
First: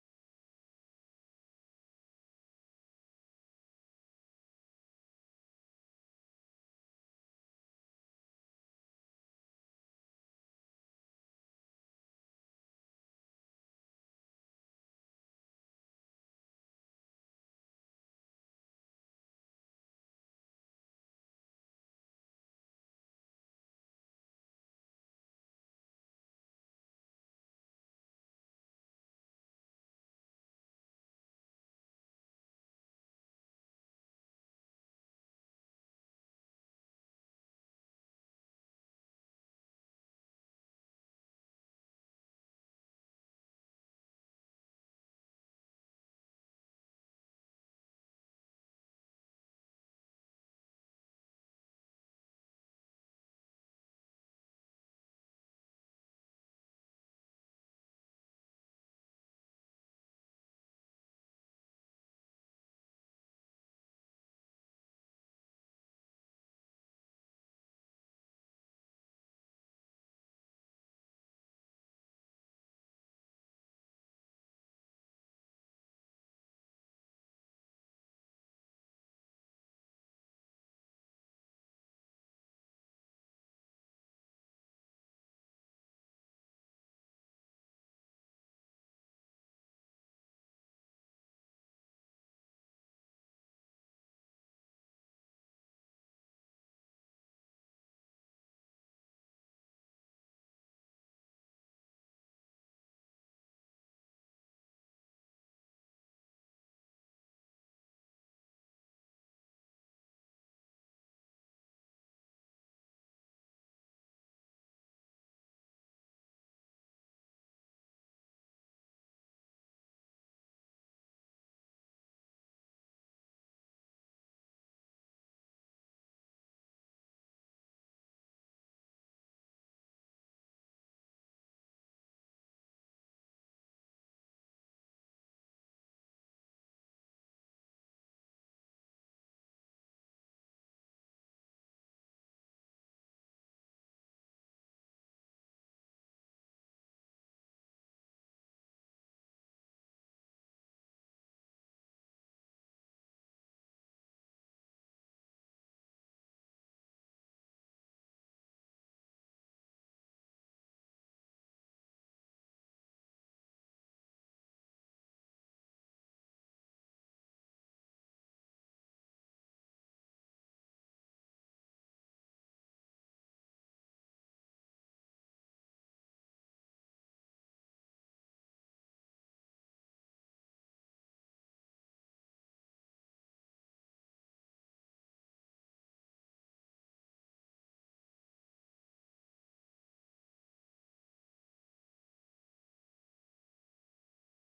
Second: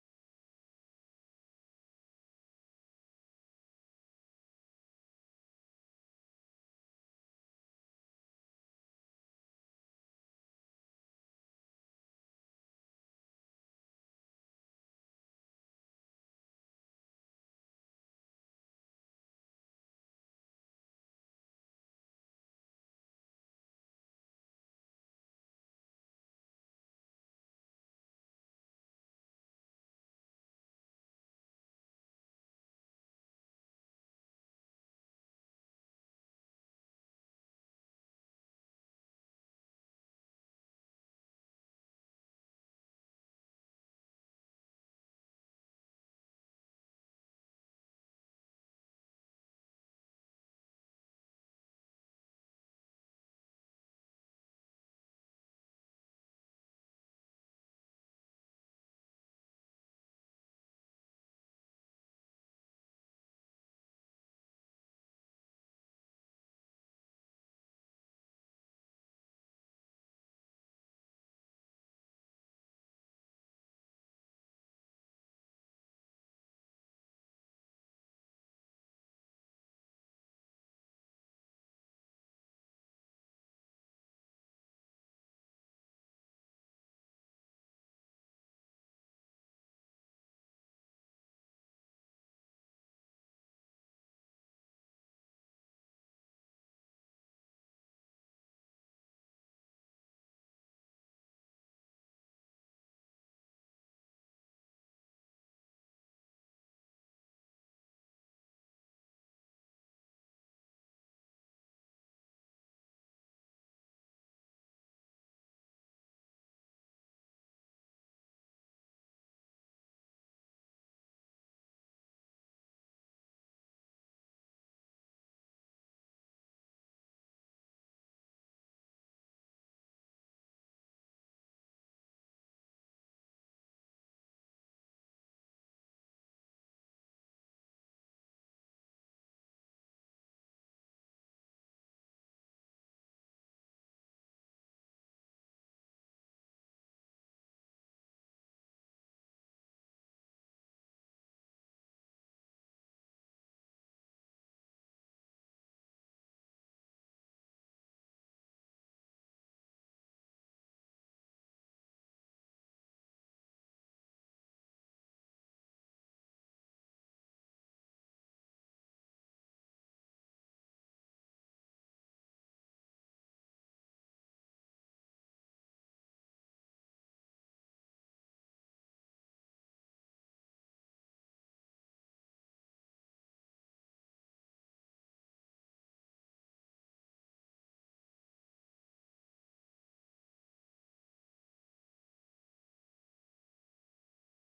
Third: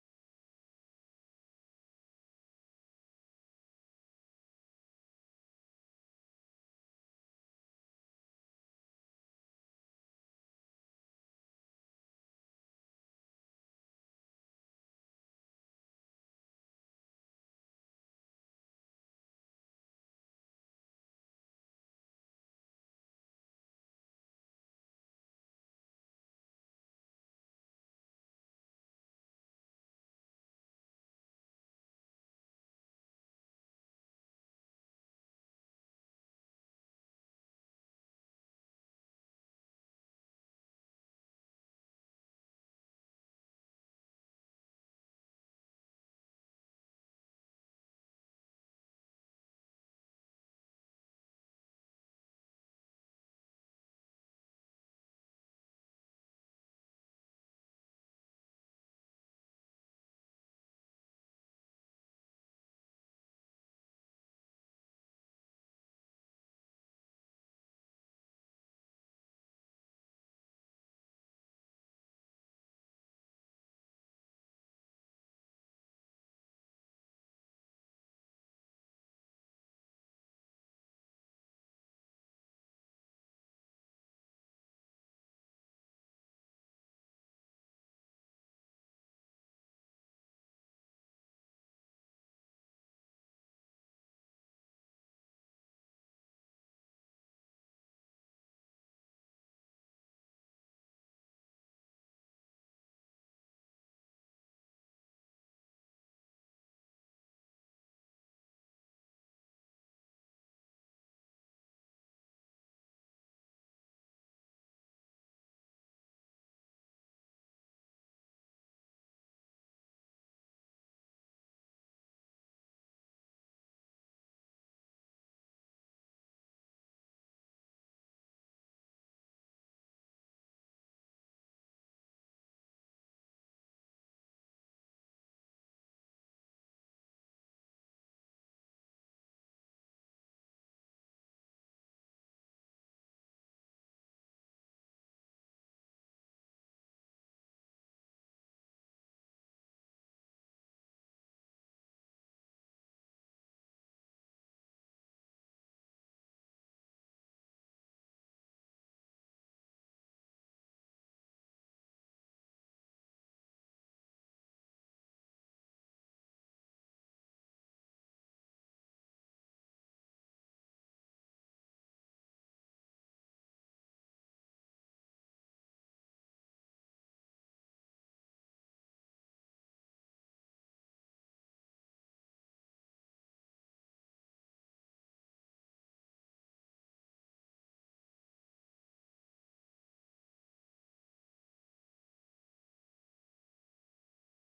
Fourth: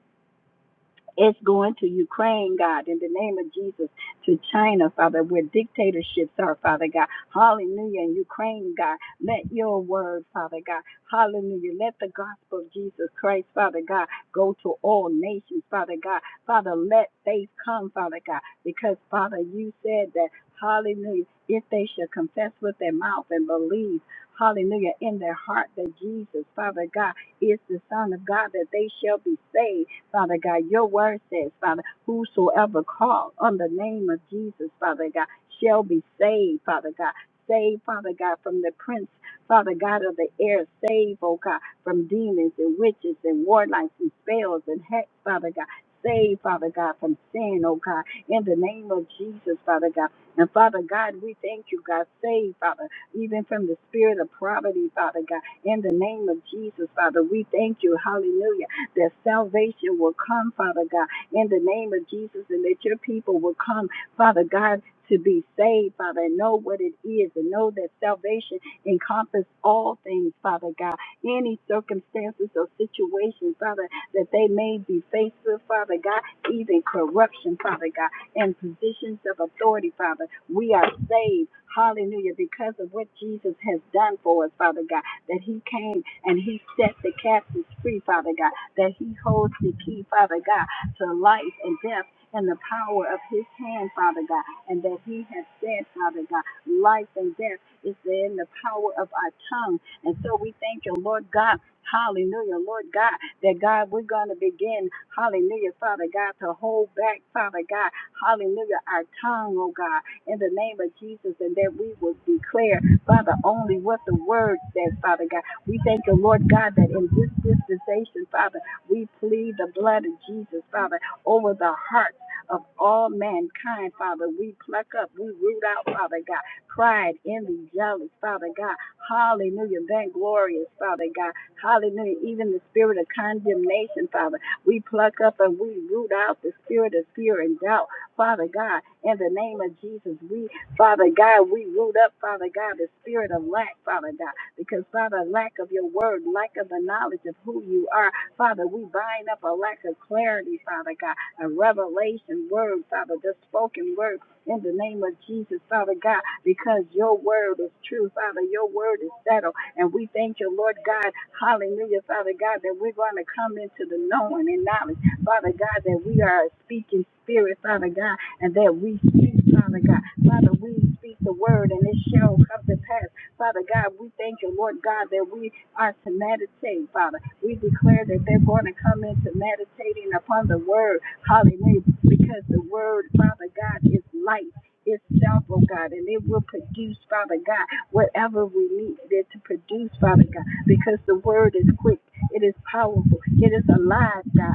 S4: It's going to Ukraine, God, in the name of Jesus, to China, Father, where dictatorships are, Father God. Hallelujah. In Ukraine, God, let your word, Father God. Hallelujah. Let the gospel of Jesus Christ, Father God, go to all nations, Father God. Father, let faith come, Father God, because, Father, you said that, hallelujah, if they shall confess with their mouth and believe, hallelujah, in their heart that Jesus, Father God, is the Son of God, that they shall be saved. Father God, your word says, Father, whosoever call on the name of Jesus, Father God, shall be saved, Father God. Save, Father God, from the prince, Father God of the air. Save, oh God, from demons and witches and warlocks and spells and hex, Father God. Save, Father God, from sin, oh God, in the name of Jesus, Father God. And Father God, we thank you, God. Save, Father, even from the spirit of poverty, Father God. In the name of Jesus, Father, we thank you. Hallelujah that salvation will come, Father God, in the name of Jesus, and that your people will come, Father God, to be saved, Father, and know what it is, and know that salvation encompasses all things, Father God, any circumstances or situations, Father, that they may be faced with, Father God, even corruption, Father God, and positions of authority, Father. We are saved, hallelujah, because of what Jesus has done for us, Father God, that He came and He set the captives free, Father God that he holds the key, Father God, to life and death in the power of his hand, Father God, and that he has said, Father God, life and death is in the power of our tongue. And so we thank you, Lord God. Hallelujah, Lord God, that God, we're going to begin, hallelujah, Father God, to hold back, Father God, hallelujah, our tongue, oh God, in the name of Jesus, and that we will declare, Father, only what the word says, Father God. We thank you, Lord God, that in this dispensation, Father, we plead the blood of Jesus, Father, over the hearts of all mankind, Father. We pluck up, we root out, Father God, pride, envy, jealous, Father God. Hallelujah. Thank glorious, Father God. Hallelujah. Even the spirit of condemnation, Father. We pluck up and we root out the spirit of fear and doubt, Father God. In the name of Jesus, we, Father God, we root up, Father God, the spirit of lack, Father God. Because, Father, lack of your word, lack of the knowledge of who you are, Father, we bind up a lack of clarity, Father God, a revelation word, Father, the spoken word in the name of Jesus, Father God, because your word is true, Father. Your word is settled. And we thank you, Lord God, hallelujah, Father God, that we're going to come into the knowing and knowledge, Father God, that we are a speaking spirit, Father God, and that we speak, Father God. Father, we speak the word and it shall come to pass. Father God, we thank you, Lord God, that we are to meditate, Father. We declare that they're going to come into meditating upon the word. Hallelujah. Because the word, Father God, is life itself, oh God, and it will produce, Father God, whatever we need it to produce, Father God, because the word is quick, it is powerful, it is alive, God.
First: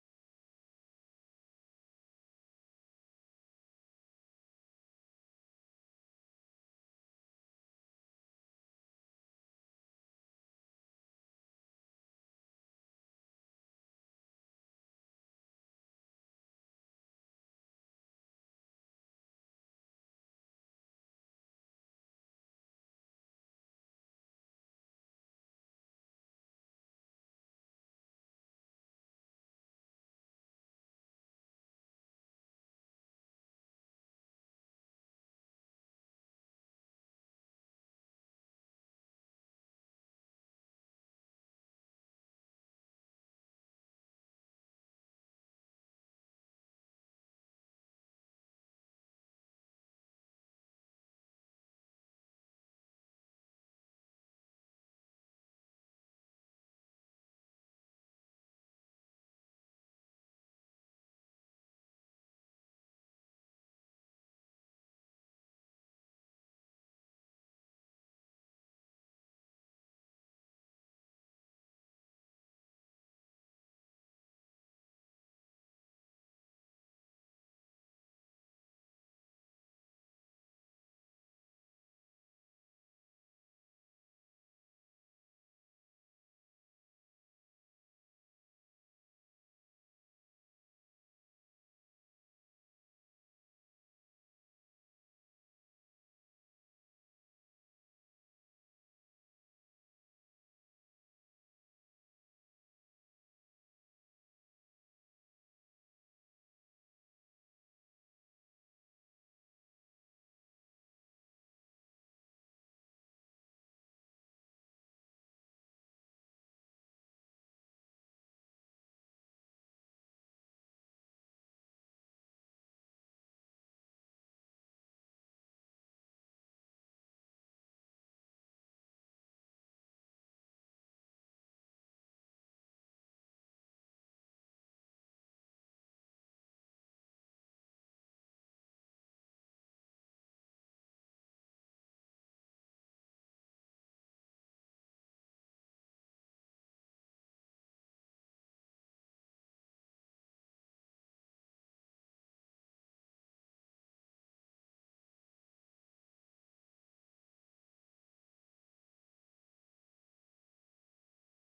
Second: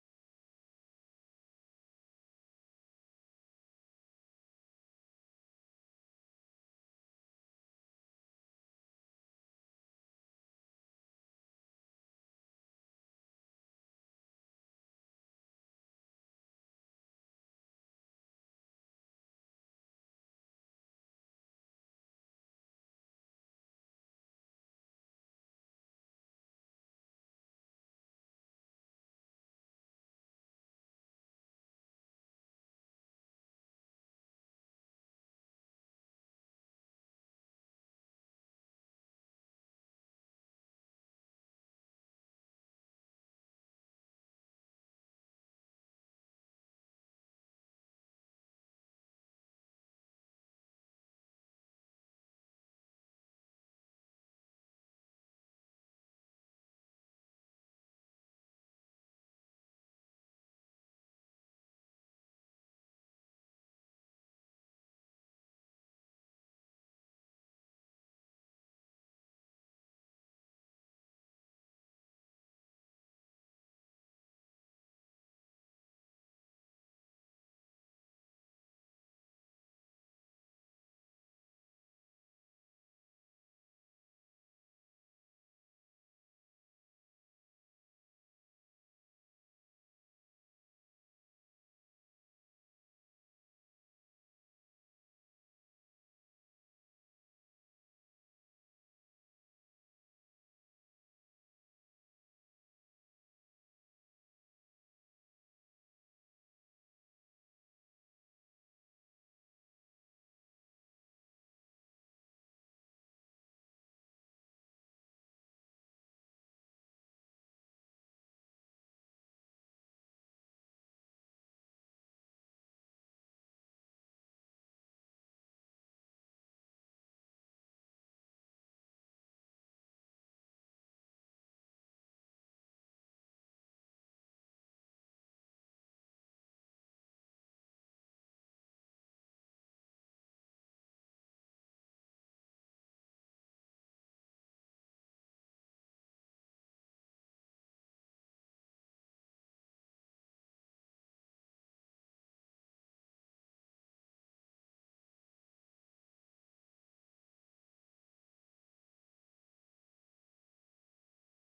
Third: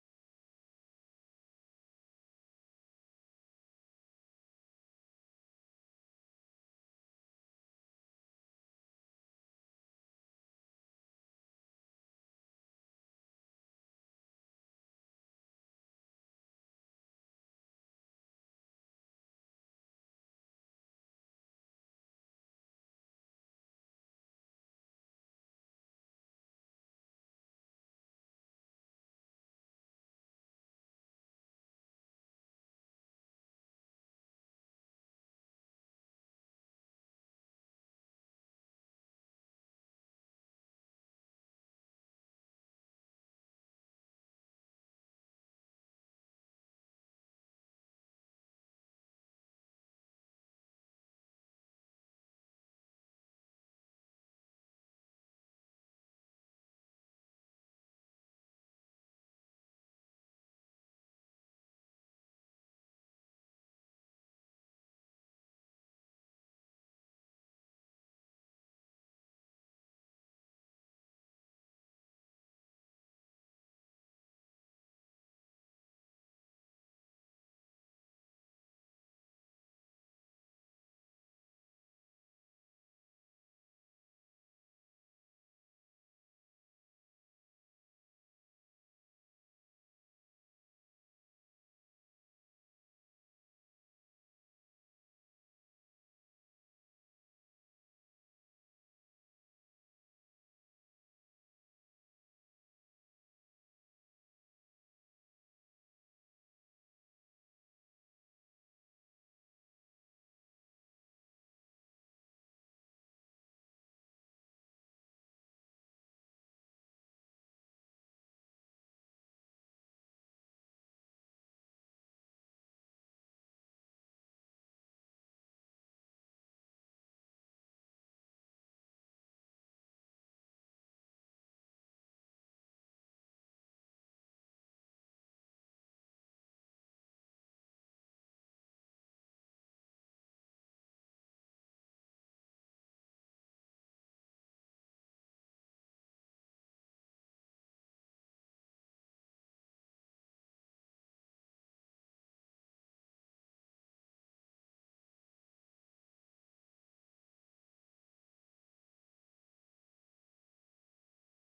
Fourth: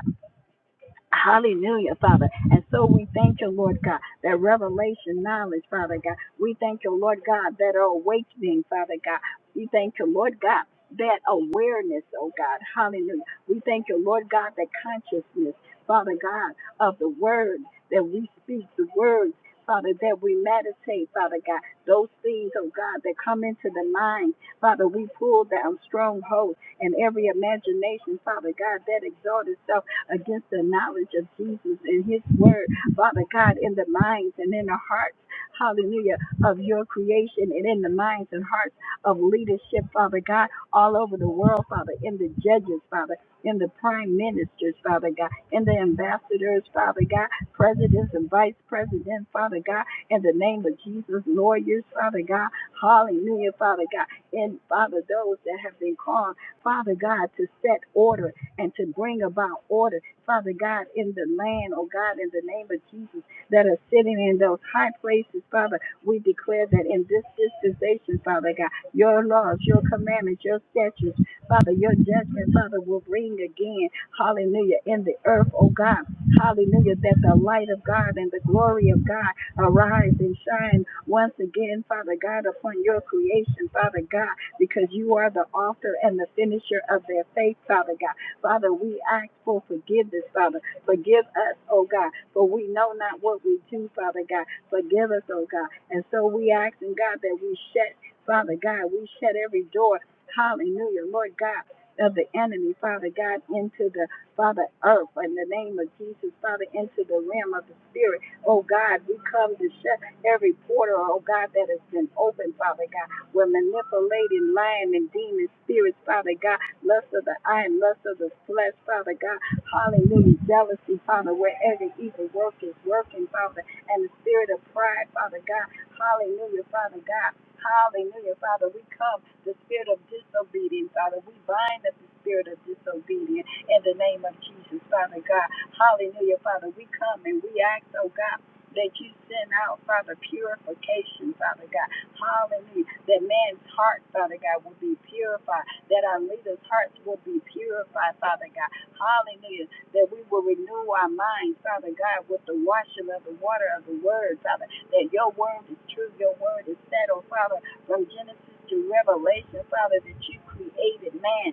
S4: Hallelujah, Father. And so we thank you, Lord God, that revelation knowledge, Father God. We thank you, Lord God, that awakening, Father God. We thank you, Lord God, that awareness, oh God. Hallelujah. We thank you, Lord God, that consciousness, Father God, of the word that we speak, the words, Father, that we meditate, Father God. Those things, oh God, that come into the mind, Father, we pull down strongholds and every imagination, Father God, that exalts itself against the knowledge of Jesus and his word, Father God, in the minds and in the hearts, hallelujah, of your creation and in the minds and hearts of leadership, Father God, all over the world, Father, in the judges, Father, in the prime ministers, Father God, in the ambassadors, Father God, presidents and vice presidents, Father God, in the name of Jesus, lawyers, Father God, hallelujah, Father God, and Father, those that have been called, Father God, to set order and to bring about order, Father God, in the land, oh God, in the name of Jesus, that are sitting in those high places, Father. We declare that in this dispensation, Father God, your laws, your commandments, your statutes, Father, your judgment, Father, will ring again, hallelujah, in the earth, oh God, hallelujah, that the light of God and the glory of God arise and shine once again, Father God, upon your creation, Father God, because you are the author and the finisher of their faith, Father God. Father, we ask for forgiveness, Father. Forgive us, oh God, for we know not what we do, Father God. Forgive us, oh God. And so we ask, and God, that we shut, Father God, we shut every door, hallelujah, Lord God, of the enemy, Father God, into the, Father, earth, in the name of Jesus, Father, into the realm of the Spirit. Oh God, we come to shut every portal, oh God, that has been opened, Father God. We're manipulating, lying, and demon spirits, Father God lust of the eye and lust of the flesh, Father God. Hallelujah. Jealousy, Father, where every evil work is working, Father, and the spirit of pride, Father God. Hallelujah, Father God. Hallelujah, Father. We come the spirit of disobedience, Father. We bind up the spirit of disobedience in the name of Jesus, Father God. Hallelujah, Father. We come and we ask, oh God. That you send out, Father, purification, Father God. Hallelujah. That man's heart, Father God, will be purified that our leaders' hearts will be purified, Father God. Hallelujah. That we will renew our minds, Father God, with the washing of the water of the word, Father. That your word is true, your word is settled, Father, from Genesis to Revelation, Father, that you created man.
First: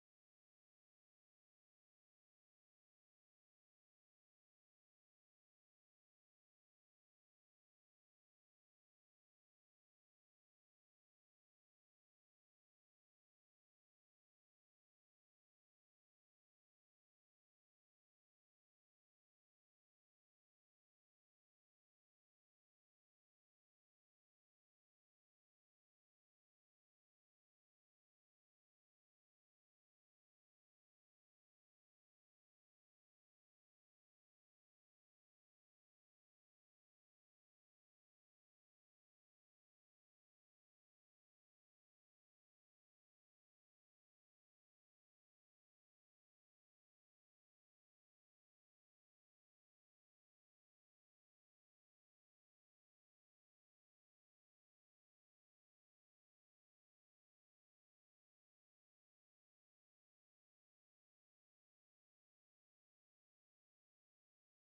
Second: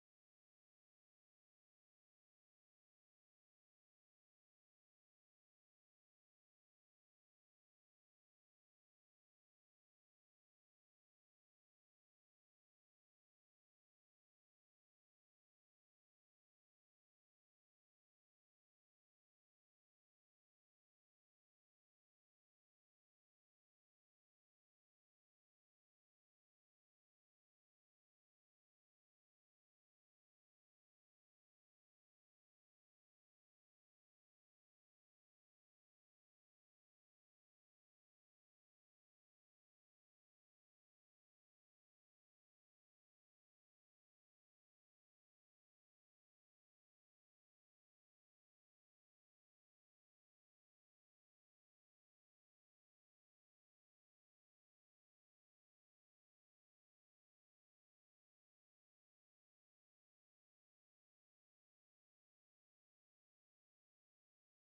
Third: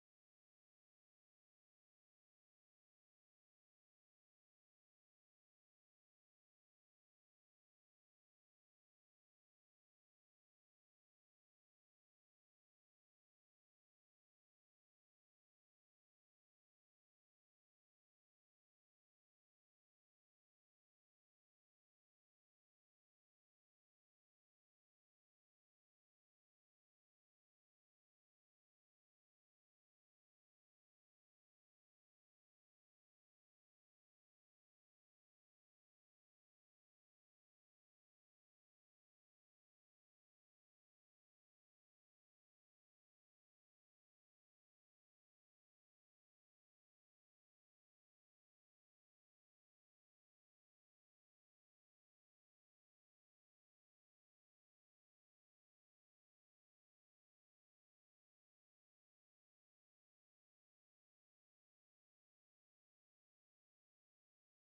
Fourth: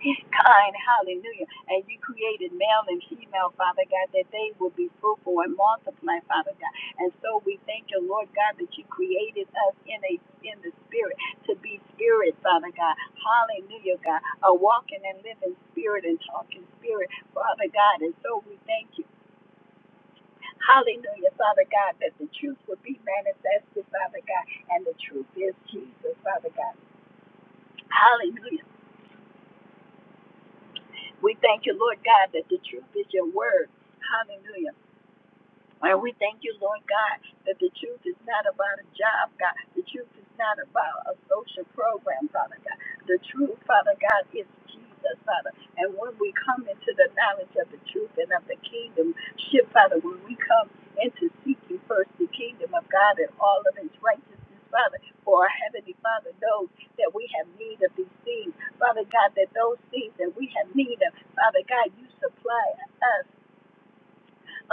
S4: He's kind, hallelujah. And you created male and female, Father God, that they will be fruitful and multiply, Father God. And so we thank you, Lord God, that you created us in a in the spirit to be spirit, Father God. Hallelujah, God. A walking and living spirit and talking spirit, Father God. And so we thank you. Hallelujah, Father God, that the truth would be manifested, Father God. And the truth is Jesus, Father God. Hallelujah. We thank you, Lord God, that the truth is your word. Hallelujah. And we thank you, Lord God, that the truth is not about a job, God. The truth is not about a social program, Father God. The truth, Father God, is Jesus, Father. And when we come into the knowledge of the truth and of the kingdom, ship, Father, when we come into seeking first the kingdom of God and all of its righteousness, Father, for our Heavenly Father knows that we have need of these things. Father God, that those things that we have need of, Father God, you supply us,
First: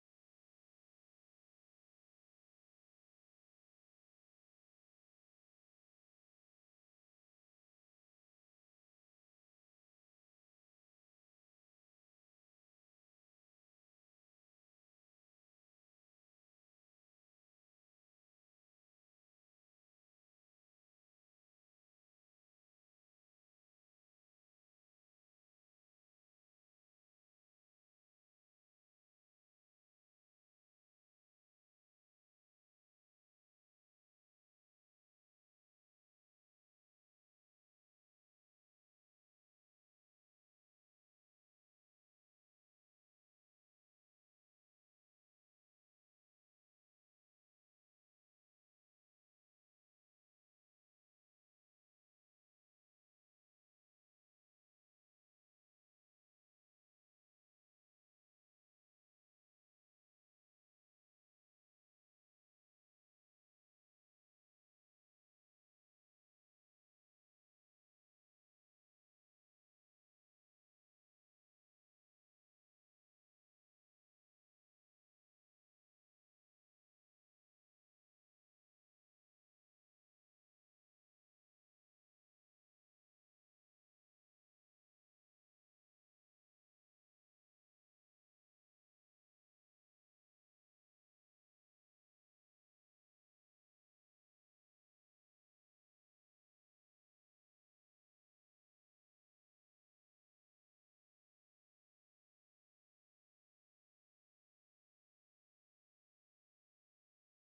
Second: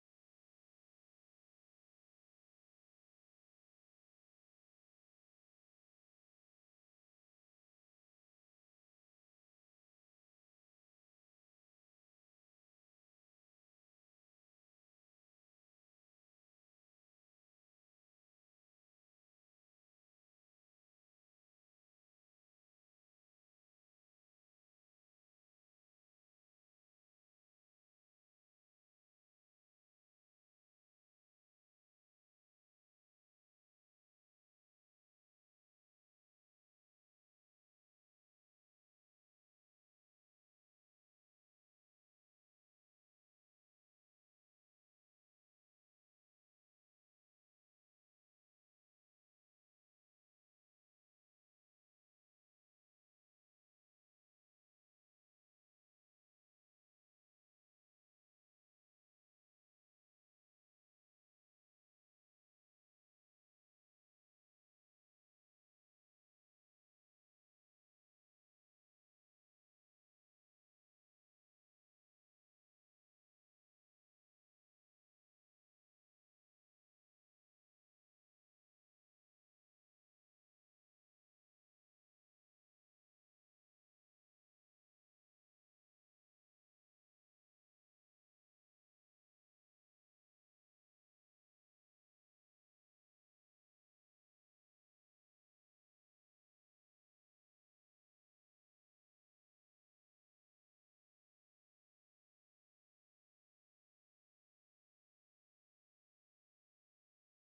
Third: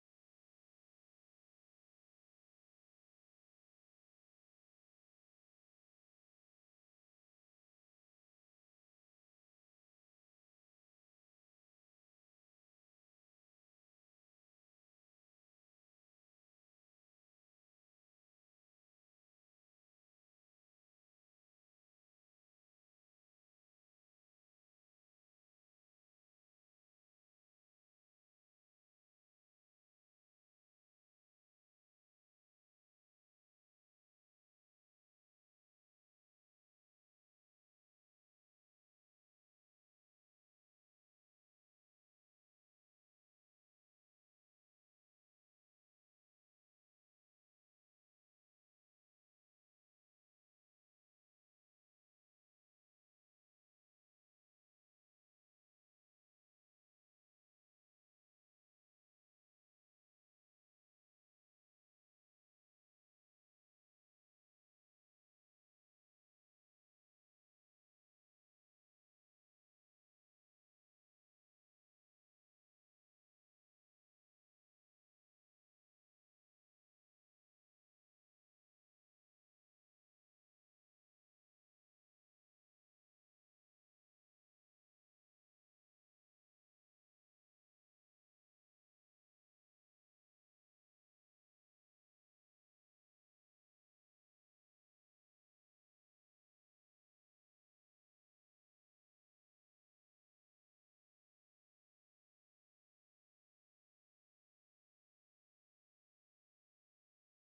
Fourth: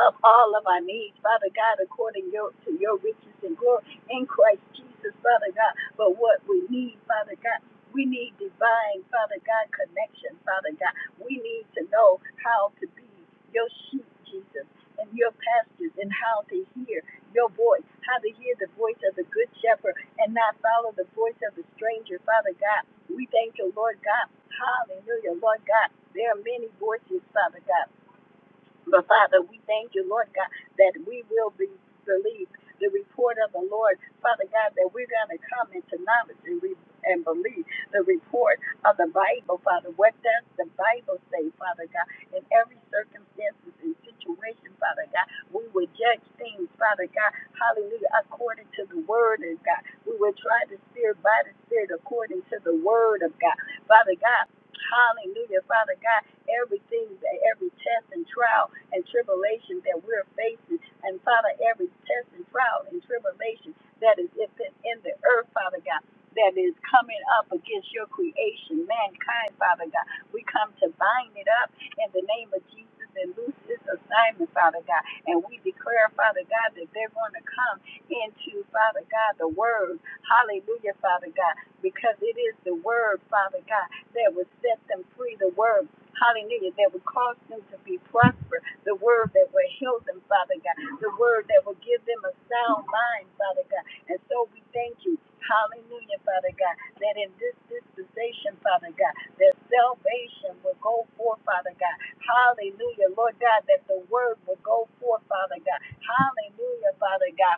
S4: of all of our needs, Father God, according your, to your riches and glory in Christ Jesus, Father God. But what we need, Father God, we need divine, Father God, connection, Father God. We need to know how to be your sheep, Jesus, and your pastors, and how to hear your voice, how to hear the voice of the good shepherd and not follow the voice of the stranger, Father God. We thank you, Lord God. Hallelujah, Lord God. There are many voices, Father God. But Father, we thank you, Lord God, that we will be believe the report of the Lord, Father God, that we're going to come into knowledge and, re- and believe the report of the Bible, Father. What does the Bible say, Father God? In every circumstances and situation, Father God, we will judge things, Father God, hallelujah, according to the word of God. We will try the Spirit by the Spirit according to the word of God. Father God, hallelujah, Father God everything, that every test and trial and tribulation that we're facing. And Father, every test and trial and tribulation that is in in the earth, Father God, that is coming up against your creation, mankind, Father God. We come to bind it up in the name of Jesus and loose this assignment, Father God. And we declare, Father God, that they're going to come into, Father God, the word. Hallelujah, Father God, because it is the word, Father God, that will set them free. The word Hallelujah. That would cause them to be prosper. The word that will heal them, Father God. The word that will give them a sound mind, Father God. And so we thank you. Hallelujah, Father God. That in this dispensation, Father God, that salvation will go forth, Father God. Hallelujah, Lord God, that the word will go forth, Father God. Hallelujah, Father God.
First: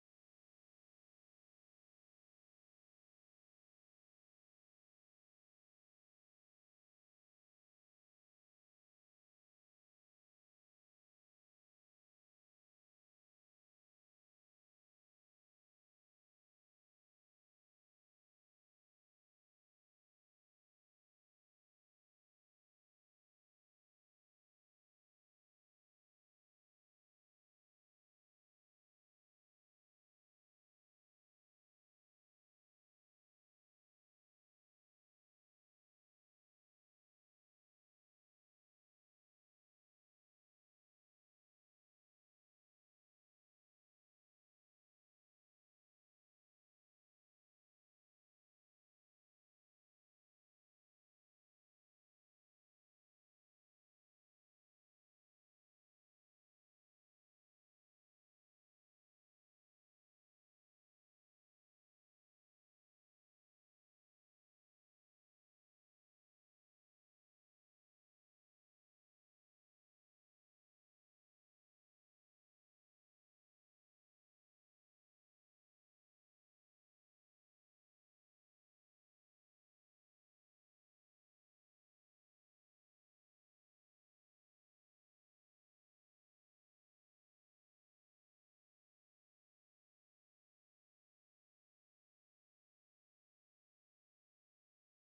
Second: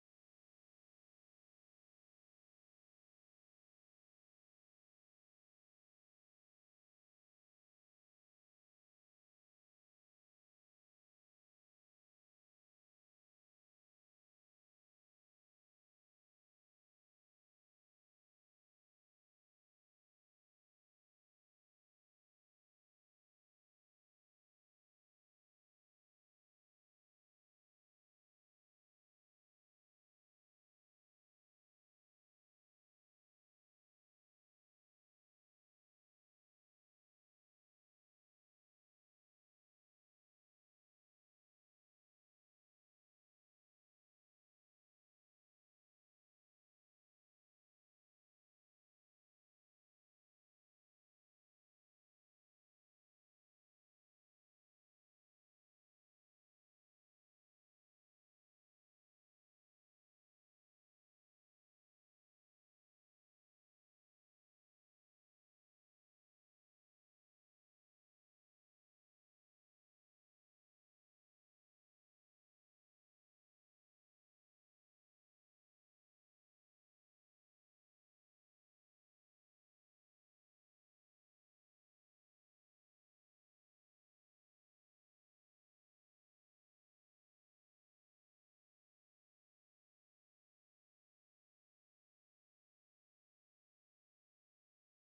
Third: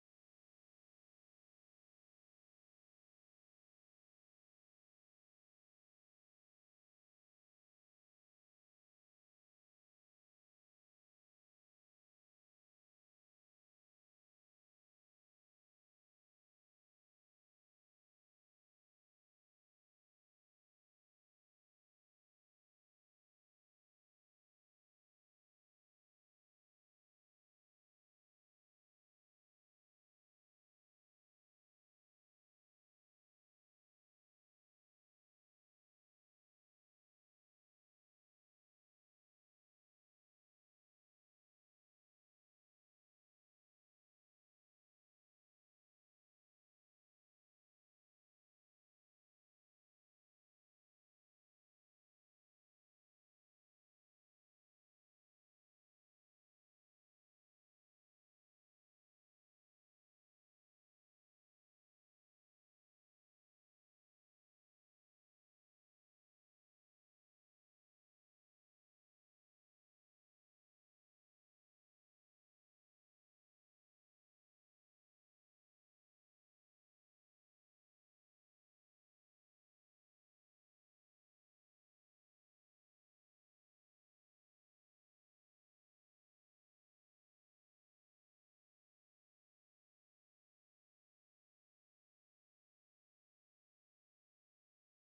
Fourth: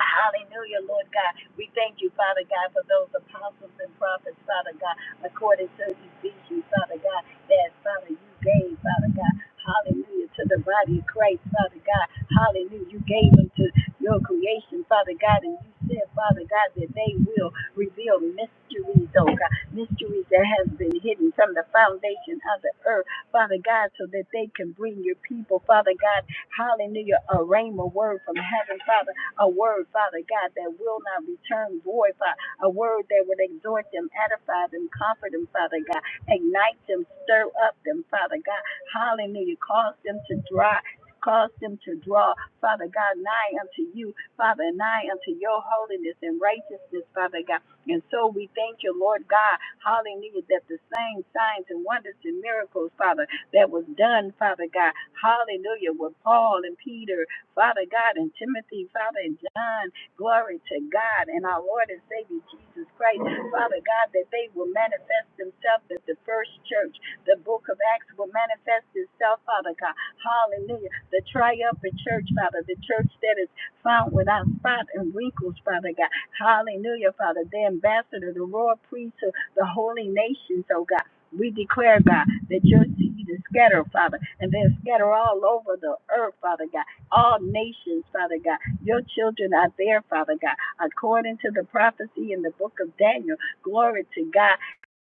S4: Hallelujah, Lord God. We thank you, Father God, for those apostles and prophets, Father God, according to Ezekiel, Father God, that, Father, you gave, Father God. Hallelujah, to the body of Christ, Father God. Hallelujah, you gave them to your creation, Father God, and you said, Father God, that they will reveal mysteries, oh God, mysteries that has been hidden from the foundation of the earth, Father God, so that they can bring your people, Father God Hallelujah. A rhema word from heaven, Father. A word, Father God, that will not return void, Father. A word that would exhort them, edify them, comfort them, Father God. Ignite them, stir up them, Father God. Hallelujah. Cause them to dry. Cause them to draw, Father God, nigh unto you, Father, nigh unto your holiness and righteousness, Father God. And so we thank you, Lord God, hallelujah, that the same signs and wonders and miracles, Father that was done, Father God. Hallelujah. With Paul and Peter, Father God, and Timothy, Father, and John. Glory to God and our Lord and Savior Jesus Christ. Father God, that they will manifest themselves at the first church. The book of Acts will manifest itself, Father God. Hallelujah. The triumphant church, Father, the church that is found without spot and wrinkles, Father God. Hallelujah, Father. The ambassador, the royal priesthood, the holy nations, oh God. We declare, God, that your seed is scattered, Father, and they're scattered all over the earth, Father God, all nations, Father God. Your children are there, Father God, according to the prophecy in the book of Daniel. Glory to God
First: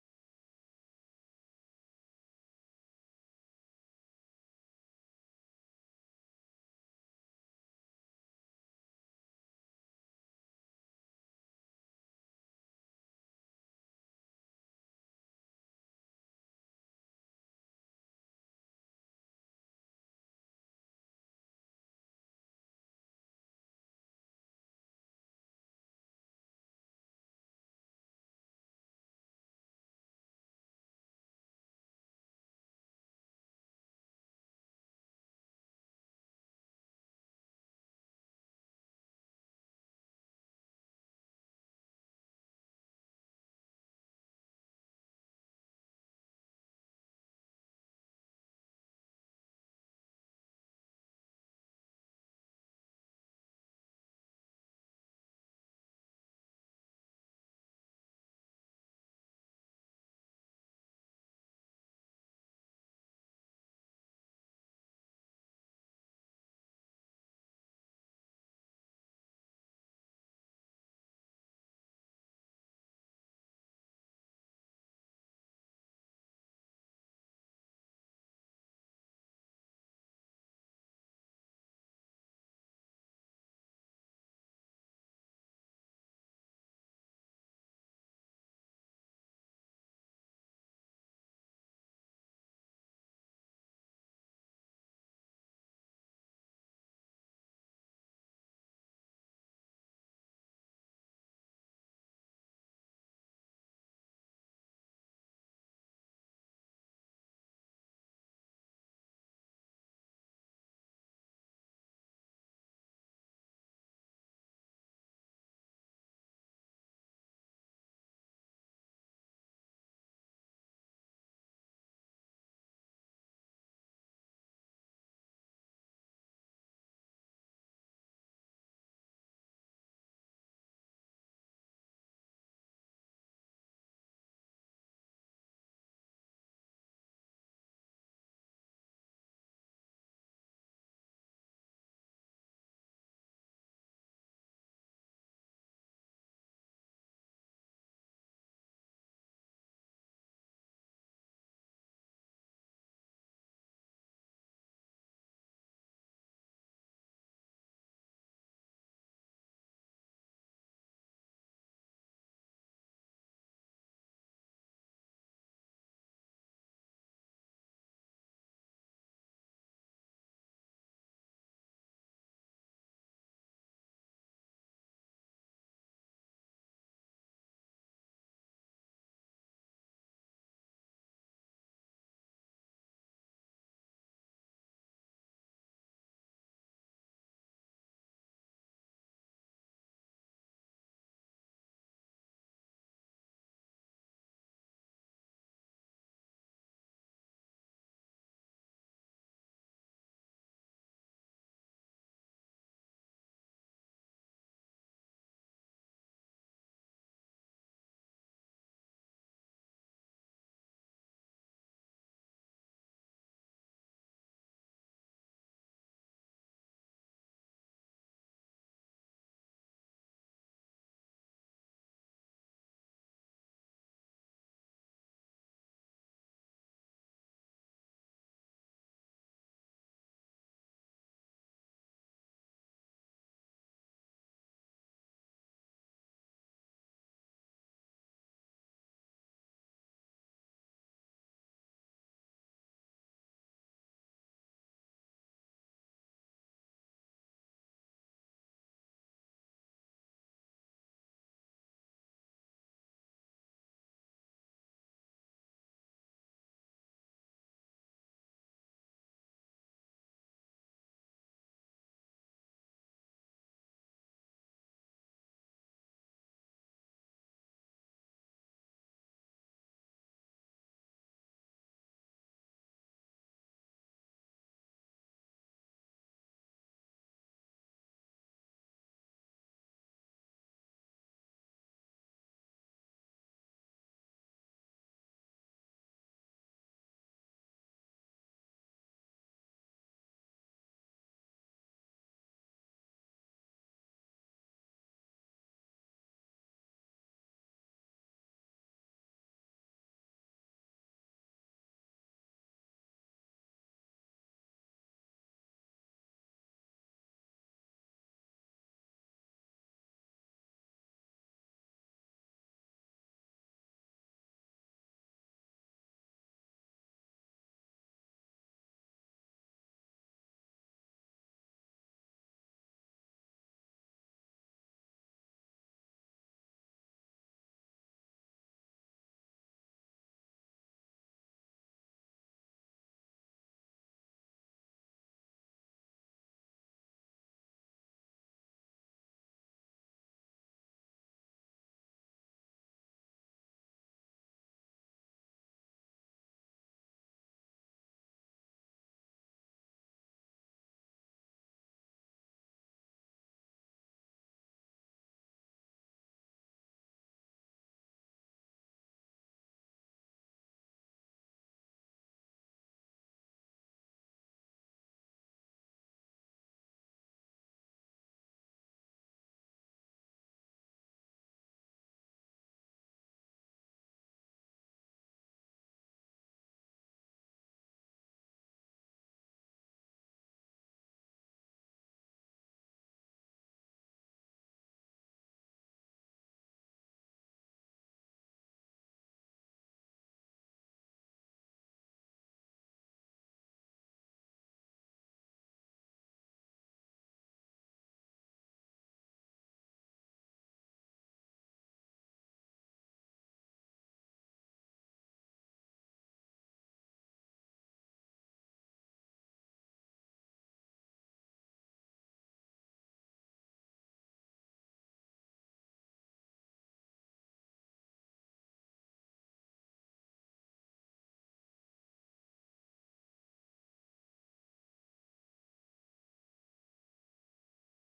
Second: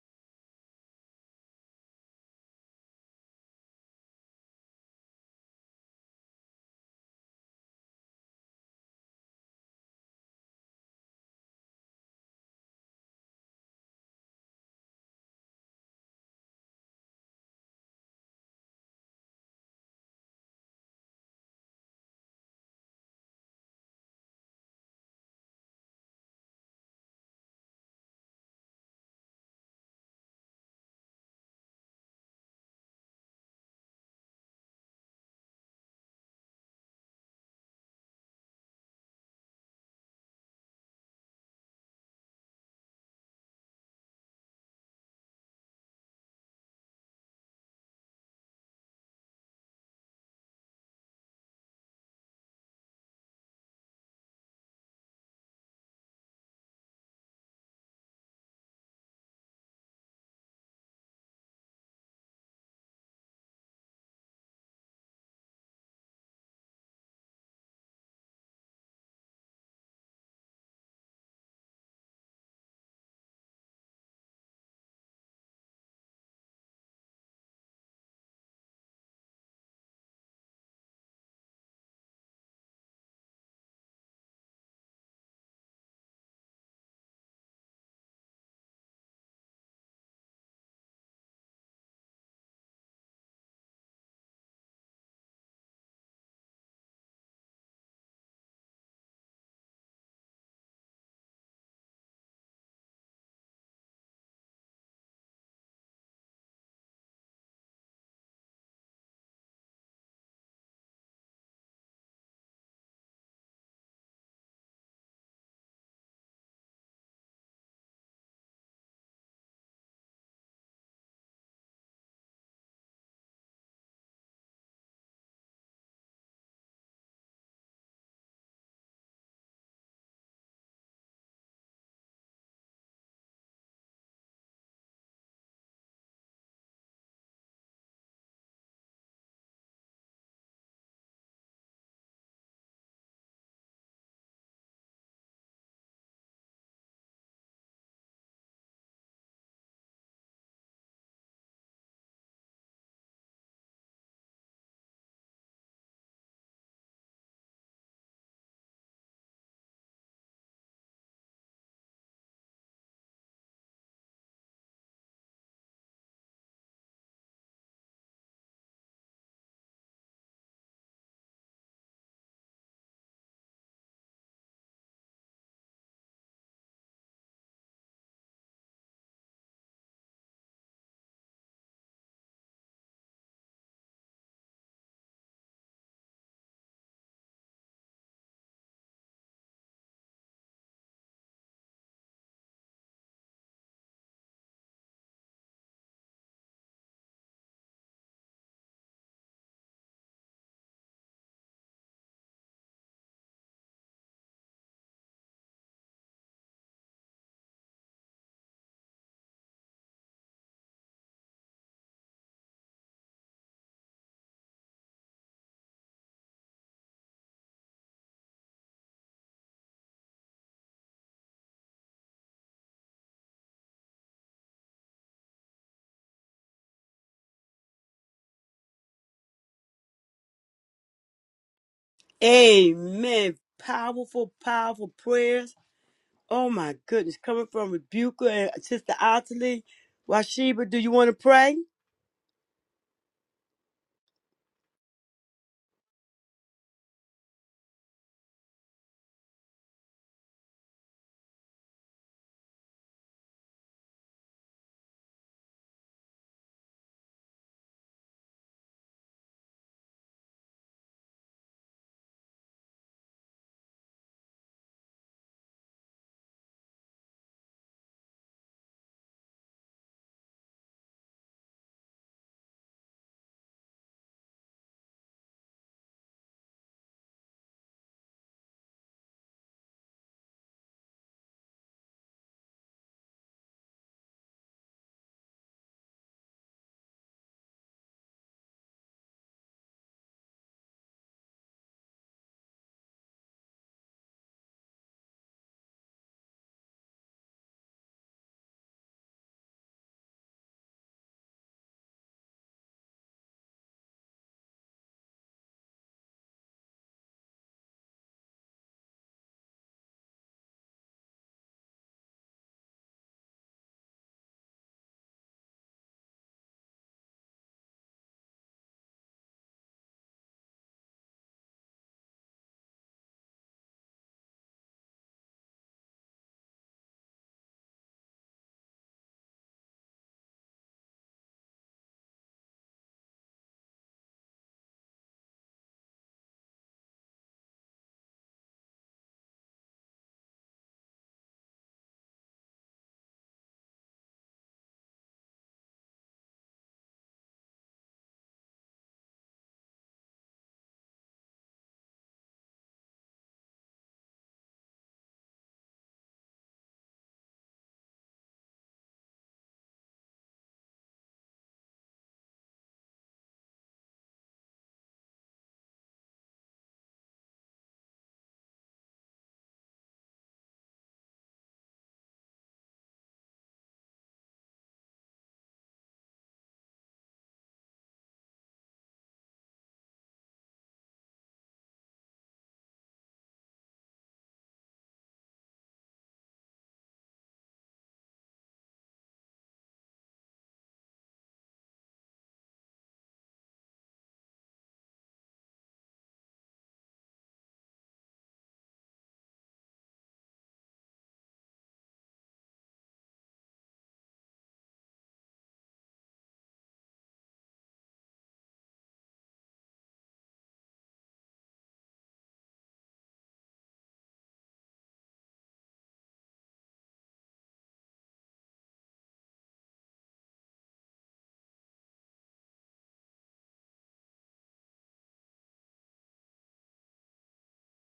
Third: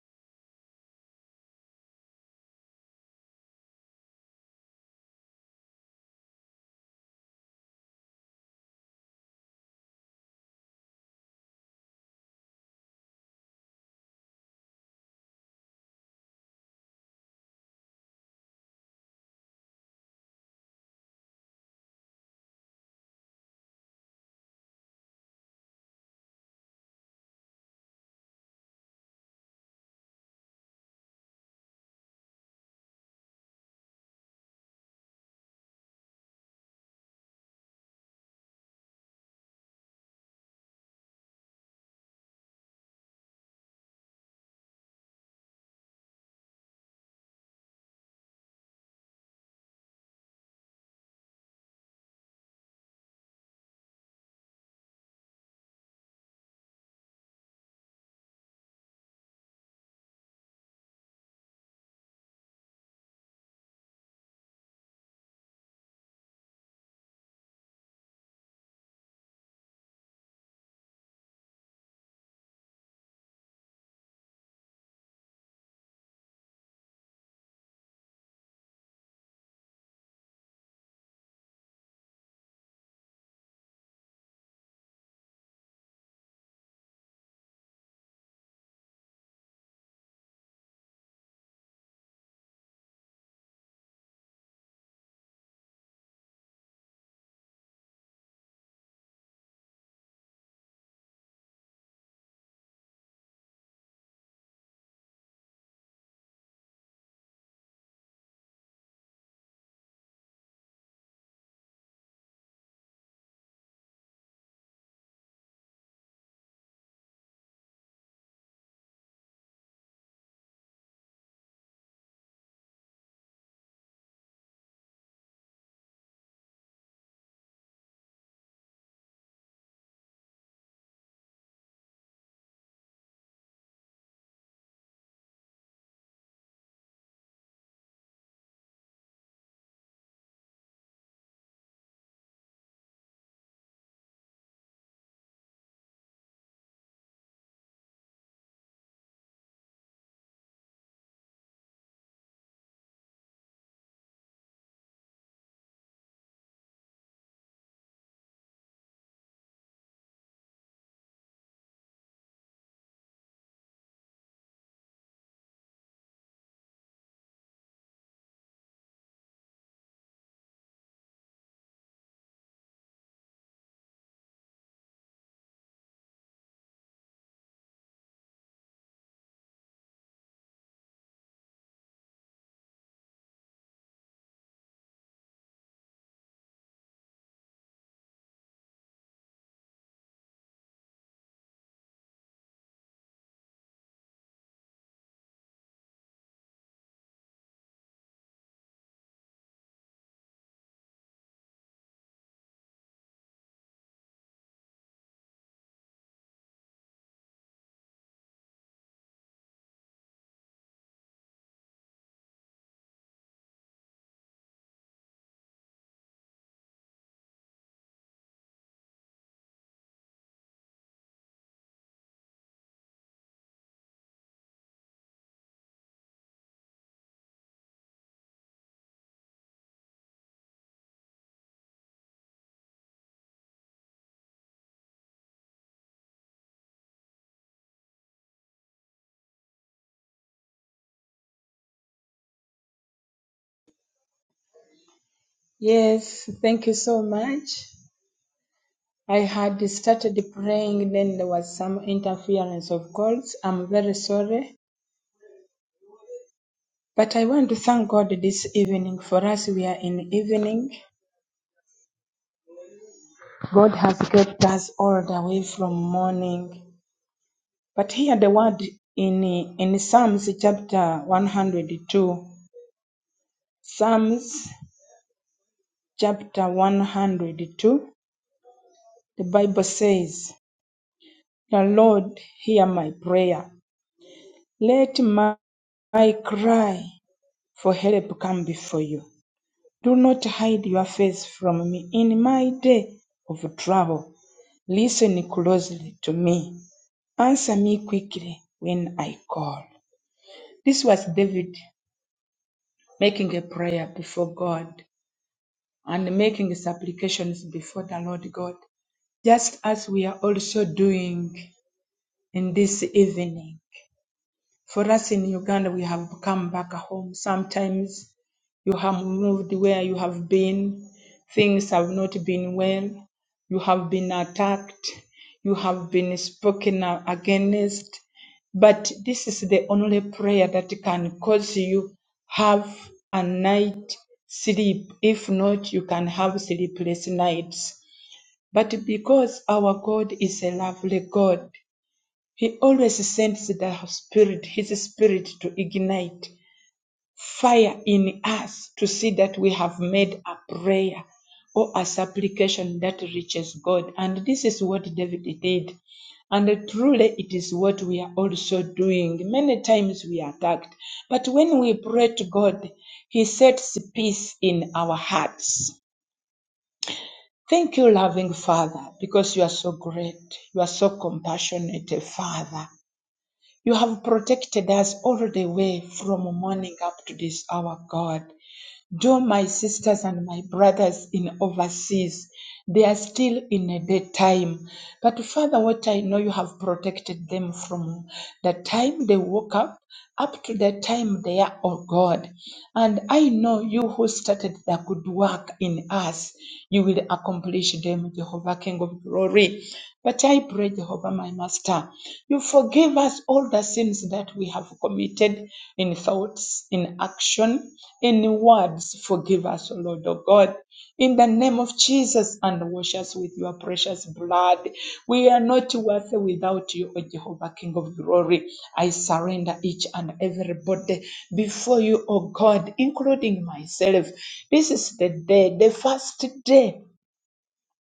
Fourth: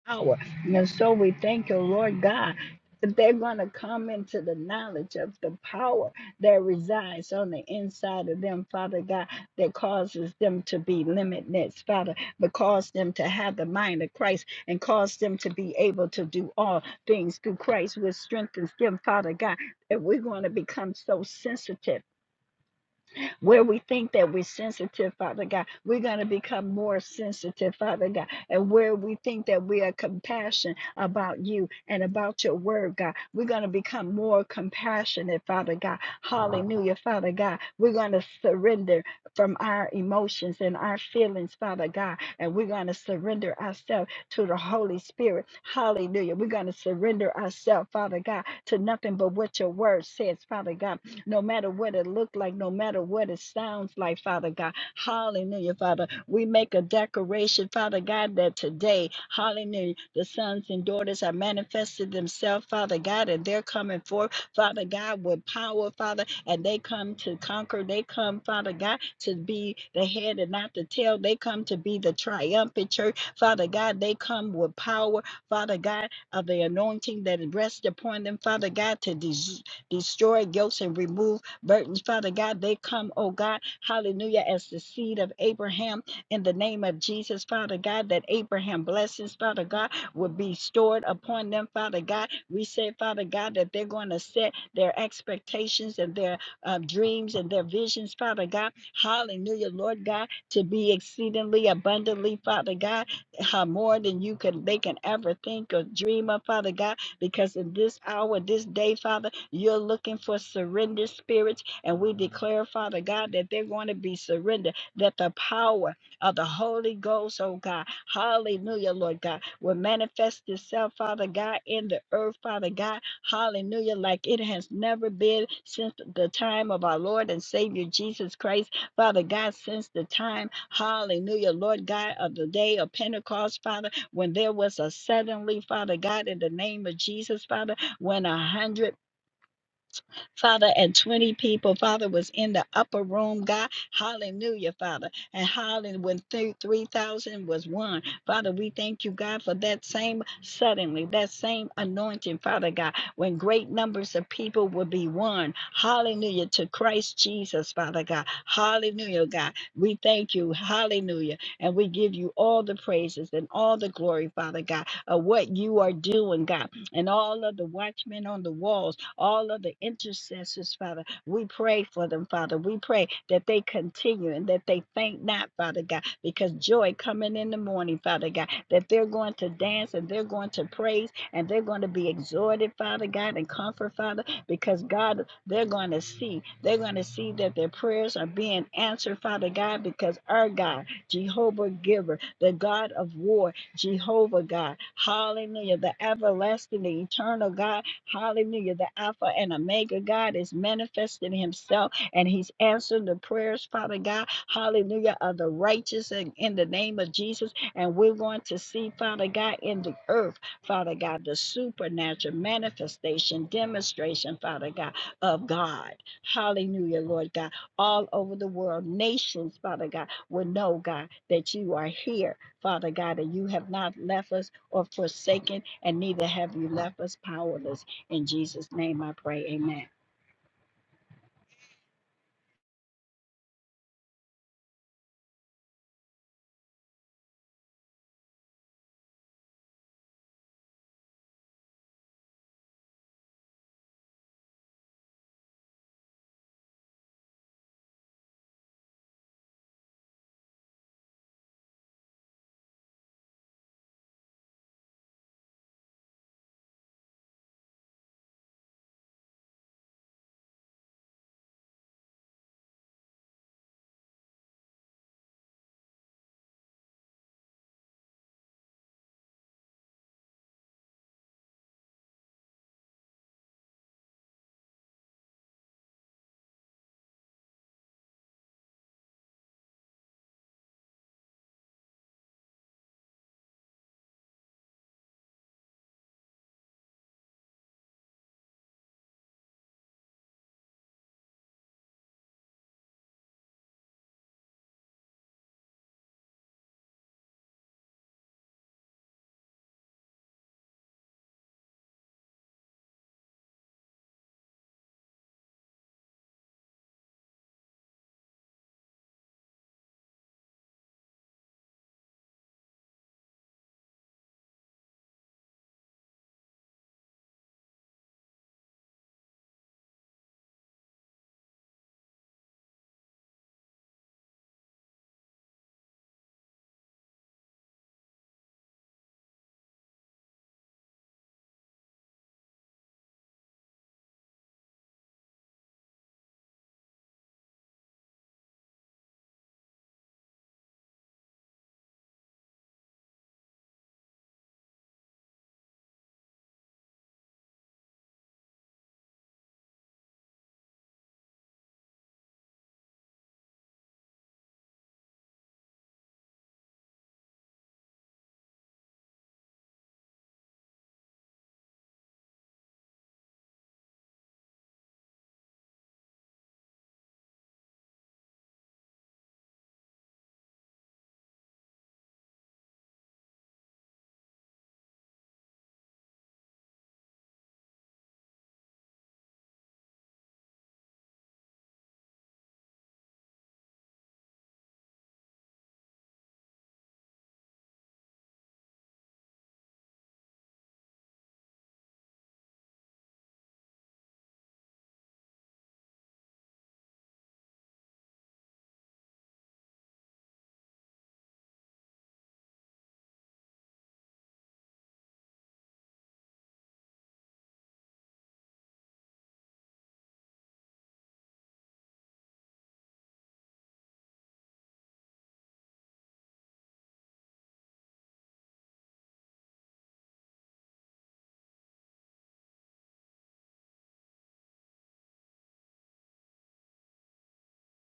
S4: power. And so we thank you, Lord God, that they're going to come into the knowledge of the power that resides on the inside of them, Father God, that causes them to be limitless, Father, but cause them to have the mind of Christ and cause them to be able to do all things through Christ, which strengthens them, Father God. That we're going to become so sensitive where we think that we're sensitive, Father God, we're going to become more sensitive, Father God. And where we think that we are compassionate about you and about your word, God, we're going to become more compassionate, Father God. Hallelujah, Father God. We're going to surrender from our emotions and our feelings, Father God. And we're going to surrender ourselves to the Holy Spirit. Hallelujah. We're going to surrender ourselves, Father God, to nothing but what your word says, Father God no matter what it looked like, no matter what it sounds like, Father God. Hallelujah, Father. We make a declaration, Father God, that today, hallelujah, the sons and daughters have manifested themselves, Father God, and they're coming forth, Father God, with power, Father, and they come to conquer. They come, Father God, to be the head and not the tail. They come to be the triumphant church, Father God. They come with power, Father God, of the anointing that rests upon them, Father God, to des- destroy guilt and remove burdens. Father God, they come, oh God, hallelujah, as the seed of Abraham in the name of Jesus, Father God, that Abraham blessings, Father God, will be stored upon them, Father God. We say, Father God, that they're going to set their expectations and their uh, dreams and their visions, Father God. Hallelujah, Lord God, to be exceedingly abundantly, Father God, uh, more than you can they can ever think or dream of, Father God, because in this hour, this day, Father. You're looking for surrendered spirits, and we declare, Father God, that they're going to be surrendered, that the power of the Holy Ghost, oh God, hallelujah, Lord God, will manifest itself, Father God, in the earth, Father God, hallelujah, like it has never been since the time of our Lord and Savior Jesus Christ. Father God, since the time, hallelujah, Lord God, of the day of Pentecost, Father, when there was a suddenly, Father God, in the name of Jesus, Father, when a hundred Father, and 20 people, Father, was in the upper room, God. Hallelujah, Father. And hallelujah, when 3,000 was one, Father, we thank you, God, for that same suddenly, that same anointing, Father God, when great numbers of people will be one. Hallelujah, to Christ Jesus, Father God. Hallelujah, God. We thank you. Hallelujah. And we give you all the praises and all the glory, Father God, of what you are doing, God, and all of the watchmen on the wall all of the intercessors, Father. We pray for them, Father. We pray that they continue and that they faint not, Father God, because joy coming in the morning, Father God, that they're going to dance and they're going to praise and they're going to be exhorted, Father God, and comfort, Father, because God, they're going to see, they're going to see that their prayers are being answered, Father God, because our God, Jehovah Giver, the God of war, Jehovah God, hallelujah, the everlasting, the eternal God. Hallelujah. The Alpha and Omega God is manifesting himself and he's answering the prayers, Father God. Hallelujah. Of the righteous and in the name of Jesus. And we're going to see, Father God, in the earth, Father God, the supernatural manifestation, demonstration, Father God, of God. Hallelujah, Lord God. All over the world, nations, Father God, will know, God, that you are here, Father God, and you have not left us or forsaken, and neither have you left us powerless. In Jesus' name I pray, amen.
S1: Amen. Powerful, powerful prayers. Oh my goodness, coming from Rebuka and Sister Ottilie. Washiba, do you want to pray?
S2: Yes, thank you so much. I had started praying, then there was some interference of calls. I'm very sorry. But I want to thank God this evening. For us, we are in evening. God has kept us all the way from morning. But here the word in in Psalms chapter 102, Psalms chapter 102, the Bible says, The Lord hear my prayer. Let my, my cry for help come before you. Do not hide your face from me in my day of trouble. Listen closely to me. Answer me quickly when I call. This was David making a prayer before God and making his supplications before the Lord God, just as we are also doing in this evening. For us in Uganda, we have come back home. Sometimes you have moved where you have been, things have not been well, you have been attacked, you have been spoken a- against. But this is the only prayer that can cause you have a night sleep. If not, you can have sleepless nights. But because our God is a lovely God, he always sends the Spirit, His Spirit, to ignite fire in us to see that we have made a prayer or a supplication that reaches God. And this is what David did. And truly, it is what we are also doing. Many times we are attacked, but when we pray to God, He sets peace in our hearts. Thank you, loving Father, because you are so great. You are so compassionate, Father. You have protected us all the way from morning up to this hour, God. Though my sisters and my brothers in overseas, they are still in a daytime. But Father, what I know you have protected them from the time they woke up up to the time they are, oh God. And I know you who started the good work in us, you will accomplish them, Jehovah King of glory. But I pray, Jehovah, my Master, you forgive us all the sins that we have committed in thoughts, in action, any words, forgive us, O Lord, O God. In the name of Jesus, and wash us with your precious blood. We are not worthy without you, O Jehovah, King of glory. I surrender each and everybody before you, O God, including myself. This is the day, the first day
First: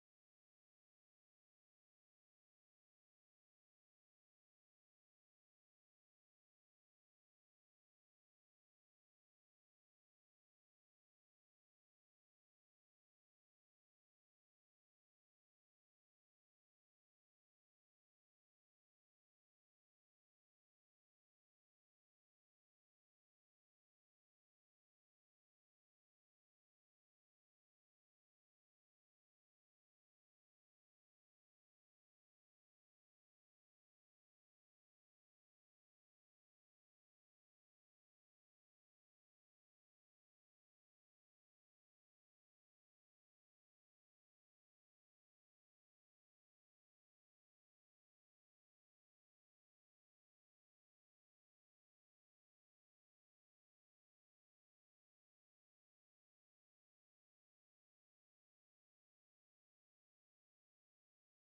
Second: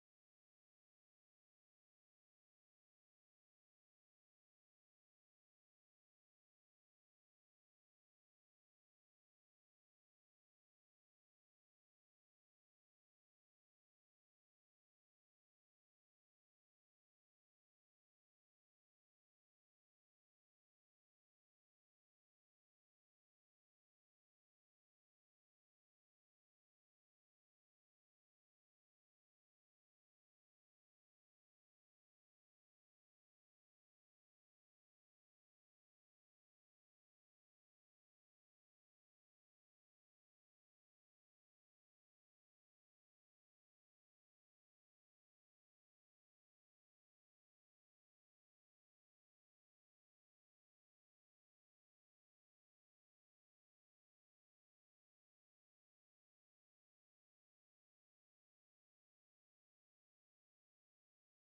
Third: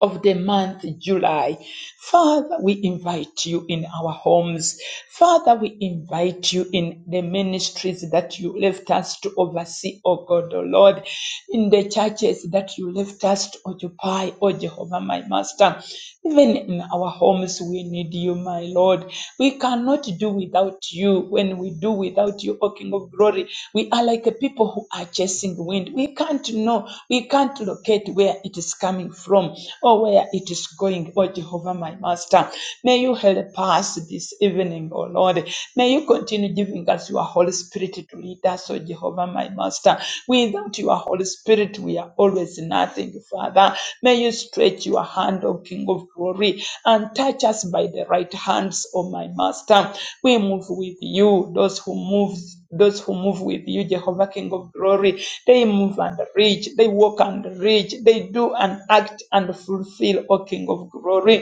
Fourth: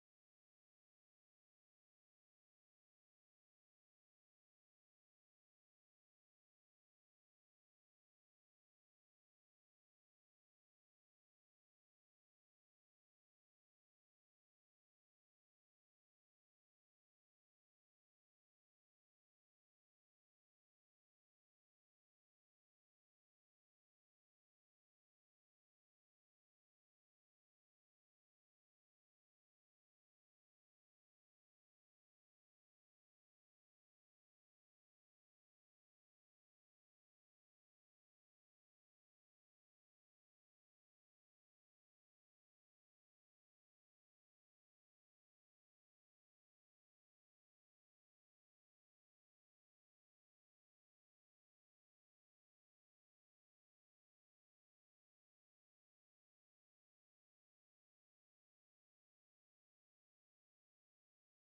S2: of the month July. Father, we invite you in our homes. Father, we invite you in the ministries that you left us to oversee, oh God, oh Lord, in the churches that you left us to occupy, oh Jehovah, my Master. Even in our homes, we need you, my Lord. We cannot do without you. When we do without you, O King of Glory, we are like a people who are chasing wind. We can't know, we can't locate where it is coming from or where it is going, O Jehovah, my Master. May you help us this evening, O Lord. May you continue giving us your Holy Spirit to lead us, O Master, Jehovah, my Master. Without your Holy Spirit, we are always nothing, Father. May you stretch your hand, O King of glory, and touch us by the right hands, O my Master. We move with you, those who move. Those who move with you, Jehovah King of Glory, they move and reach, they walk and reach, they do and act and fulfill, O King of Glory.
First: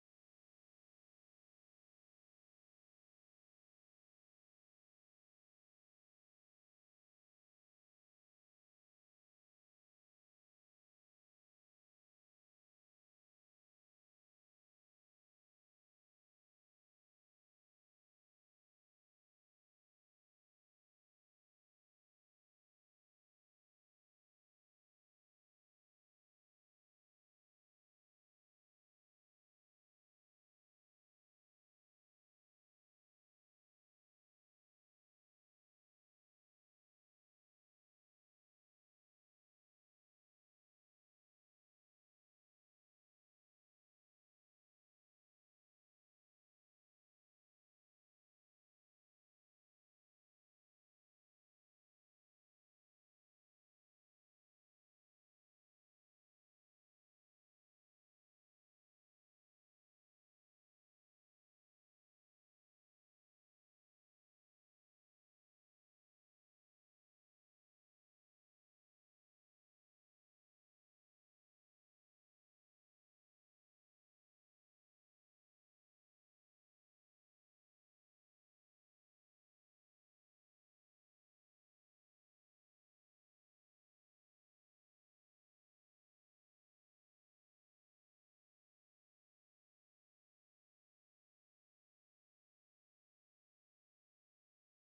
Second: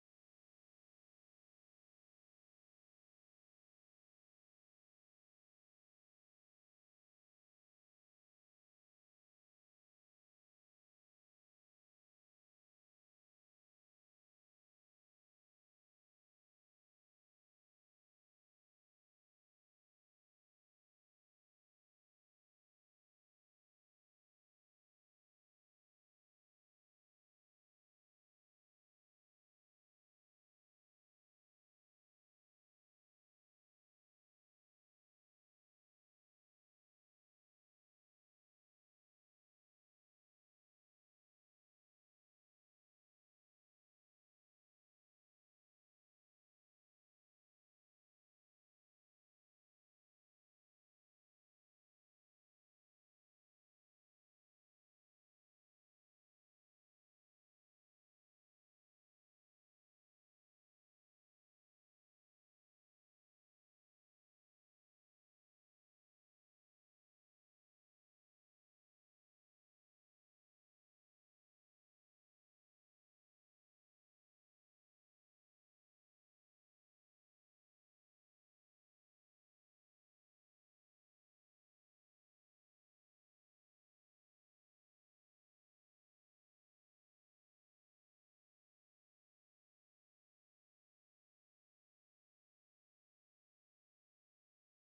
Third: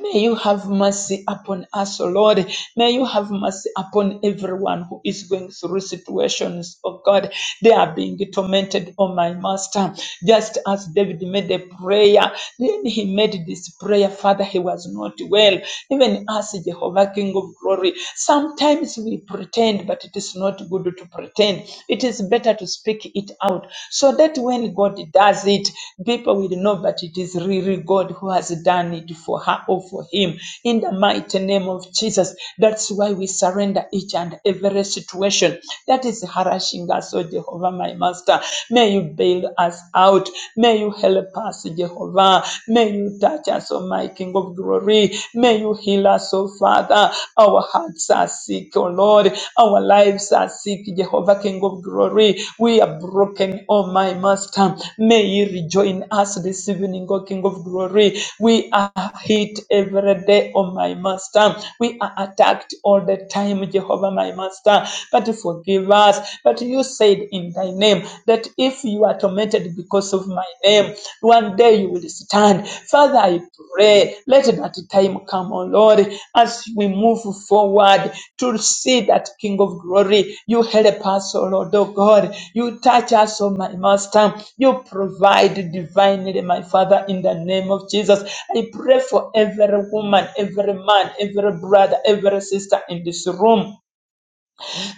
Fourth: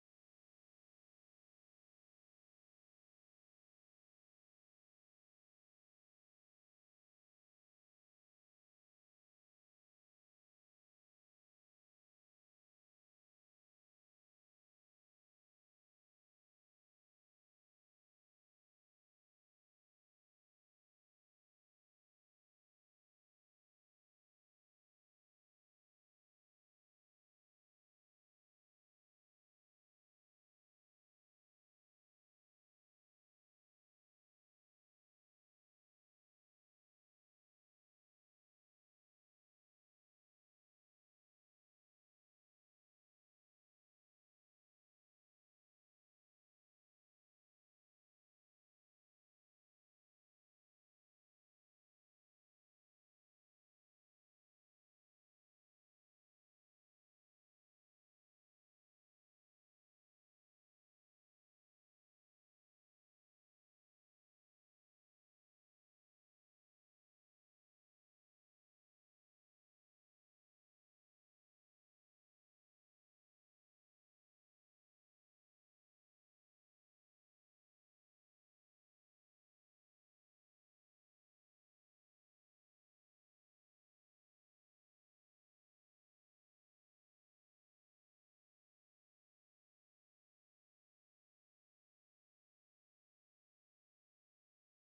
S2: May you have mercy upon us, O Lord. May you have mercy upon everyone who is going through situations, oh God. They are being tormented, oh my Master. Just as David made a prayer, then he made this prayer, Father, he was not well. Even us, Jehovah, King of glory, sometimes we pretend, but it is not good to pretend. It is better to speak it out so that when God does it, people will know that it is really God who has done it for her or for him. In the mighty name of Jesus, that's why we surrender each and every situation that is harassing us, oh Jehovah, my Master. May you bail us out. May you help us, Jehovah. May you touch us, oh my King of Glory. May you heal us, oh Father. Father. Our hearts are sick, oh Lord. Our lives are sick, Jehovah, King of glory. We are broken, oh my Master. May you rejoin us this evening, oh King of glory. We are hit every day, oh my Master. We are attacked all the time, Jehovah, my Master. But forgive us. But you said in thy name that if you are tormented because of of my name. One day you will stand. Father, I pray, let that time come, O Lord, as we move forward to see that King of glory. You help us, O Lord, O God. You touch us, O my Master. You provide divinely, my Father, in the name of Jesus. I pray for every woman, every man, every brother, every sister in this room.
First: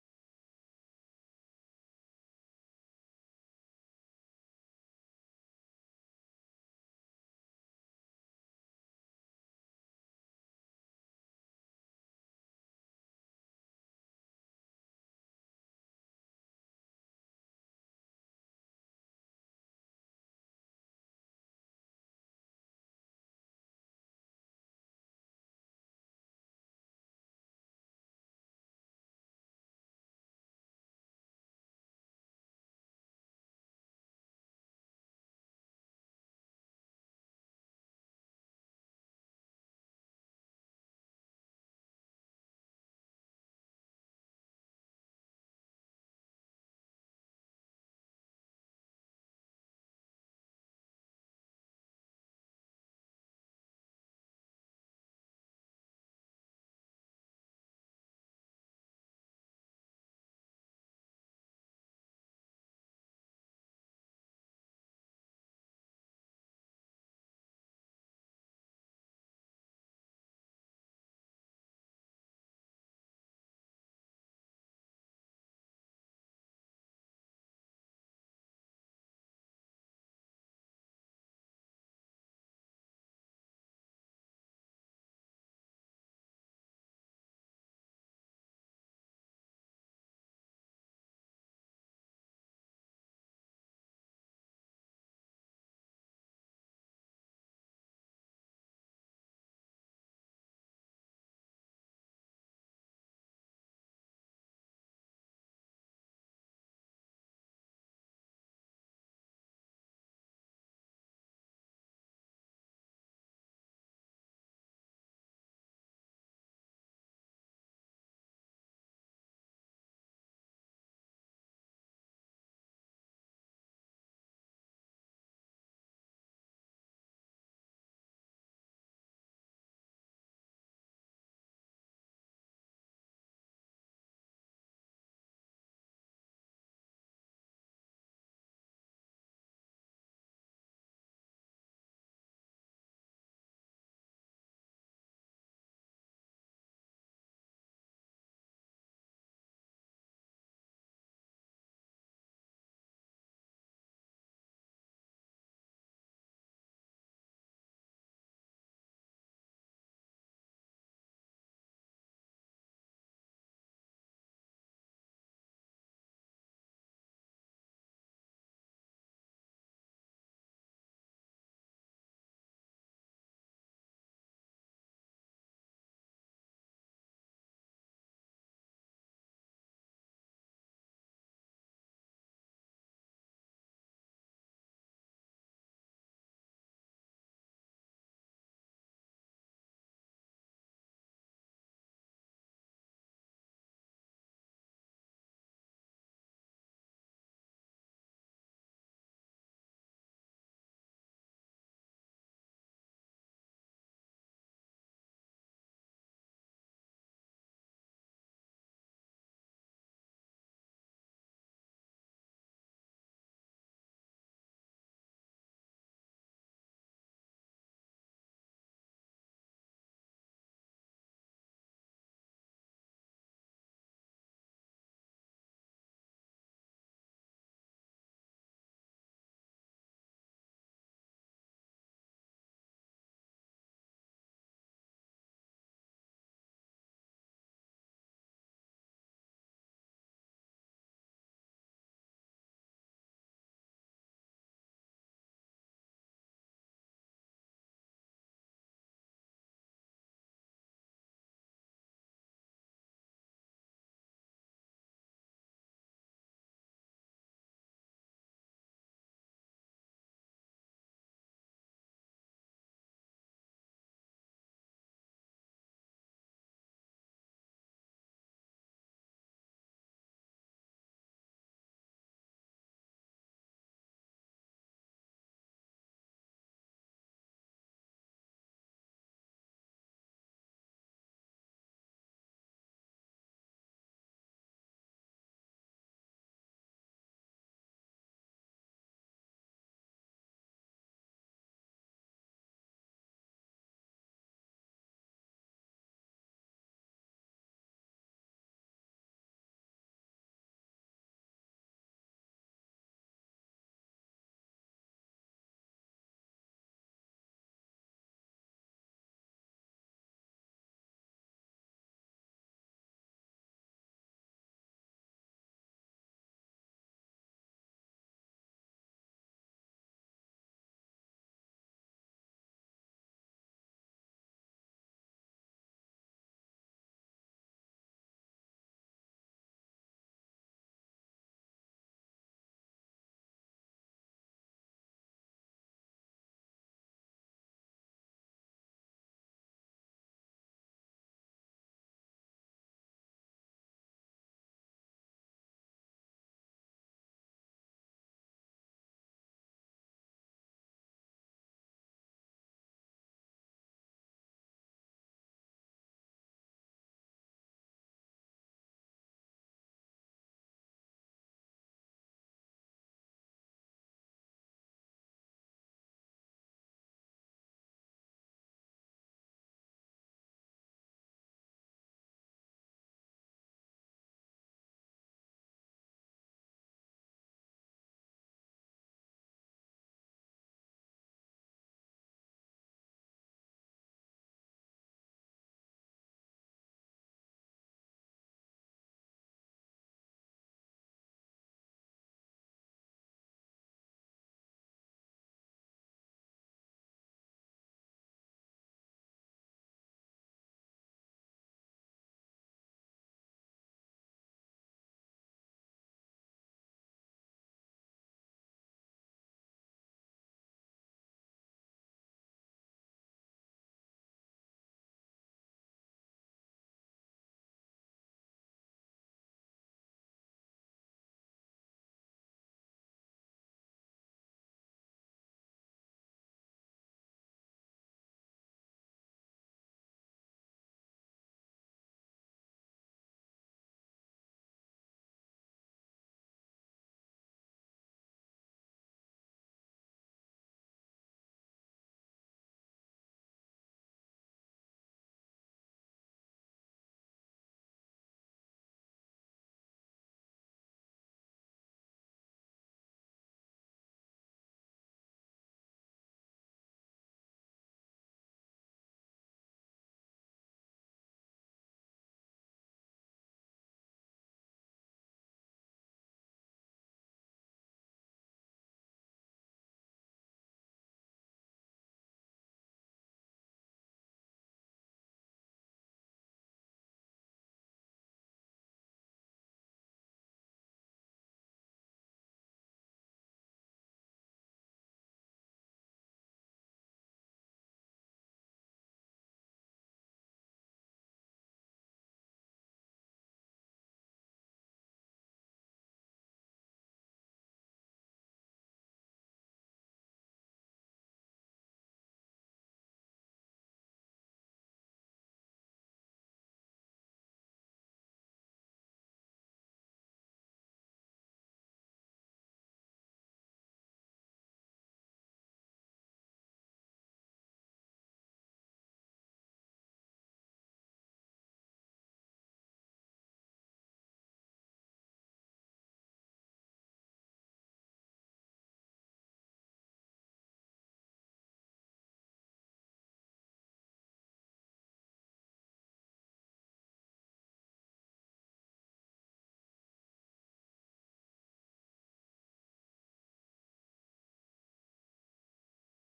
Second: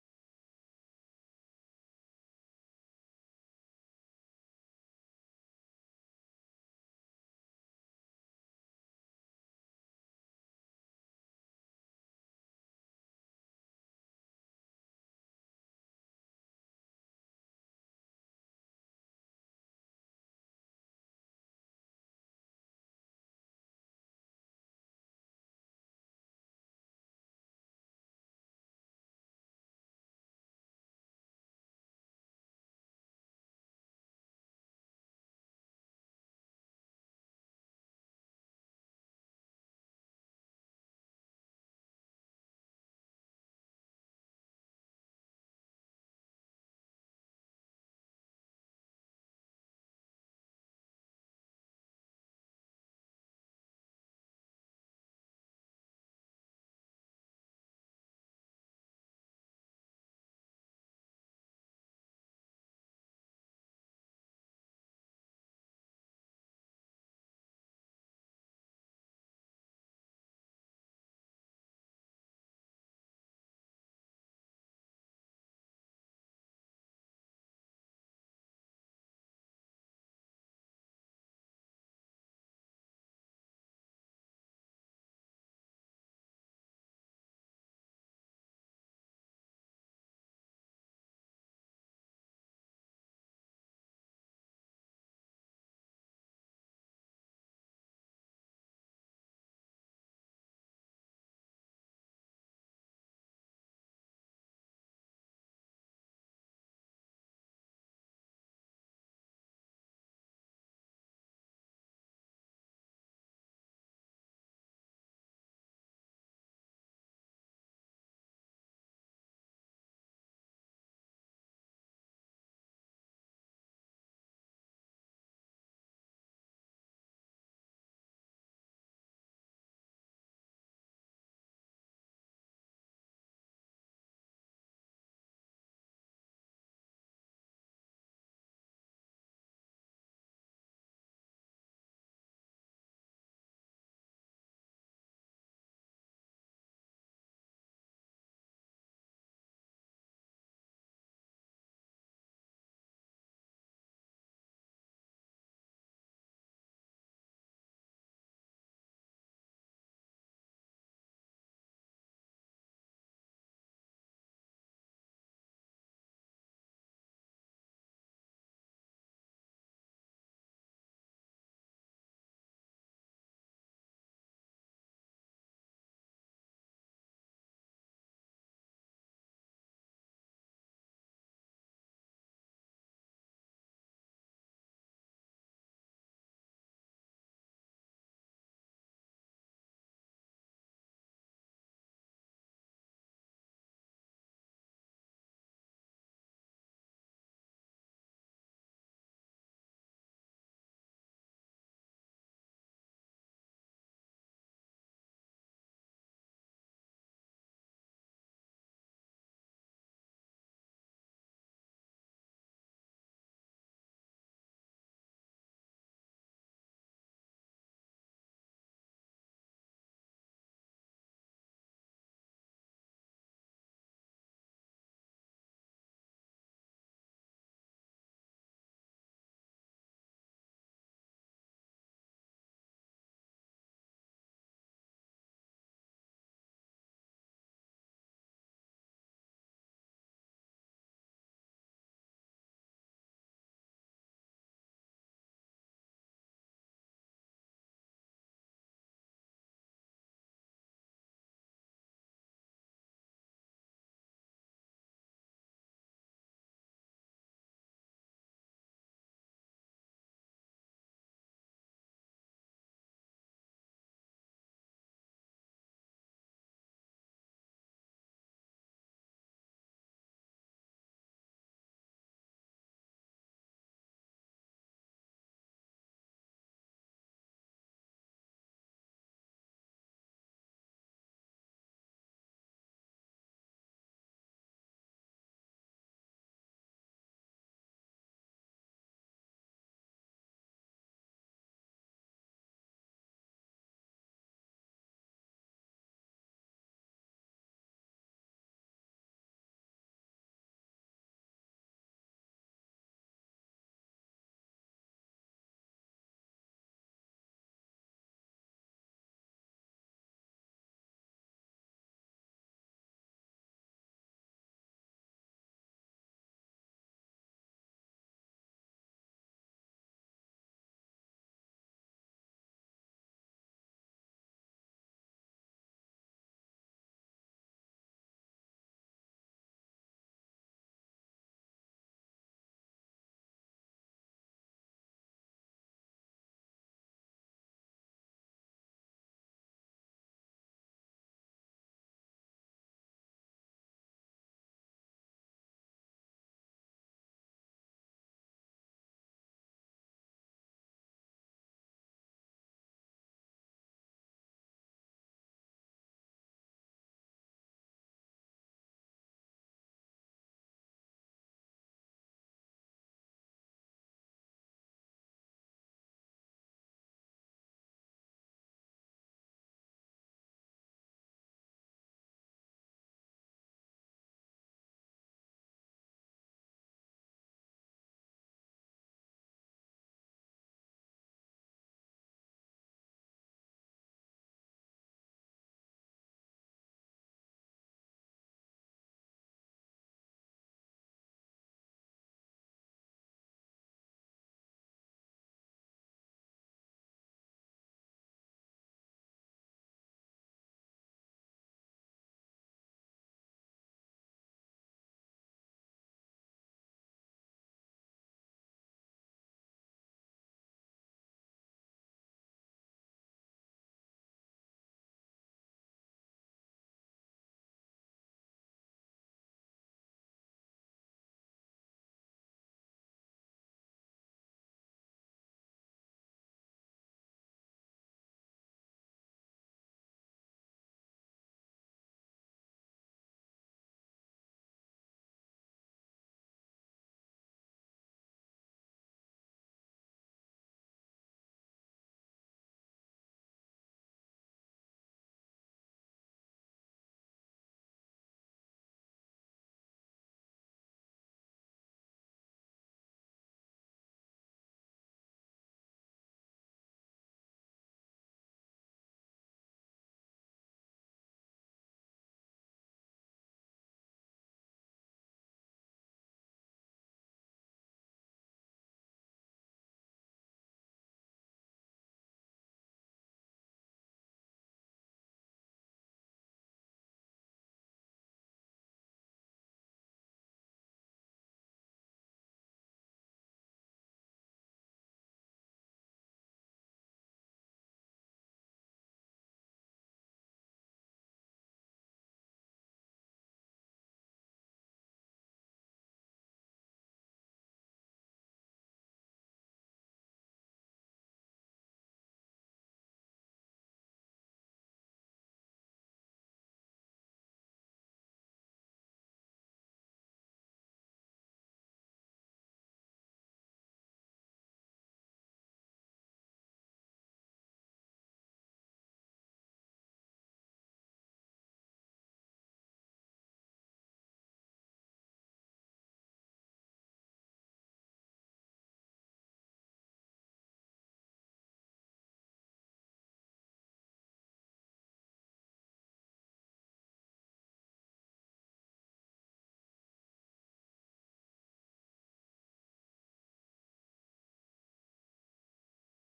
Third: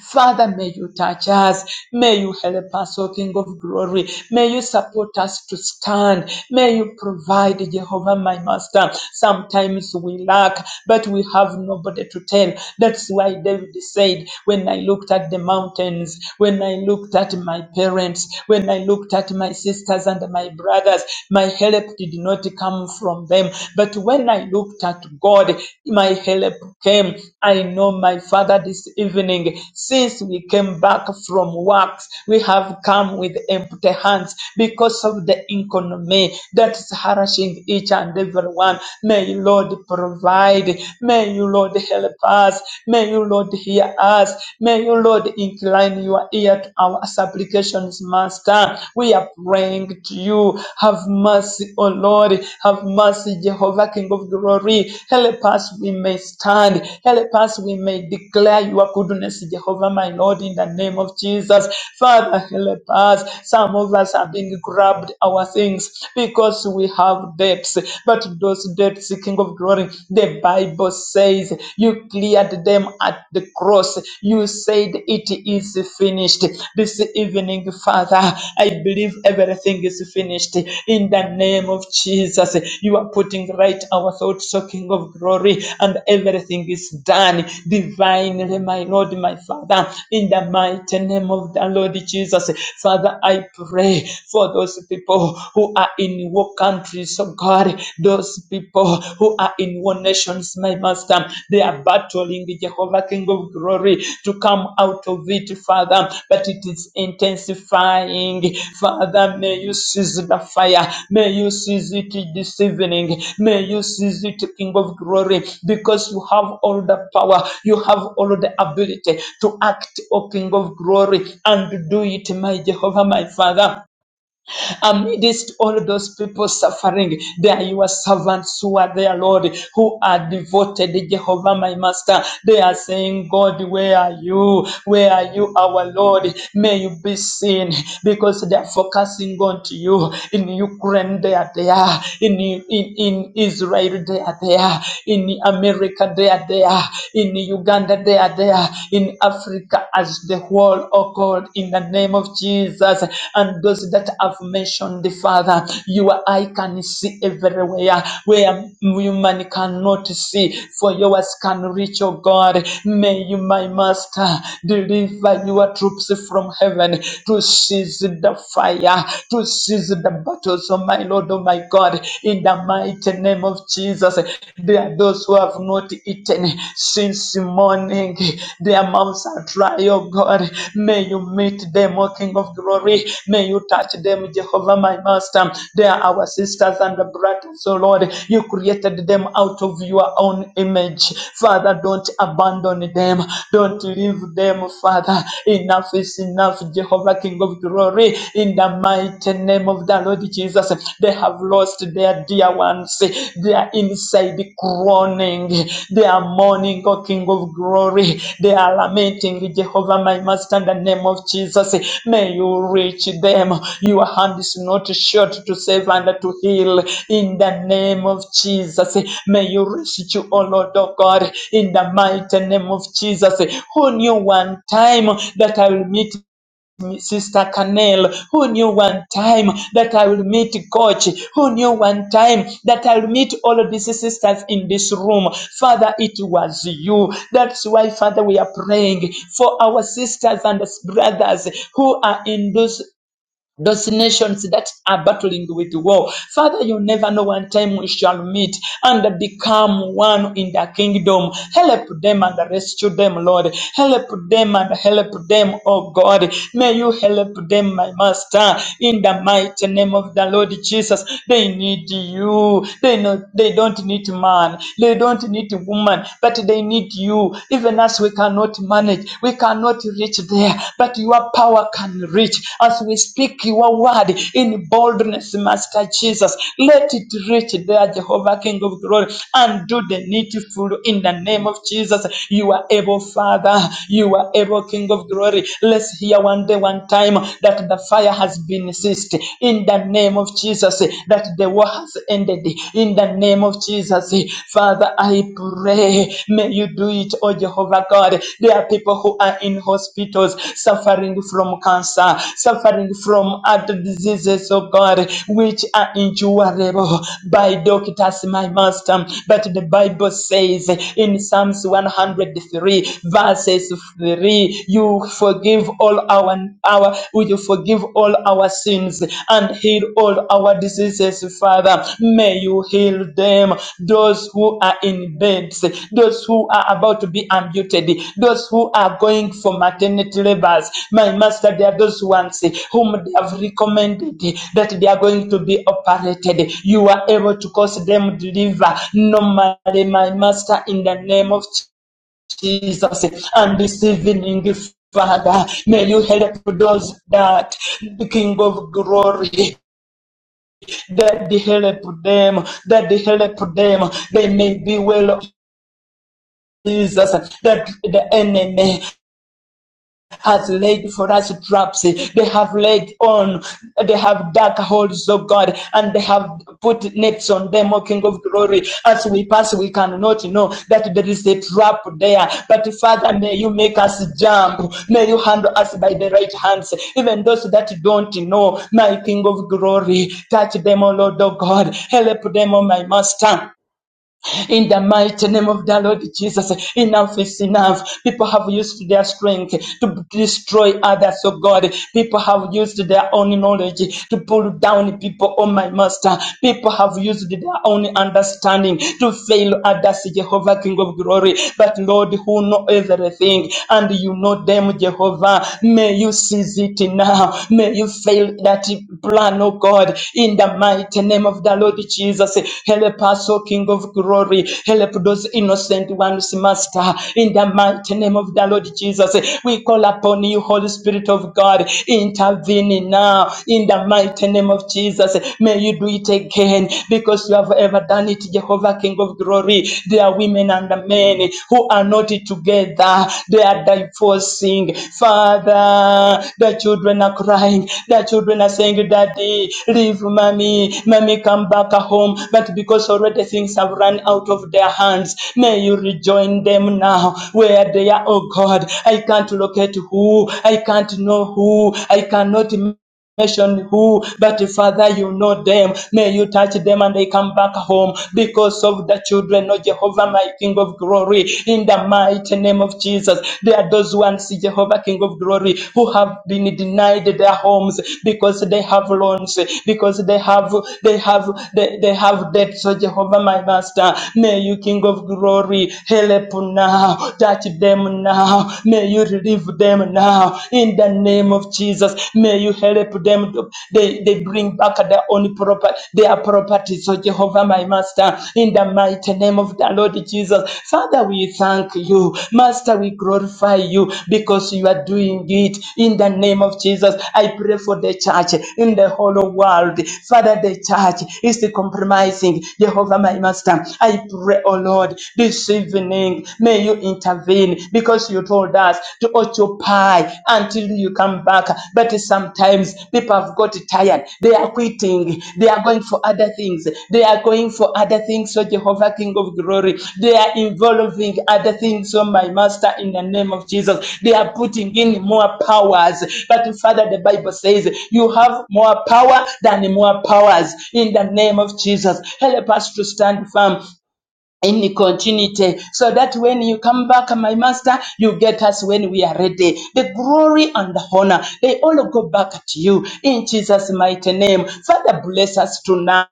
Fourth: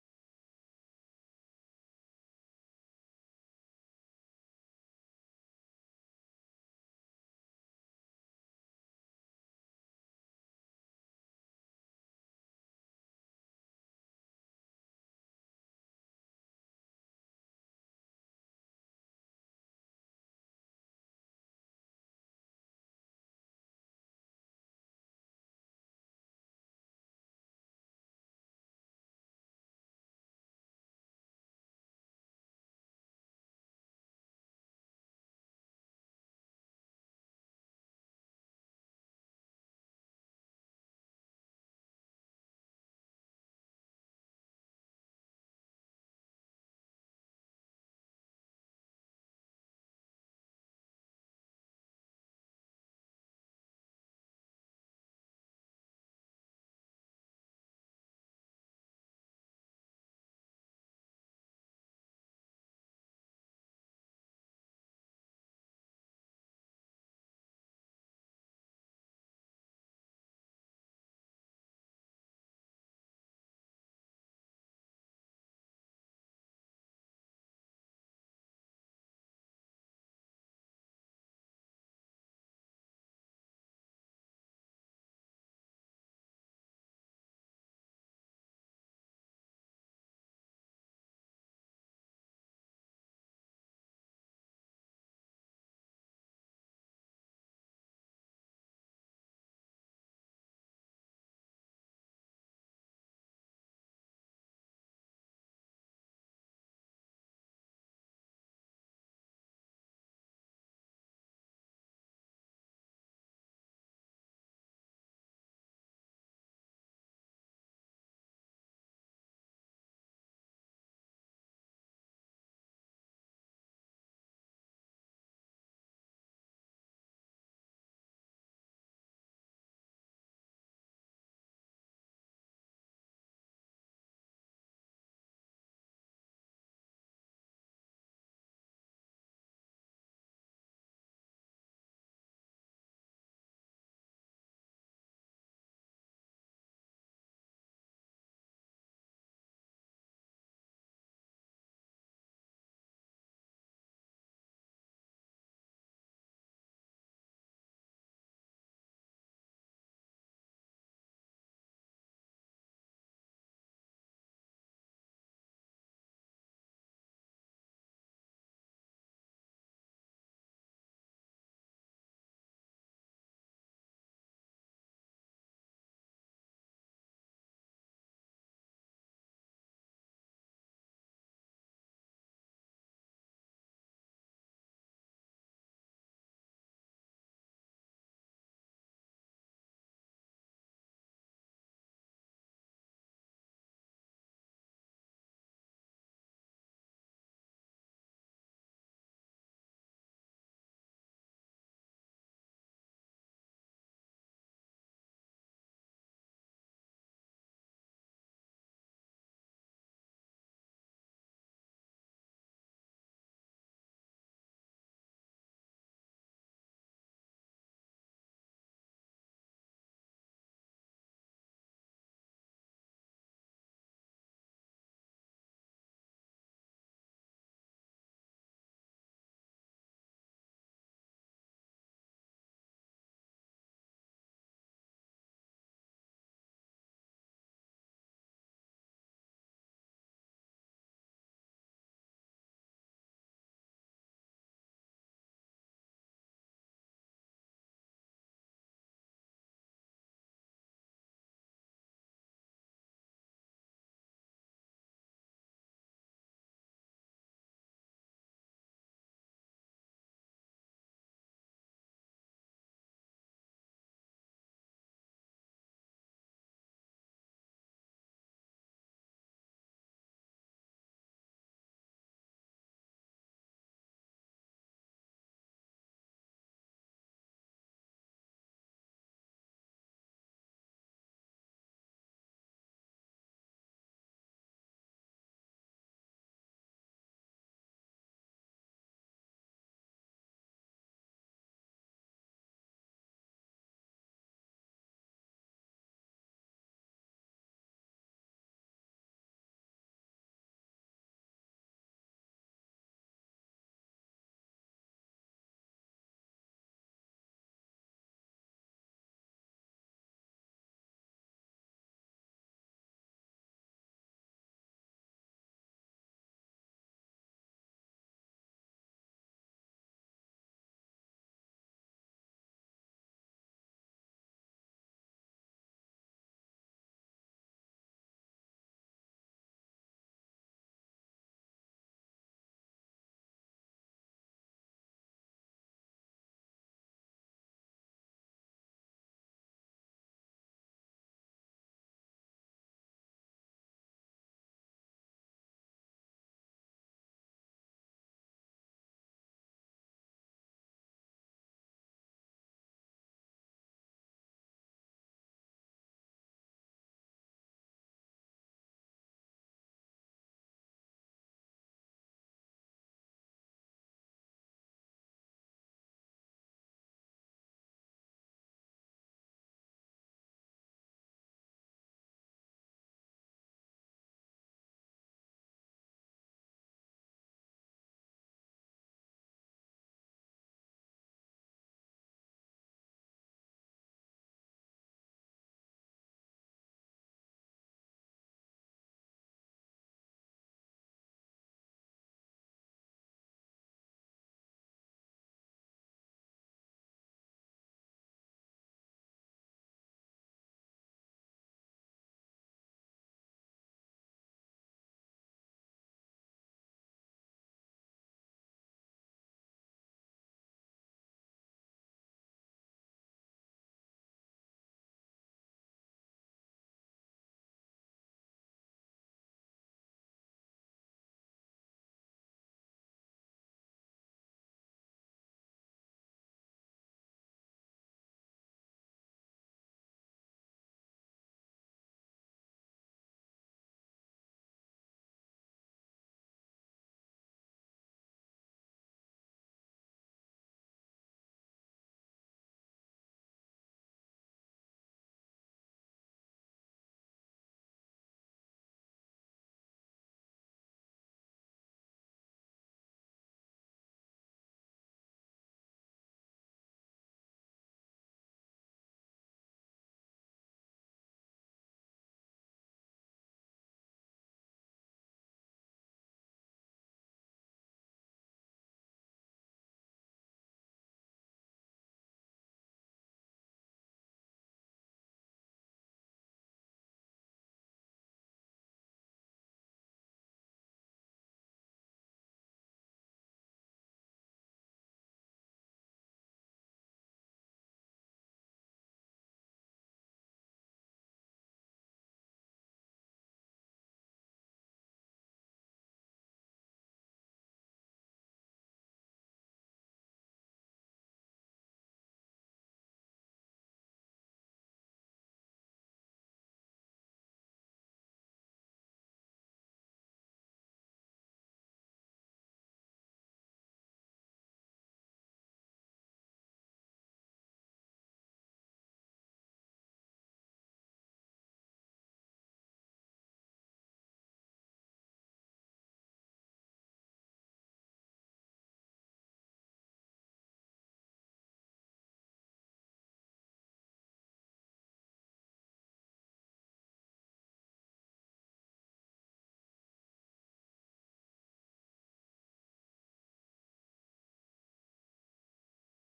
S2: Father, may you touch us. May you help us, O King of glory. May you support us to stand. May you provide, Jehovah, my master. Sometimes we lack, but we have nobody to tell. That's why David said, When I looked at the mountains, when I looked at my parents, when I looked at my sisters and my brothers, my help did not come from them. But when I looked looked at God. My help came. I know, my Father, this evening, since we came back from works, we have come with empty hands because of the economy that is harassing each and every one. May you, Lord, provide. May you, Lord, help us. May you, Lord, hear us. May you, Lord, incline your ear to our supplications, Master. We are praying to you. Have mercy, O Lord. Have mercy, Jehovah, King of glory. Help us, we may stand. Help us, we may declare your goodness, Jehovah, my Lord, in the name of Jesus. Father, help us. Some of us have been grabbed our things because we have debts. But those debts, King of glory, the Bible says you cleared them at the cross. You said it is finished this evening, Father. I believe everything is finished in the name of Jesus. You are putting right our thoughts, O King of glory, and everything is done divinely, my Lord, my Father, in the mighty name of the Lord Jesus. Father, I pray for those people who are in war countries, oh God, those people who are in war nations, my master. They are battling Jehovah, King of glory, to come out of it, Father, but it is intensifying. Father, may you seize the fire. May you seize it this evening. May you seize it, King of glory, because you have all the power. You have all the ability to act, O King of glory, and do it, my Jehovah, my Father amidst all those people suffering. there are your servants who are there, Lord, who are devoted, Jehovah, my Master. They are saying, God, where are you? Where are you, our Lord? May you be seen because they are focusing on to you. In Ukraine, they are there. In, in, in Israel, they are there. In America, they are there. In Uganda, they are there. In Africa, As as the whole, oh God, in the name of Jesus. And those that have mentioned, the Father, your eye can see everywhere where human cannot see, for yours can reach, oh God. May you, my Master, deliver your troops from heaven to seize the fire, to seize the battles, oh my Lord, oh my God, in the mighty name of Jesus. There are those who have have not eaten since morning. Their mouths are dry, oh God. May you meet them, O King of glory. May you touch them, Jehovah, my master. They are our sisters and brothers, oh Lord. You created them out of your own image. Father, don't abandon them. Don't leave them, Father. Enough is enough, Jehovah, King of glory. In the mighty name of the Lord Jesus, they have lost their dear ones. They are inside groaning. They are mourning, O King of glory. They are lamenting, Jehovah, my master, in the name of Jesus. May you reach them. Your hand is not short to save and to heal. In the name of Jesus, may you reach you, O Lord, O God, in the mighty name of Jesus. Who knew one time that I will meet Sister Canel, who knew one time that I will meet Coach, who knew one time that I will meet all of these sisters in this room. Father, it was you. That's why, Father, we are praying for our sisters and brothers who are in those those nations that are battling with war. Father, you never know one time we shall meet and become one in the kingdom. Help them and rescue them, Lord. Help them and help them, oh God. May you help them, my master, in the mighty name of the Lord Jesus. They need you. They know they don't need man. They don't need woman, but they need you. Even as we we cannot manage, we cannot reach there, but your power can reach. As we speak your word in boldness, Master Jesus, let it reach there, Jehovah, King of glory, and do the needful in the name of Jesus. You are able, Father, you are able, King of glory. Let's hear one day, one time that the fire has been ceased in the name of Jesus, that the war has ended, in the name of Jesus. Father, I pray, may you do it, oh Jehovah God. There are people who are in hospitals suffering from cancer, suffering from other diseases, oh God, which are incurable by doctors, my master. But the Bible says in Psalms 103, verses 3, you forgive all our, our Will you forgive all our sins and heal all our diseases, Father? May you heal them, those who are in beds, those who are about to be amputated, those who are going for maternity labors. My Master, there are those ones whom they have recommended that they are going to be operated. You are able to cause them deliver normally, my Master, in the name of Jesus. And this evening, Father, may you help those that the King of Glory, that they help them, that they help them. They may be well. Jesus, that the enemy has laid for us traps. They have laid on, they have dark holes, oh God, and they have put nets on them, O King of Glory. As we pass, we cannot know that there is a trap there. But Father, may you make us jump. May you handle us by the right hands. Even those that don't know, my King of Glory, touch them, O Lord, oh God. Help them, O my Master. In the mighty name of the Lord Jesus, enough is enough. People have used their strength to destroy others, oh God. People have used their own knowledge to pull down people, oh my master. People have used their own understanding to fail others, Jehovah, King of glory. But Lord, who know everything and you know them, Jehovah, may you seize it now now. May you fail that plan, oh God, in the mighty name of the Lord Jesus. Help us, oh King of glory. Help those innocent ones, Master, in the mighty name of the Lord Jesus. We call upon you, Holy Spirit of God, intervene now in the mighty name of Jesus. May you do it again because you have ever done it, Jehovah, King of glory. There. There are women and men who are not together. They are divorcing. Father, the children are crying. The children are saying, Daddy, leave mommy. Mommy, come back home. But because already things have run out of their hands, may you rejoin them now where they are. Oh God, I can't locate who. I can't know who. I cannot nation who, but Father, you know them. May you touch them and they come back home because of the children of Jehovah, my King of glory, in the mighty name of Jesus. There are those ones, Jehovah, King of glory, who have been denied their homes because they have loans, because they have, they have, they, they have debts, So, Jehovah, my master. May you, King of glory, help now, touch them now. May you relieve them now now in the name of Jesus. May you help them. to- They, they bring back their own property, their properties, oh Jehovah, my Master, in the mighty name of the Lord Jesus. Father, we thank you. Master, we glorify you because you are doing it in the name of Jesus. I pray for the church in the whole world. Father, the church is compromising. Jehovah, my Master, I pray, oh Lord, this evening, may you you intervene because you told us to occupy until you come back. But sometimes people have got tired. They are quitting. They are going for other things. They are going for other things, so Jehovah, King of glory. They are involving other things, so my master, in the name of Jesus. They are putting in more powers. But Father, the Bible says you have more power than more powers in the name of Jesus. Help us to stand firm in the continuity so that when you come back my master you get us when we are ready the glory and the honor they all go back to you in jesus mighty name father bless us tonight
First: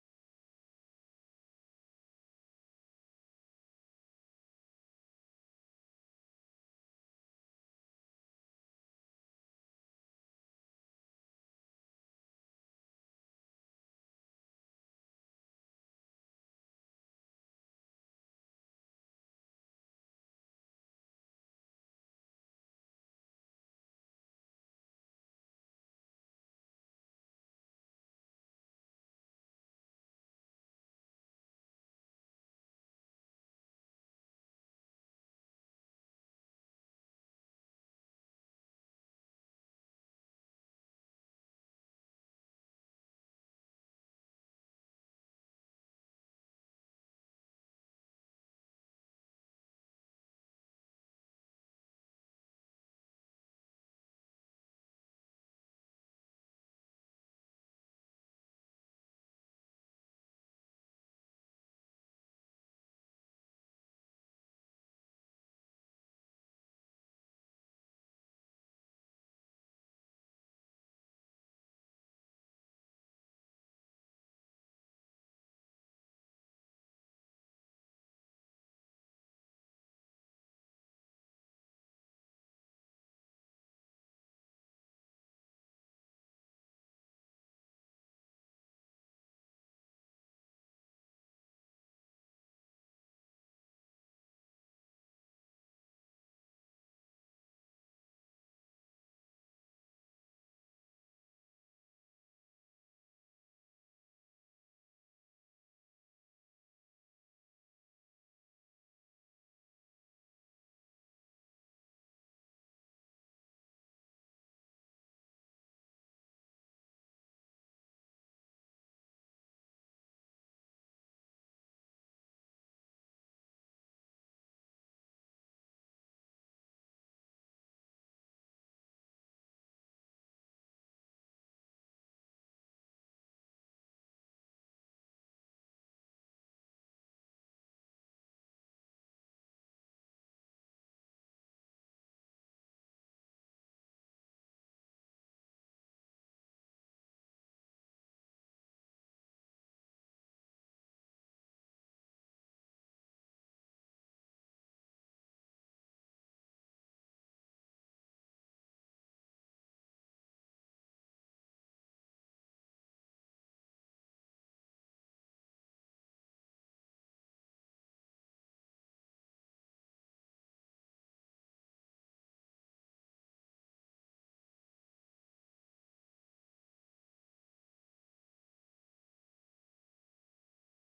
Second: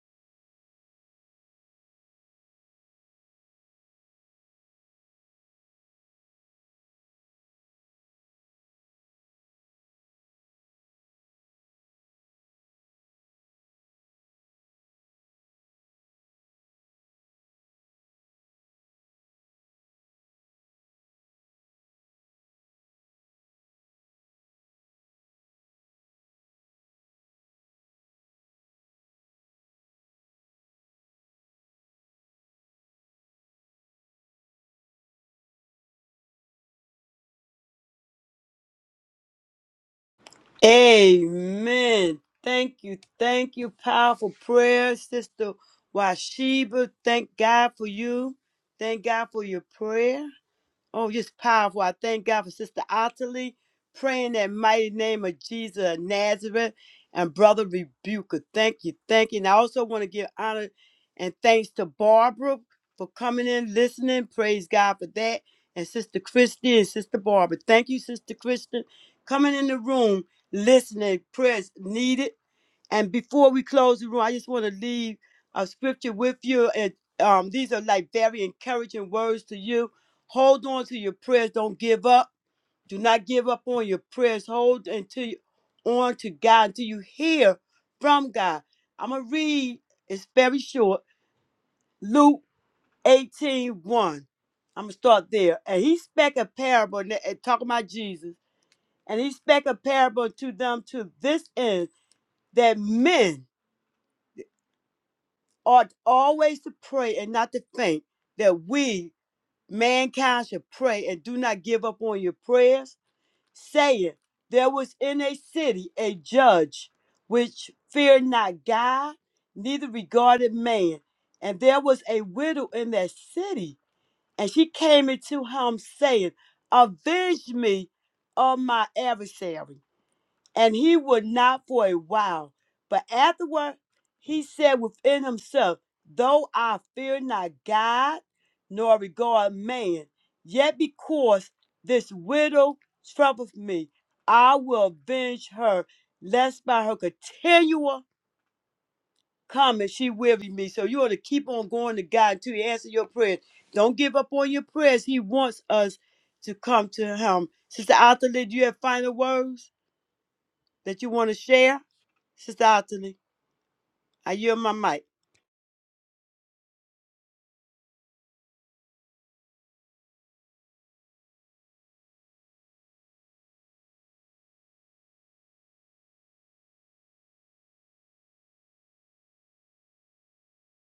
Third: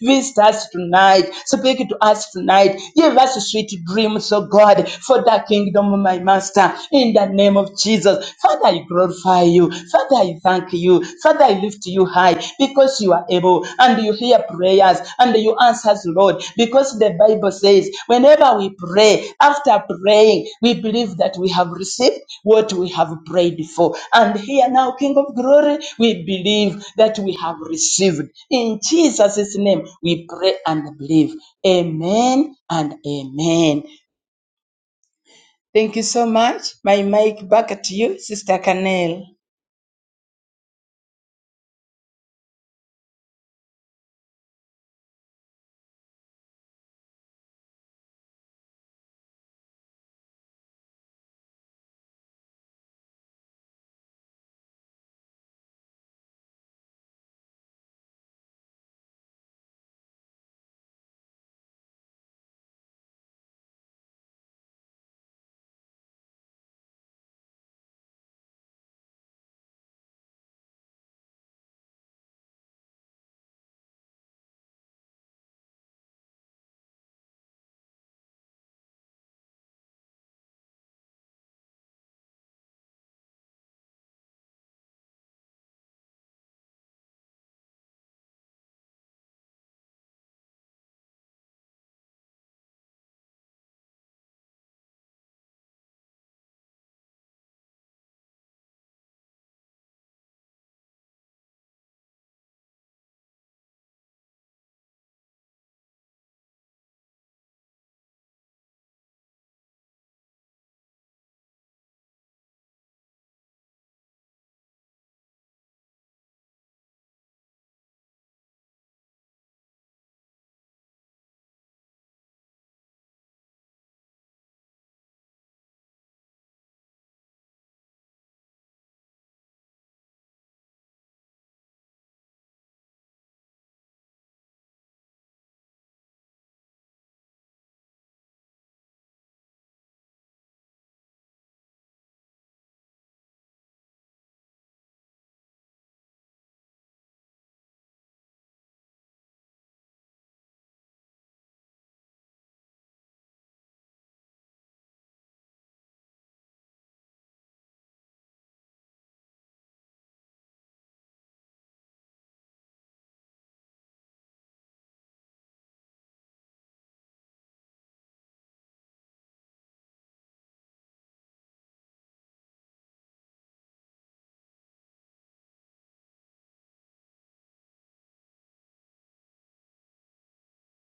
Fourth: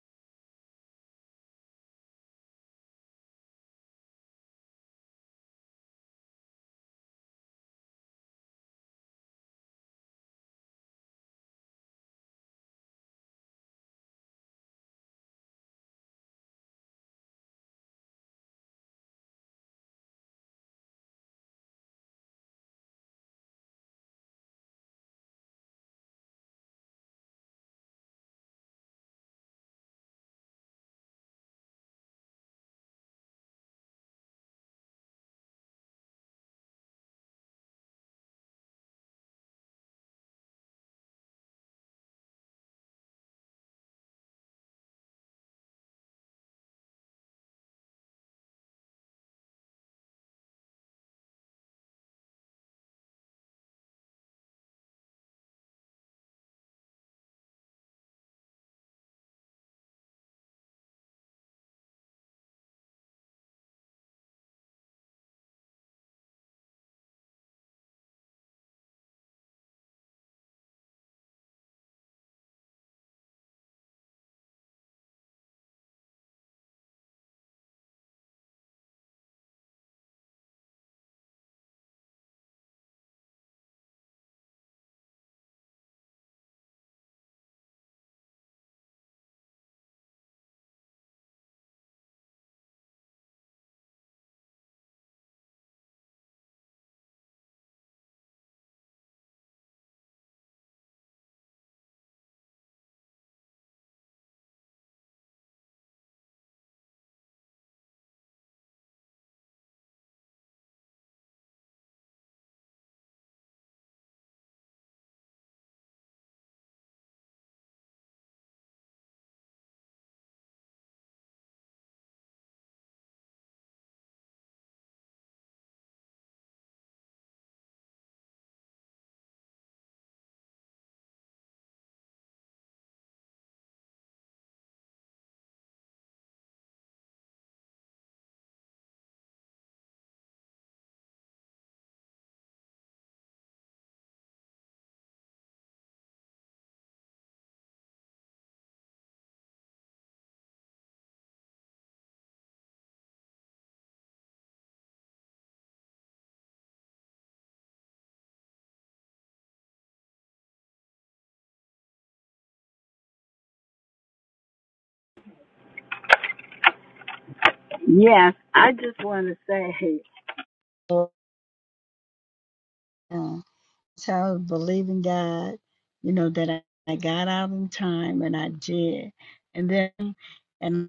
S2: Visit us tonight. Speak to us tonight. Give us sweet dreams, oh God, for the kingdom, my master. In the name of Jesus, Father, I glorify you. Father, I thank you. Father, I lift you high because you are able and you hear prayers and you answers, Lord, because the Bible says whenever we pray, after praying, we believe that we have received what we have prayed for. And here now, King of Glory, we believe that we have received. In Jesus' name, we pray and believe. Amen and amen. Thank you so much. My mic back at you, Sister Canel.
S1: Amen. Thank you. Thank you. Powerful prayer, Sister Washiba. Thank God for you. Thank God for your prayer. Oh, just powerful. I thank God for Sister Ottilie praying that mighty name of Jesus of Nazareth and Brother Rebuker. Thank you. Thank you. And I also want to give honor and thanks to Barbara for coming in, listening. Praise God for that. And Sister Christy and Sister Barbara. Thank you, Sister Christy, coming in the room, listening. Prayers needed. And before we close the room, I just want to leave a scripture with you. And um, these are like very encouraging words to you. Hold on to your prayers. Don't give up. Do not give up on your prayers. Hold until on to God until you hear from God. I'm gonna read, it's very short. Luke 18 i I'm gonna start there. And he spake a parable and and talking about Jesus. And he spake a parable to them to this end that men ought always to pray and not to faint, that we, mankind, should pray and do not give up on your prayers, saying, There was in a city a judge which feared not God, neither regarded man. And there was a widow in that city, and she came into him, saying, Avenge me of my adversary and he would not for a while. But afterward, he said within himself, Though I fear not God, nor regard man, yet because this widow troubleth me, I will avenge her, lest by her continual coming she weary me. So you ought to keep on going to God until He answers your prayers. Don't give up on your prayers. He wants us to come to Him. Sister Althea, do you have final words that you want to share? Sister Anthony, I yield my mic.
S4: Yes, I just want to say, So uh, so I was believing God, you know, that I, I got out in time and I did. And then and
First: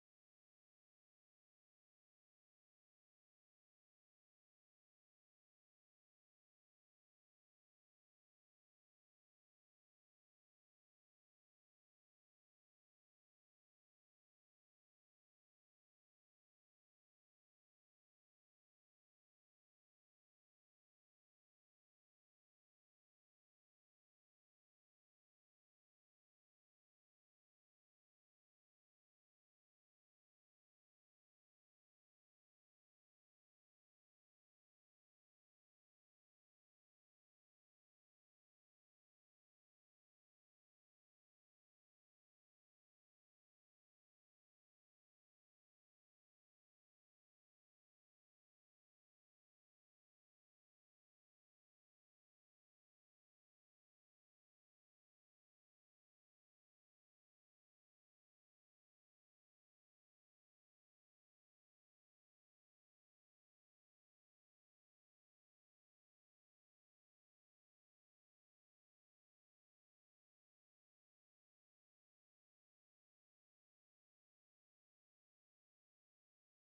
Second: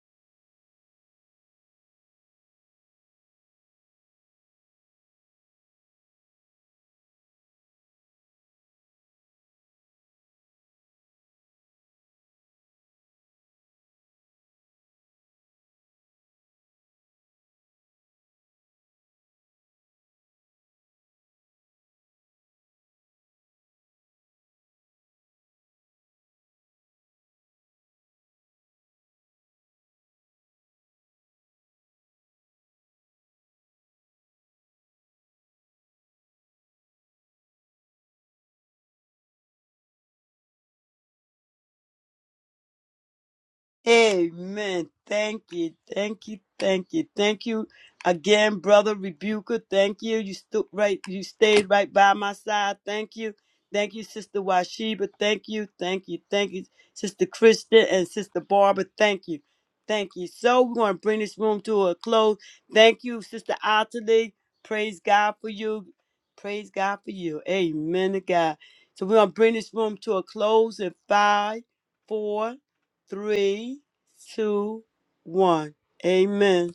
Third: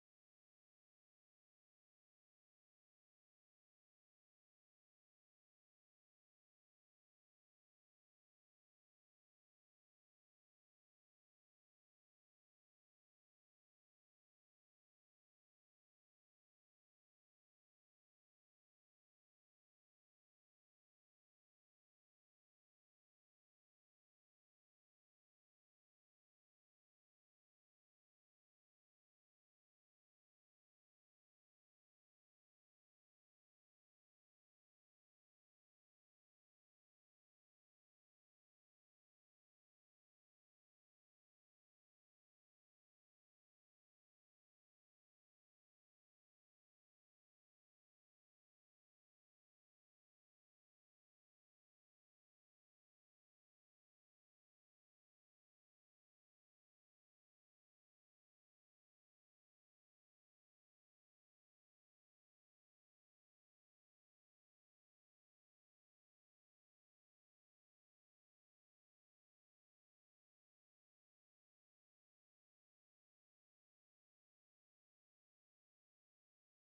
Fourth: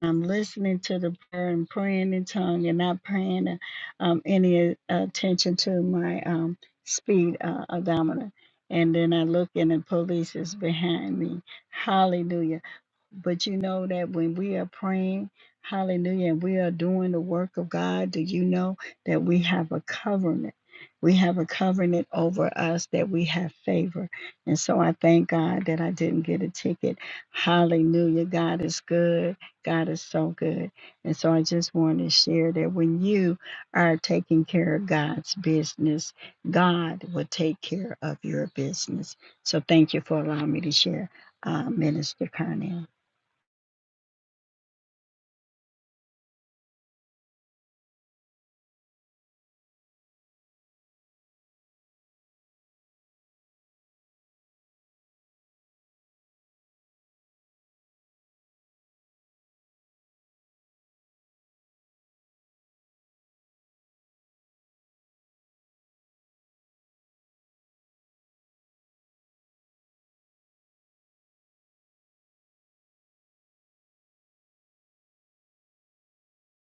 S4: I'm listening to the prayer and praying in tongue and not paying um, any uh, attention to my um, speed uh, odometer. And then I look in, and police is behind me. Hallelujah. But you know that when we are praying, hallelujah, and we are doing the work of God, do you know that we have a covenant? We have a covenant over us that we have favor. And so I thank God that I didn't get a ticket. Hallelujah. God is good. God is so good. And so I just want to share that when you are taking care of God's business, God will take care of your business. So thank you for allowing me to share, uh, Minister Carnell.
S1: Amen. Thank you. Thank you. Thank you. Thank you again, brother Rebuker. Thank you. You stood right. You stayed right by my side. Thank you. Thank you, Sister Washiba. Thank you. Thank you. Thank you, Sister Kristen and Sister Barbara. Thank you. Thank you. So we're going to bring this room to a close. Thank you, Sister Ottilie. Praise God for you. Praise God for you. Amen to God. So we're going to bring this room to a close in five, four three, two, one. Amen.